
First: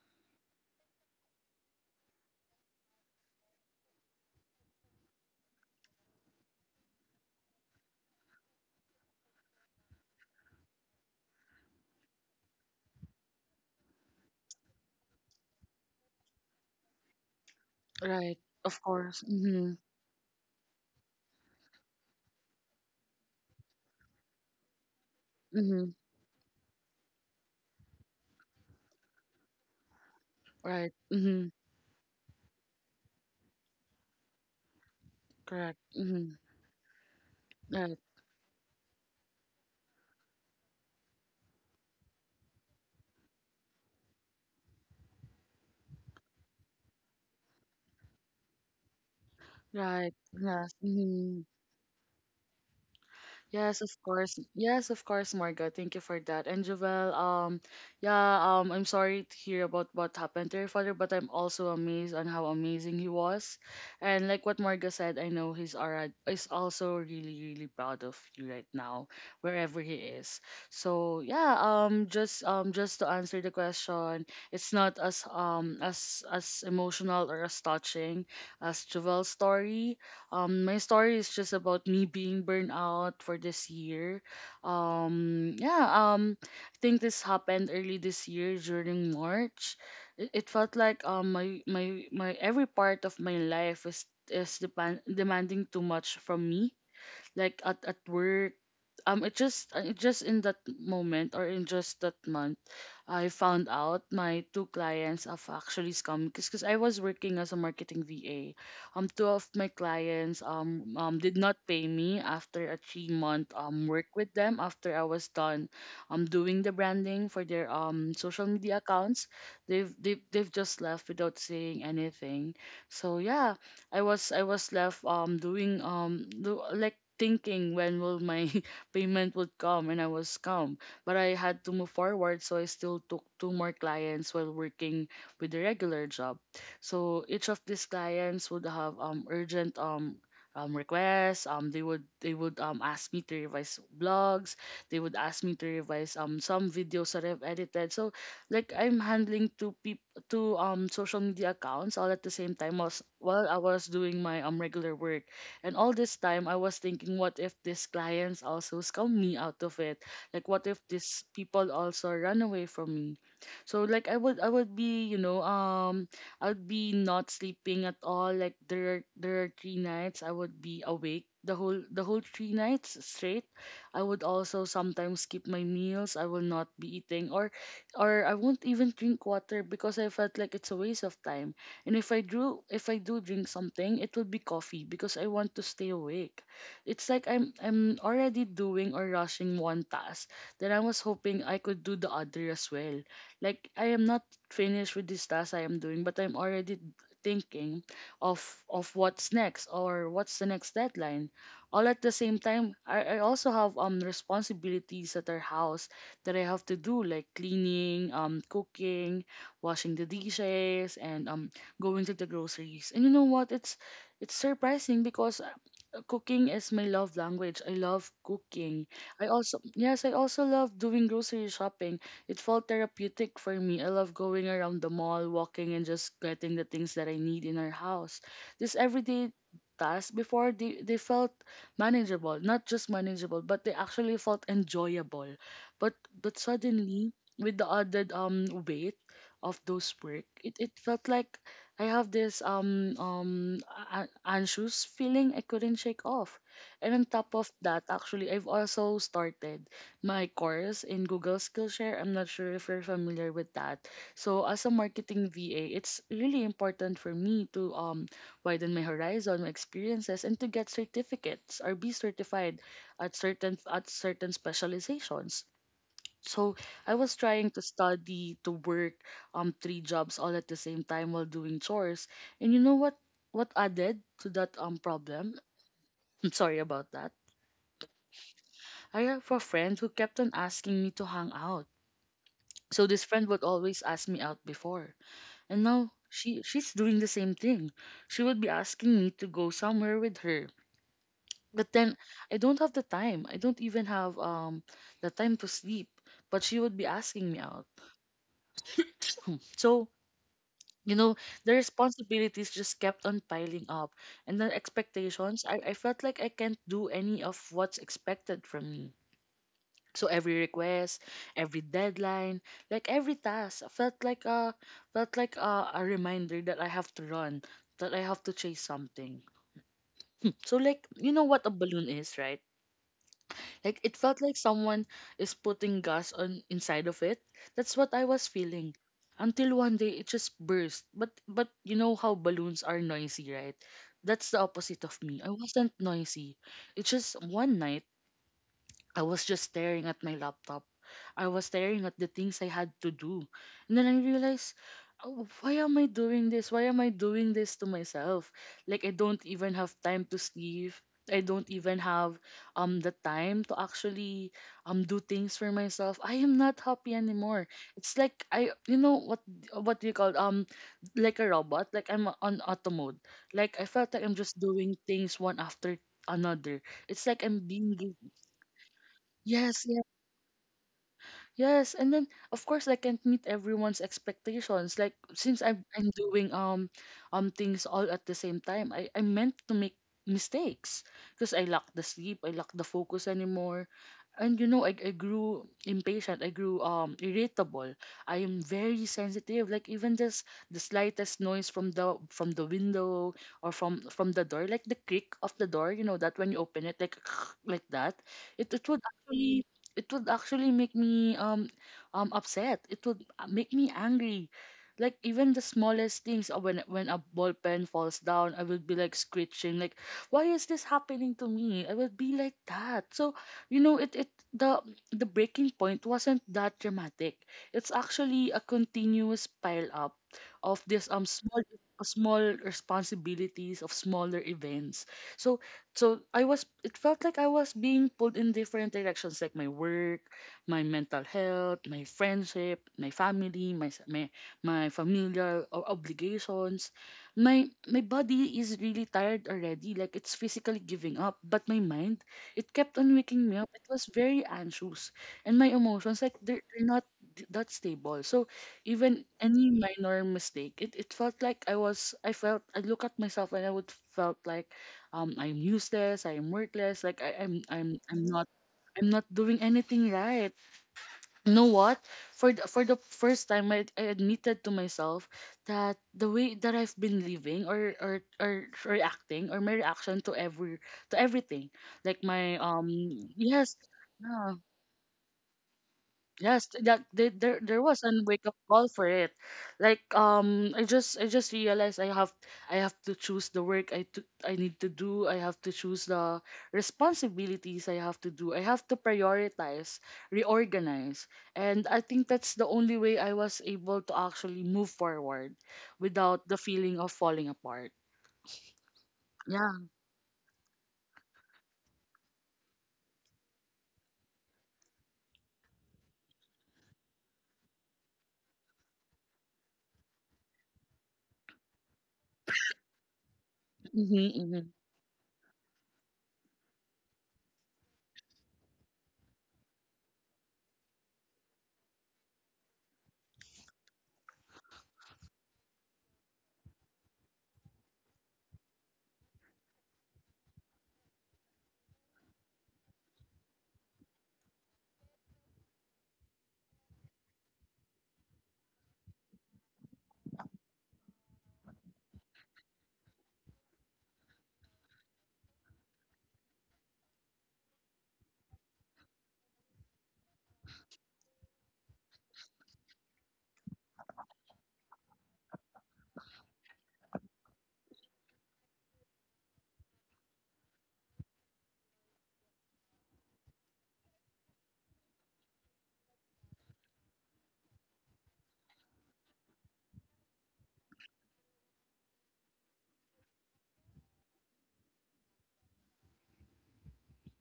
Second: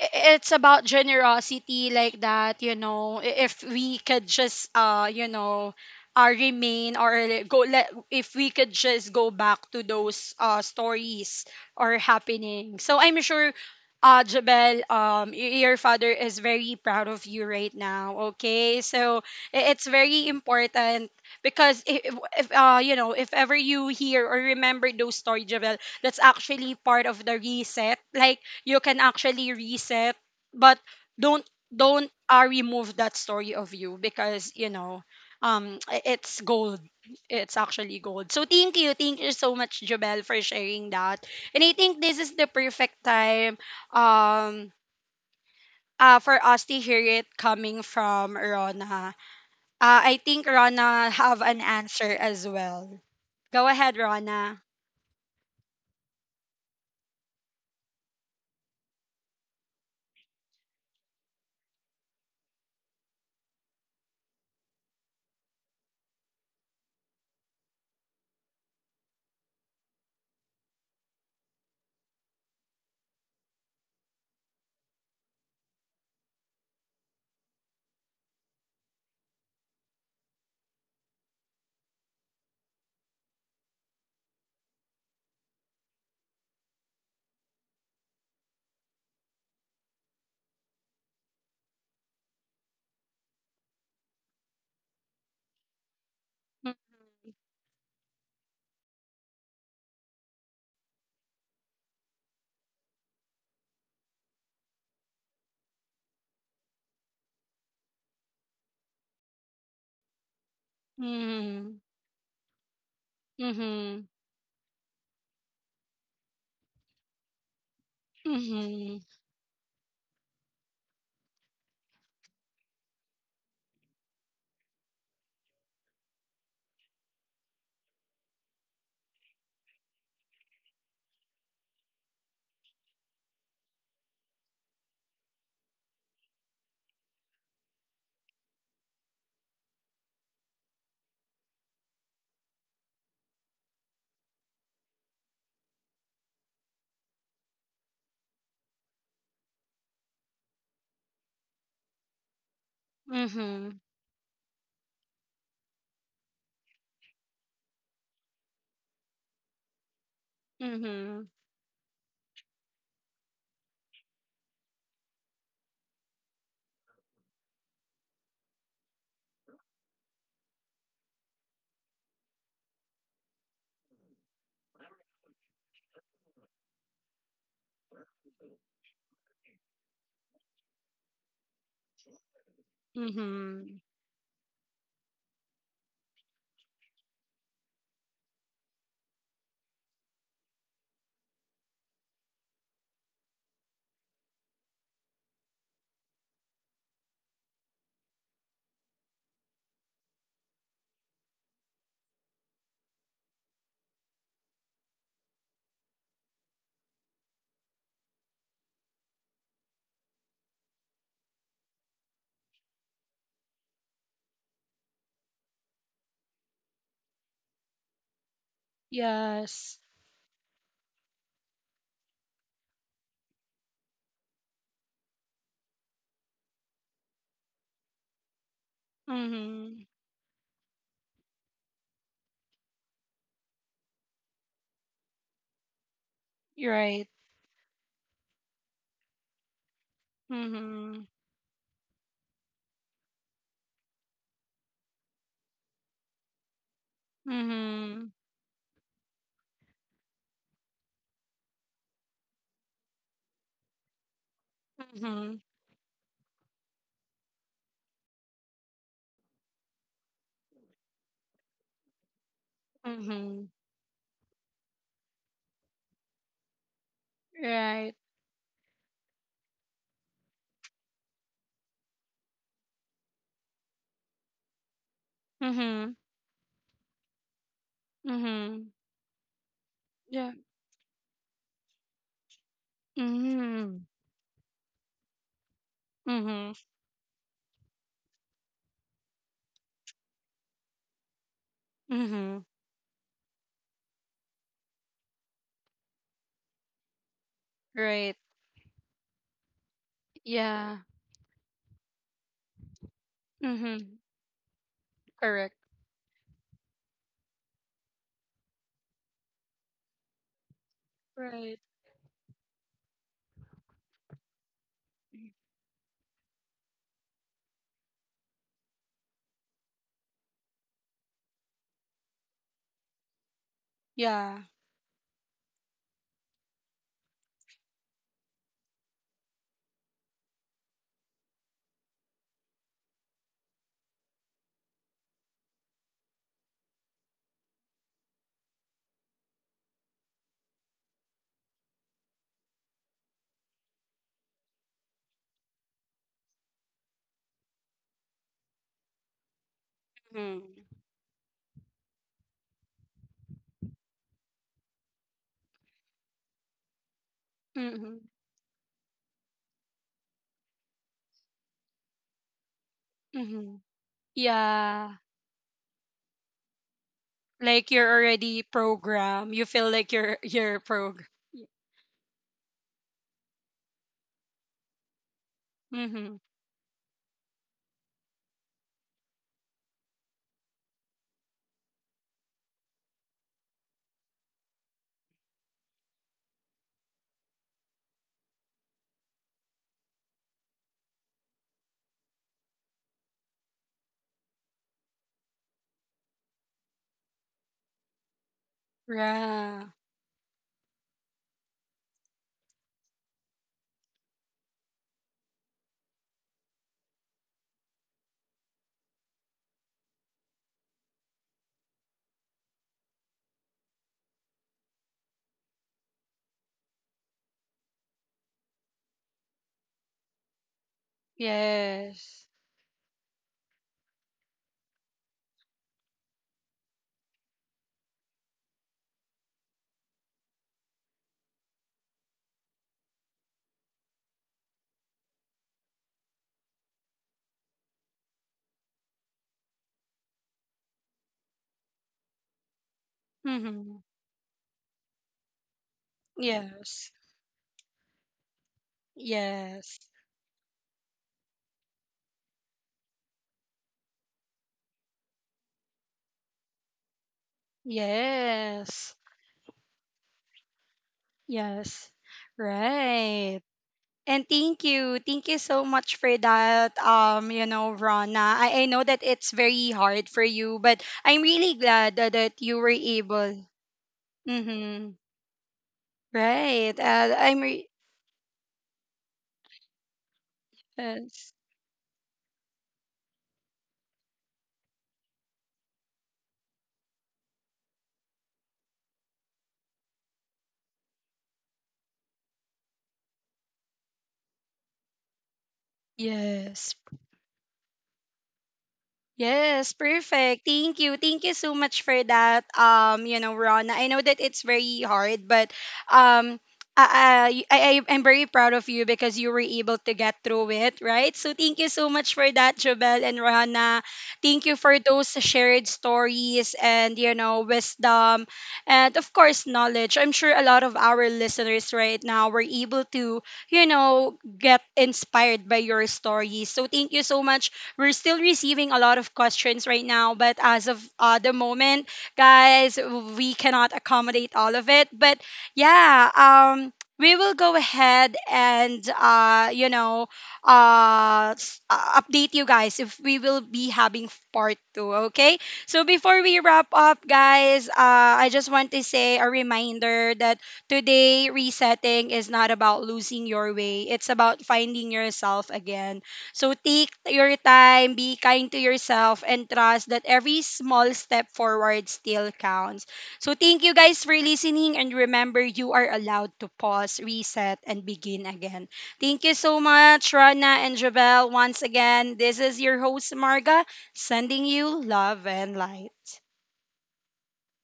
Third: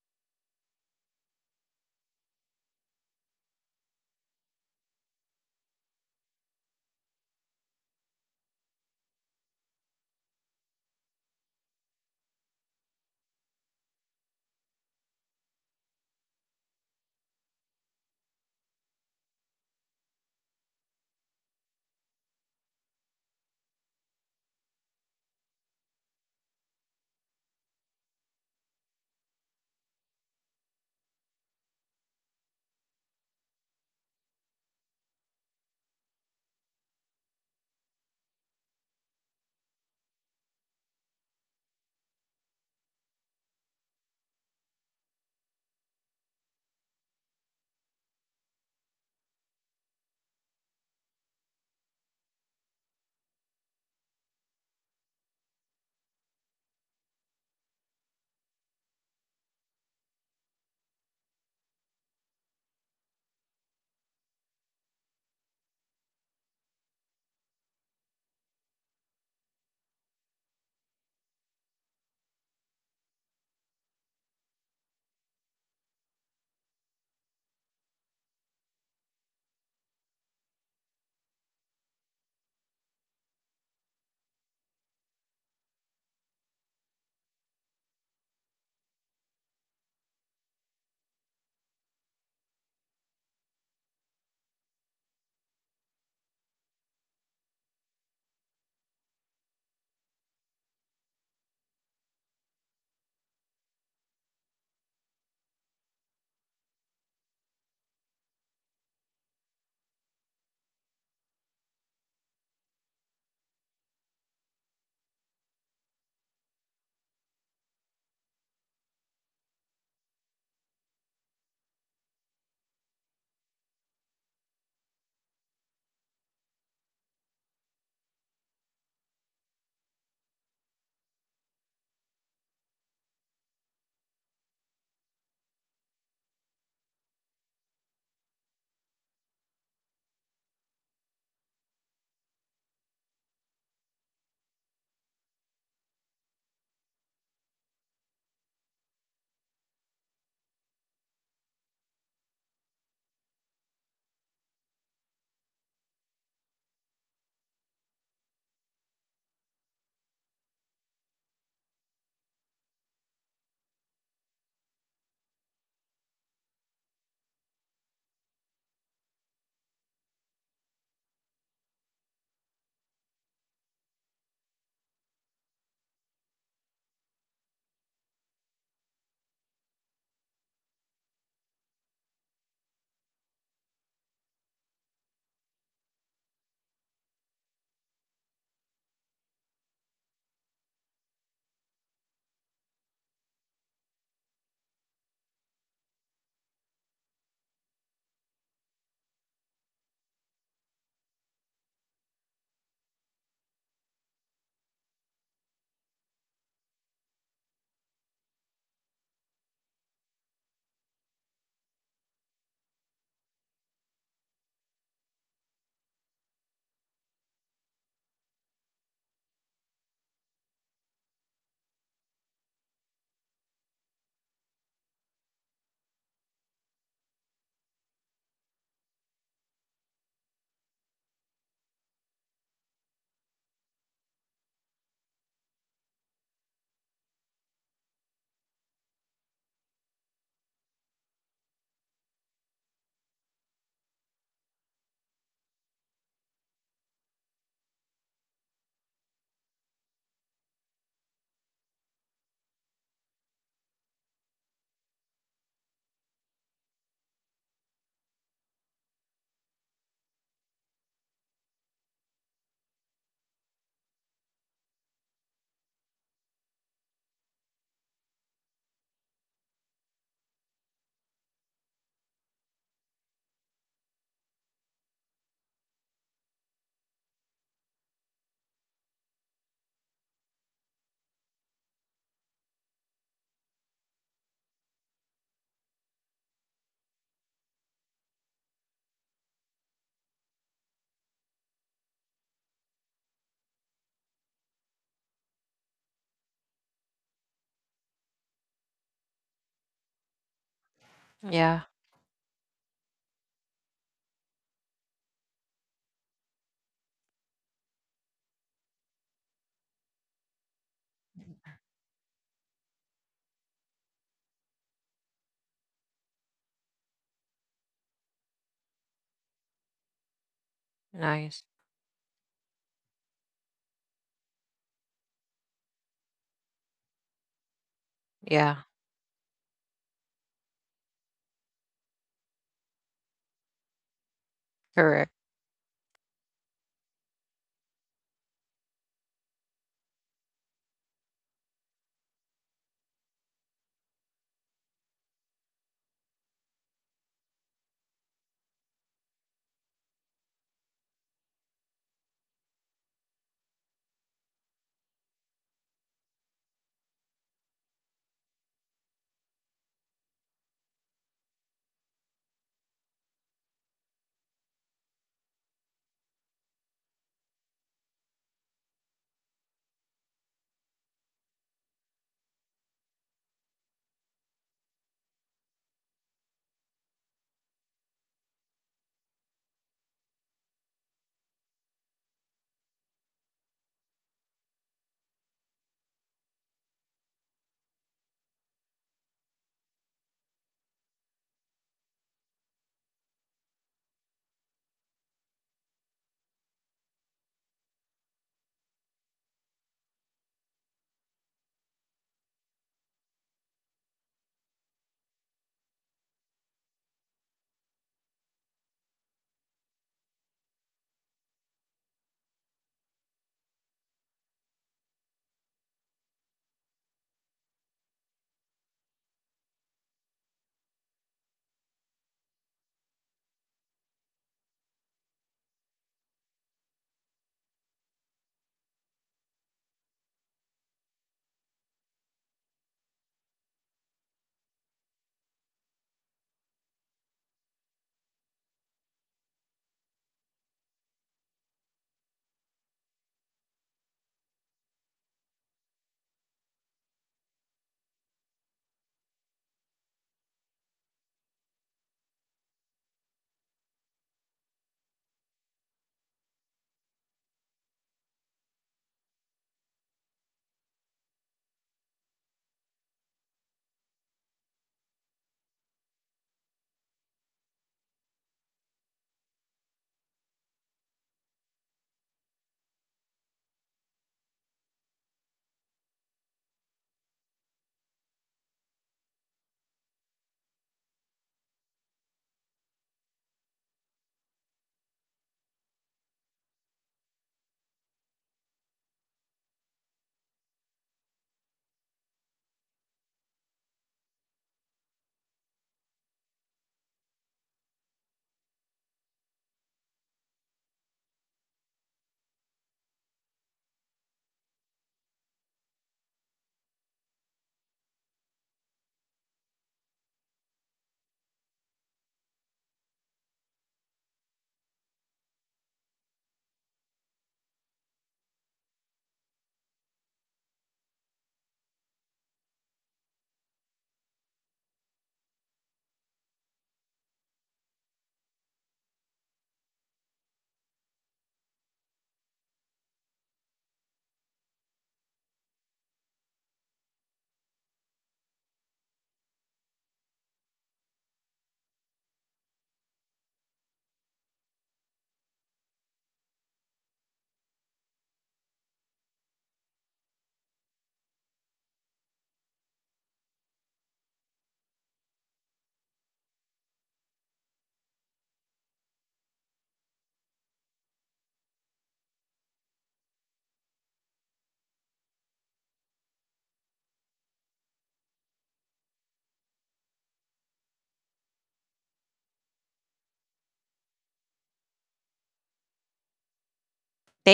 i- it's about generosity like that. You know, if we could just you know remain or go, let if we could just go back to those stories or happening, so I'm sure Jabel, your father is very proud of you right now.
Right.
Okay,
Of
so
course.
it's
Mhm.
very important, because if you know if ever you hear or remember those stories, Jabel,
Mhm.
that's actually part of the reset. Like you can actually reset, but
Right.
don't
Mhm.
remove that story of you, because you know
Correct.
it's
Mhm.
gold. It's actually
Right.
gold. So thank you, thank you so much, Jobel, for sharing that. And I think this is the perfect time um for us to hear it coming from Rona. I
Right.
think
Yes.
Rona have an
Mhm.
answer as well. Go ahead,
Yes, of
Rona.
course. Yes, of course, Marga. Thank you for that. And Jovel, yeah, I'm sorry to hear about what happened to your father, but I'm also amazed on how amazing he was. And like what Marga said, I know he's alright is also really, really proud of you right now, wherever he is. So yeah, just to answer the question, it's not as as emotional or as touching as Jovel's story. My story is just about me being burned out for this year. Yeah, I think this happened early this year during March. It felt like my every part of my life is demanding too much from me, like at work. It just in that moment or in just that month, I found out my two clients have actually scammed because I was working as a marketing VA. Two of my clients did
Mm-hmm.
not pay me after a 3-month
Mm-hmm.
work with them, after I was done doing the branding for their social
Mm-hmm.
media accounts. They've just left without saying anything. So yeah, I was left doing like thinking when will my payment would come, and I was calm. But I had to move forward, so I still took two more clients while working with the regular job. So each of these clients would have urgent requests. They would ask me to revise blogs, they would ask me to revise some videos that I've edited. So like I'm handling two social media accounts all at the same time was
Mm-hmm.
while I was doing my regular work. And all this time, I was thinking, what if these clients also scam me out of it? Like, what if
Mm-hmm.
these people also run away from me? So, like, I would be, I'd be not sleeping at all. Like, there are 3 nights I would be awake the whole 3 nights straight. I would also sometimes skip my meals. I will not be eating, or I won't even drink water because I felt like it's a waste of time, and if I do drink
Mm-hmm.
something, it will be coffee because I want to stay awake. It's like I'm already doing or rushing one task that I was hoping I could do the other as well. Like I am not finished with this task I am doing, but I'm already thinking of what's next or what's the next deadline. All at the same time, I also have responsibilities at our house that I have to do, like cleaning, cooking, washing the dishes, and going to the groceries. And you know what? It's surprising because cooking is my love language. I love cooking. I
Yes.
also yes, I also love doing grocery shopping. It felt therapeutic for me. I love going around the mall, walking and just getting the things that I need in our house. This everyday
Mm-hmm.
tasks before, they felt manageable, not just manageable, but they actually felt enjoyable. But but
You're right.
suddenly, with the added weight of those work, it,
Mm-hmm.
it felt like I have this anxious feeling I couldn't shake off. And on top of
Mm-hmm.
that, actually, I've also started my course in Google Skillshare. I'm not sure if you're familiar with that. So as a
Mm-hmm.
marketing VA, it's really important for me to widen my horizon, my experiences, and to get certificates or be certified
Mm-hmm.
at certain specializations. So I was
Right.
trying to study, to work, three jobs all at the same time while doing chores. And you know what? What added to that problem?
Mm-hmm.
I'm sorry about that.
Mm-hmm.
I have a friend
Yeah.
who kept on asking me to hang out. So this friend
Mm-hmm.
would always ask me out before, and now
Mm-hmm.
she's doing the same thing. She would be asking me to go somewhere with her. But then
Mm-hmm.
I don't have the time. I don't even have the time to sleep. But she would be asking me out.
Right.
So
Yeah.
you know the
Yeah,
responsibilities just kept on
Mm-hmm.
piling up, and the
Correct.
expectations, I felt like I can't do any of what's expected from me. So every request,
Right.
every deadline, like every task, I felt like a felt like a reminder that I have to run, that I have to chase something. So like, you know
nice.
what a balloon is, right? Like it
Yeah.
felt like someone is putting gas on inside of it. That's what I was
Yeah,
feeling. Until one day it just burst. But you know how balloons are noisy, right? That's the opposite of
correct.
me. I wasn't noisy. It's just one night I was just staring at my laptop. I was staring at the things I had to do. And then I realized, oh, why am I doing this? Why am I doing this to myself? Like, I don't even have time
Mm-hmm.
to sleep. I don't even have the time to actually do things for myself. I am not happy anymore.
Mm-hmm.
It's like I, you know what do you call, like a robot, like I'm on auto mode.
Mm-hmm.
Like I felt like I'm just
Yeah.
doing things one after another. It's like
Like
I'm
you're
being
already programmed. You feel like
yes.
you're programmed.
Yes, and then of course I can't meet everyone's expectations. Like since I'm
Mm-hmm.
I'm doing things all at the same time, I meant to make mistakes because I lack the sleep, I lack the focus anymore. And you know, I grew impatient, I grew irritable. I am very sensitive. Like even just the slightest noise from the window or from the door, like the creak of the door, you know, that when you open it, like like that, it
Yeah.
it would actually make me upset. It would make me angry. Like even the smallest things, when a ball pen falls down, I will be like screeching, like why is this happening to me, I will be like that. So you know, it the breaking point wasn't that dramatic. It's actually a continuous pile up of this small
Yes.
small responsibilities, of smaller events. So so I was it felt like I was being pulled in different directions, like my work, my mental health, my friendship, my family, my familial obligations. My body is really tired already, like it's physically giving up, but my mind, it kept on waking me
Mm-hmm.
up. It was very anxious, and my emotions, like they're,
Yes.
they're not that stable. So even
Yes.
any minor mistake, it felt like I look at myself and I would felt like I'm useless, I'm worthless, like I'm not
Yes.
doing anything right. You know
Yes.
what? For the
Right.
first time, I
And thank
admitted to
you. Thank you
myself
so much
that
for
the way
that.
that I've been
You know,
living, or, or
Rana. I know
or
that it's very
reacting, or my
hard for
reaction
you,
to
but
every
I'm
to
really
everything,
glad that, that
like
you were
my
able.
yes, yeah.
Mm-hmm. Right.
Yes, that
I'm re-
there was an wake up call for it. Like I
yes.
just I just realized I have to choose the work I need to do. I have to choose the responsibilities I have to do. I have to prioritize, reorganize. And I think that's the only way I was able to actually move forward without
Yes.
the feeling of falling apart.
Yes,
Yeah.
perfect. Thank you. Thank you so much for that. You know, Ron, I know that it's very hard, but um I, I I- I'm very proud of you because you were able to get through it, right? So thank you so much for that, Jobel and Rohana.
Mm-hmm,
Thank you for
mm-hmm.
those shared stories and you know wisdom, and of course knowledge. I'm sure a lot of our listeners right now were able to you know get inspired by your stories. So thank you so much. We're still receiving a lot of questions right now, but as of the moment, guys, we cannot accommodate all of it. But yeah, we will go ahead and you know update you guys if we will be having part two. Okay. So before we wrap up, guys, I just want to say a reminder that today resetting is not about losing your way. It's about finding yourself again. So take your time, be kind to yourself, and trust that every small step forward still counts. So thank you guys for listening, and remember, you are allowed to pause, reset, and begin again. Thank you so much, Rana and Javel. Once again, this is your host, Marga, sending you love and light.
Thank.